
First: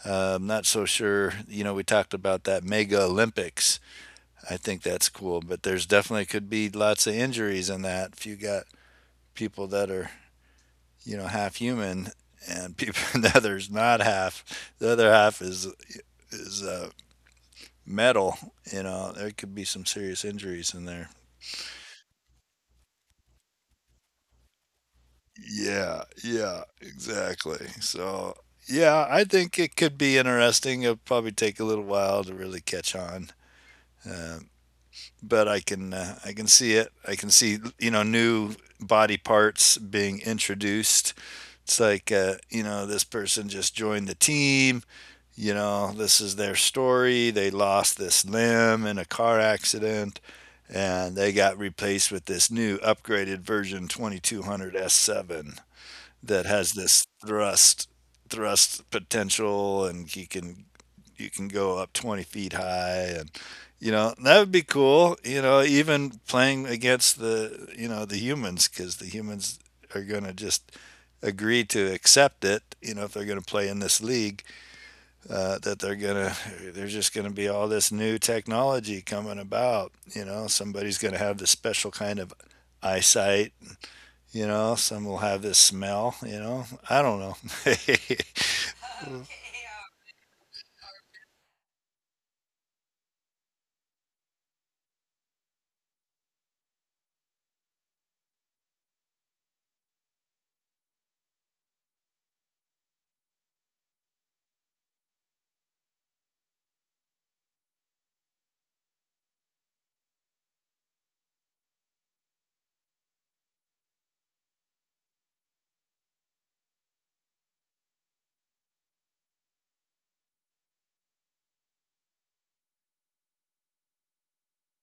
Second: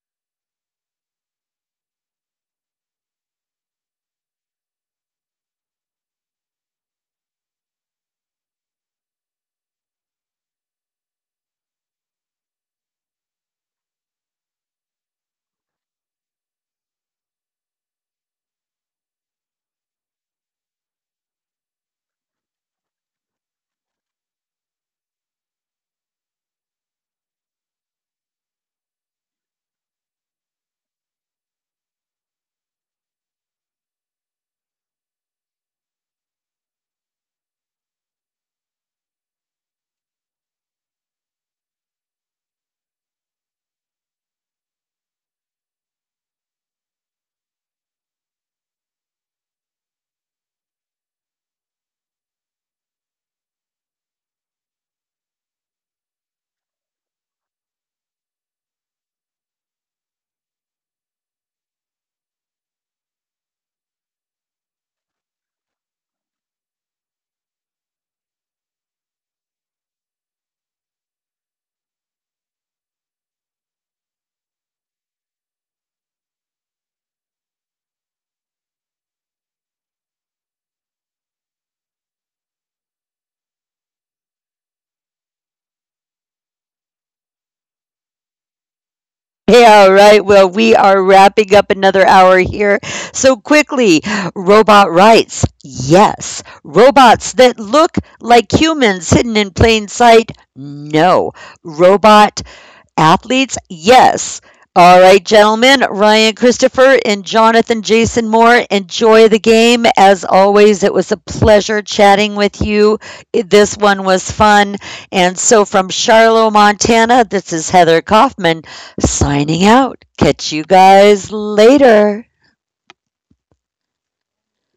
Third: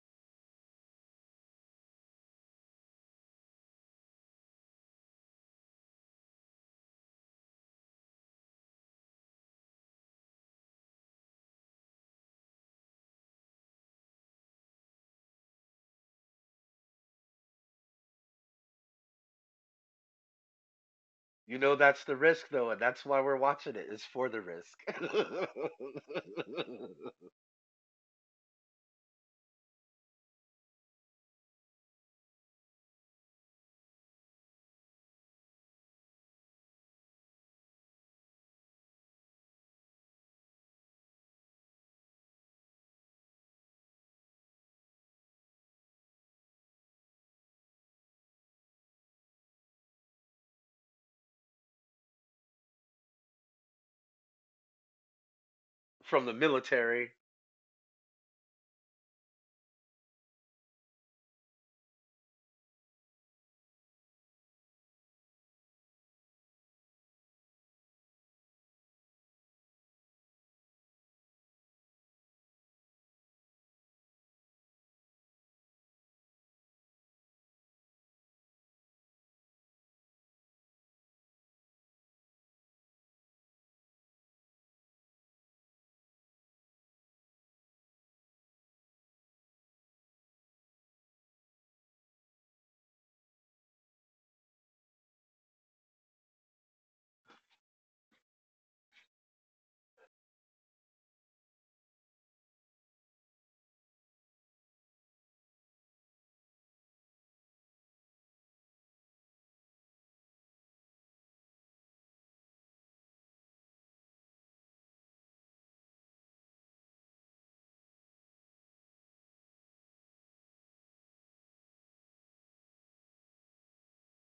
S3: I'm not so sure. You know, we talked about that mega Olympics. I think that's cool. But there's definitely could be lots of injuries in that if you got people that are, you know, half human and people the other's not half. The other half is metal. You know, there could be some serious injuries in there.
S2: You know that's the risk though, and that's why we're watching it is for the risk.
S3: Yeah, yeah, exactly. So yeah, I think it could be interesting. It'll probably take a little while to really catch on, uh, but I can see it. I can see, you know, new body parts being introduced. It's like, you know, this person just joined the team. You know, this is their story. They lost this limb in a car accident and they got replaced with this new upgraded version 2200 S7
S2: From the
S3: that has
S2: military.
S3: this thrust potential, and he can you can go up 20 feet high. And you know that would be cool, you know, even playing against the, you know, the humans, because the humans are going to just agree to accept it, you know, if they're going to play in this league. That they're going to there's just going to be all this new technology coming about. You know, somebody's going to have this special kind of eyesight, you know, some will have this smell, you know. I don't know.
S1: Yeah, all right. Well, we are wrapping up another hour here. So quickly, robot rights. Yes. Robots that look like humans hidden in plain sight. No. Robot athletes, yes. All right, gentlemen, Ryan Christopher and Jonathan Jason Moore, enjoy the game. As always, it was a pleasure chatting with you. This one was fun. And so from Charlotte, Montana, this is Heather Kaufman signing out. Catch you guys later.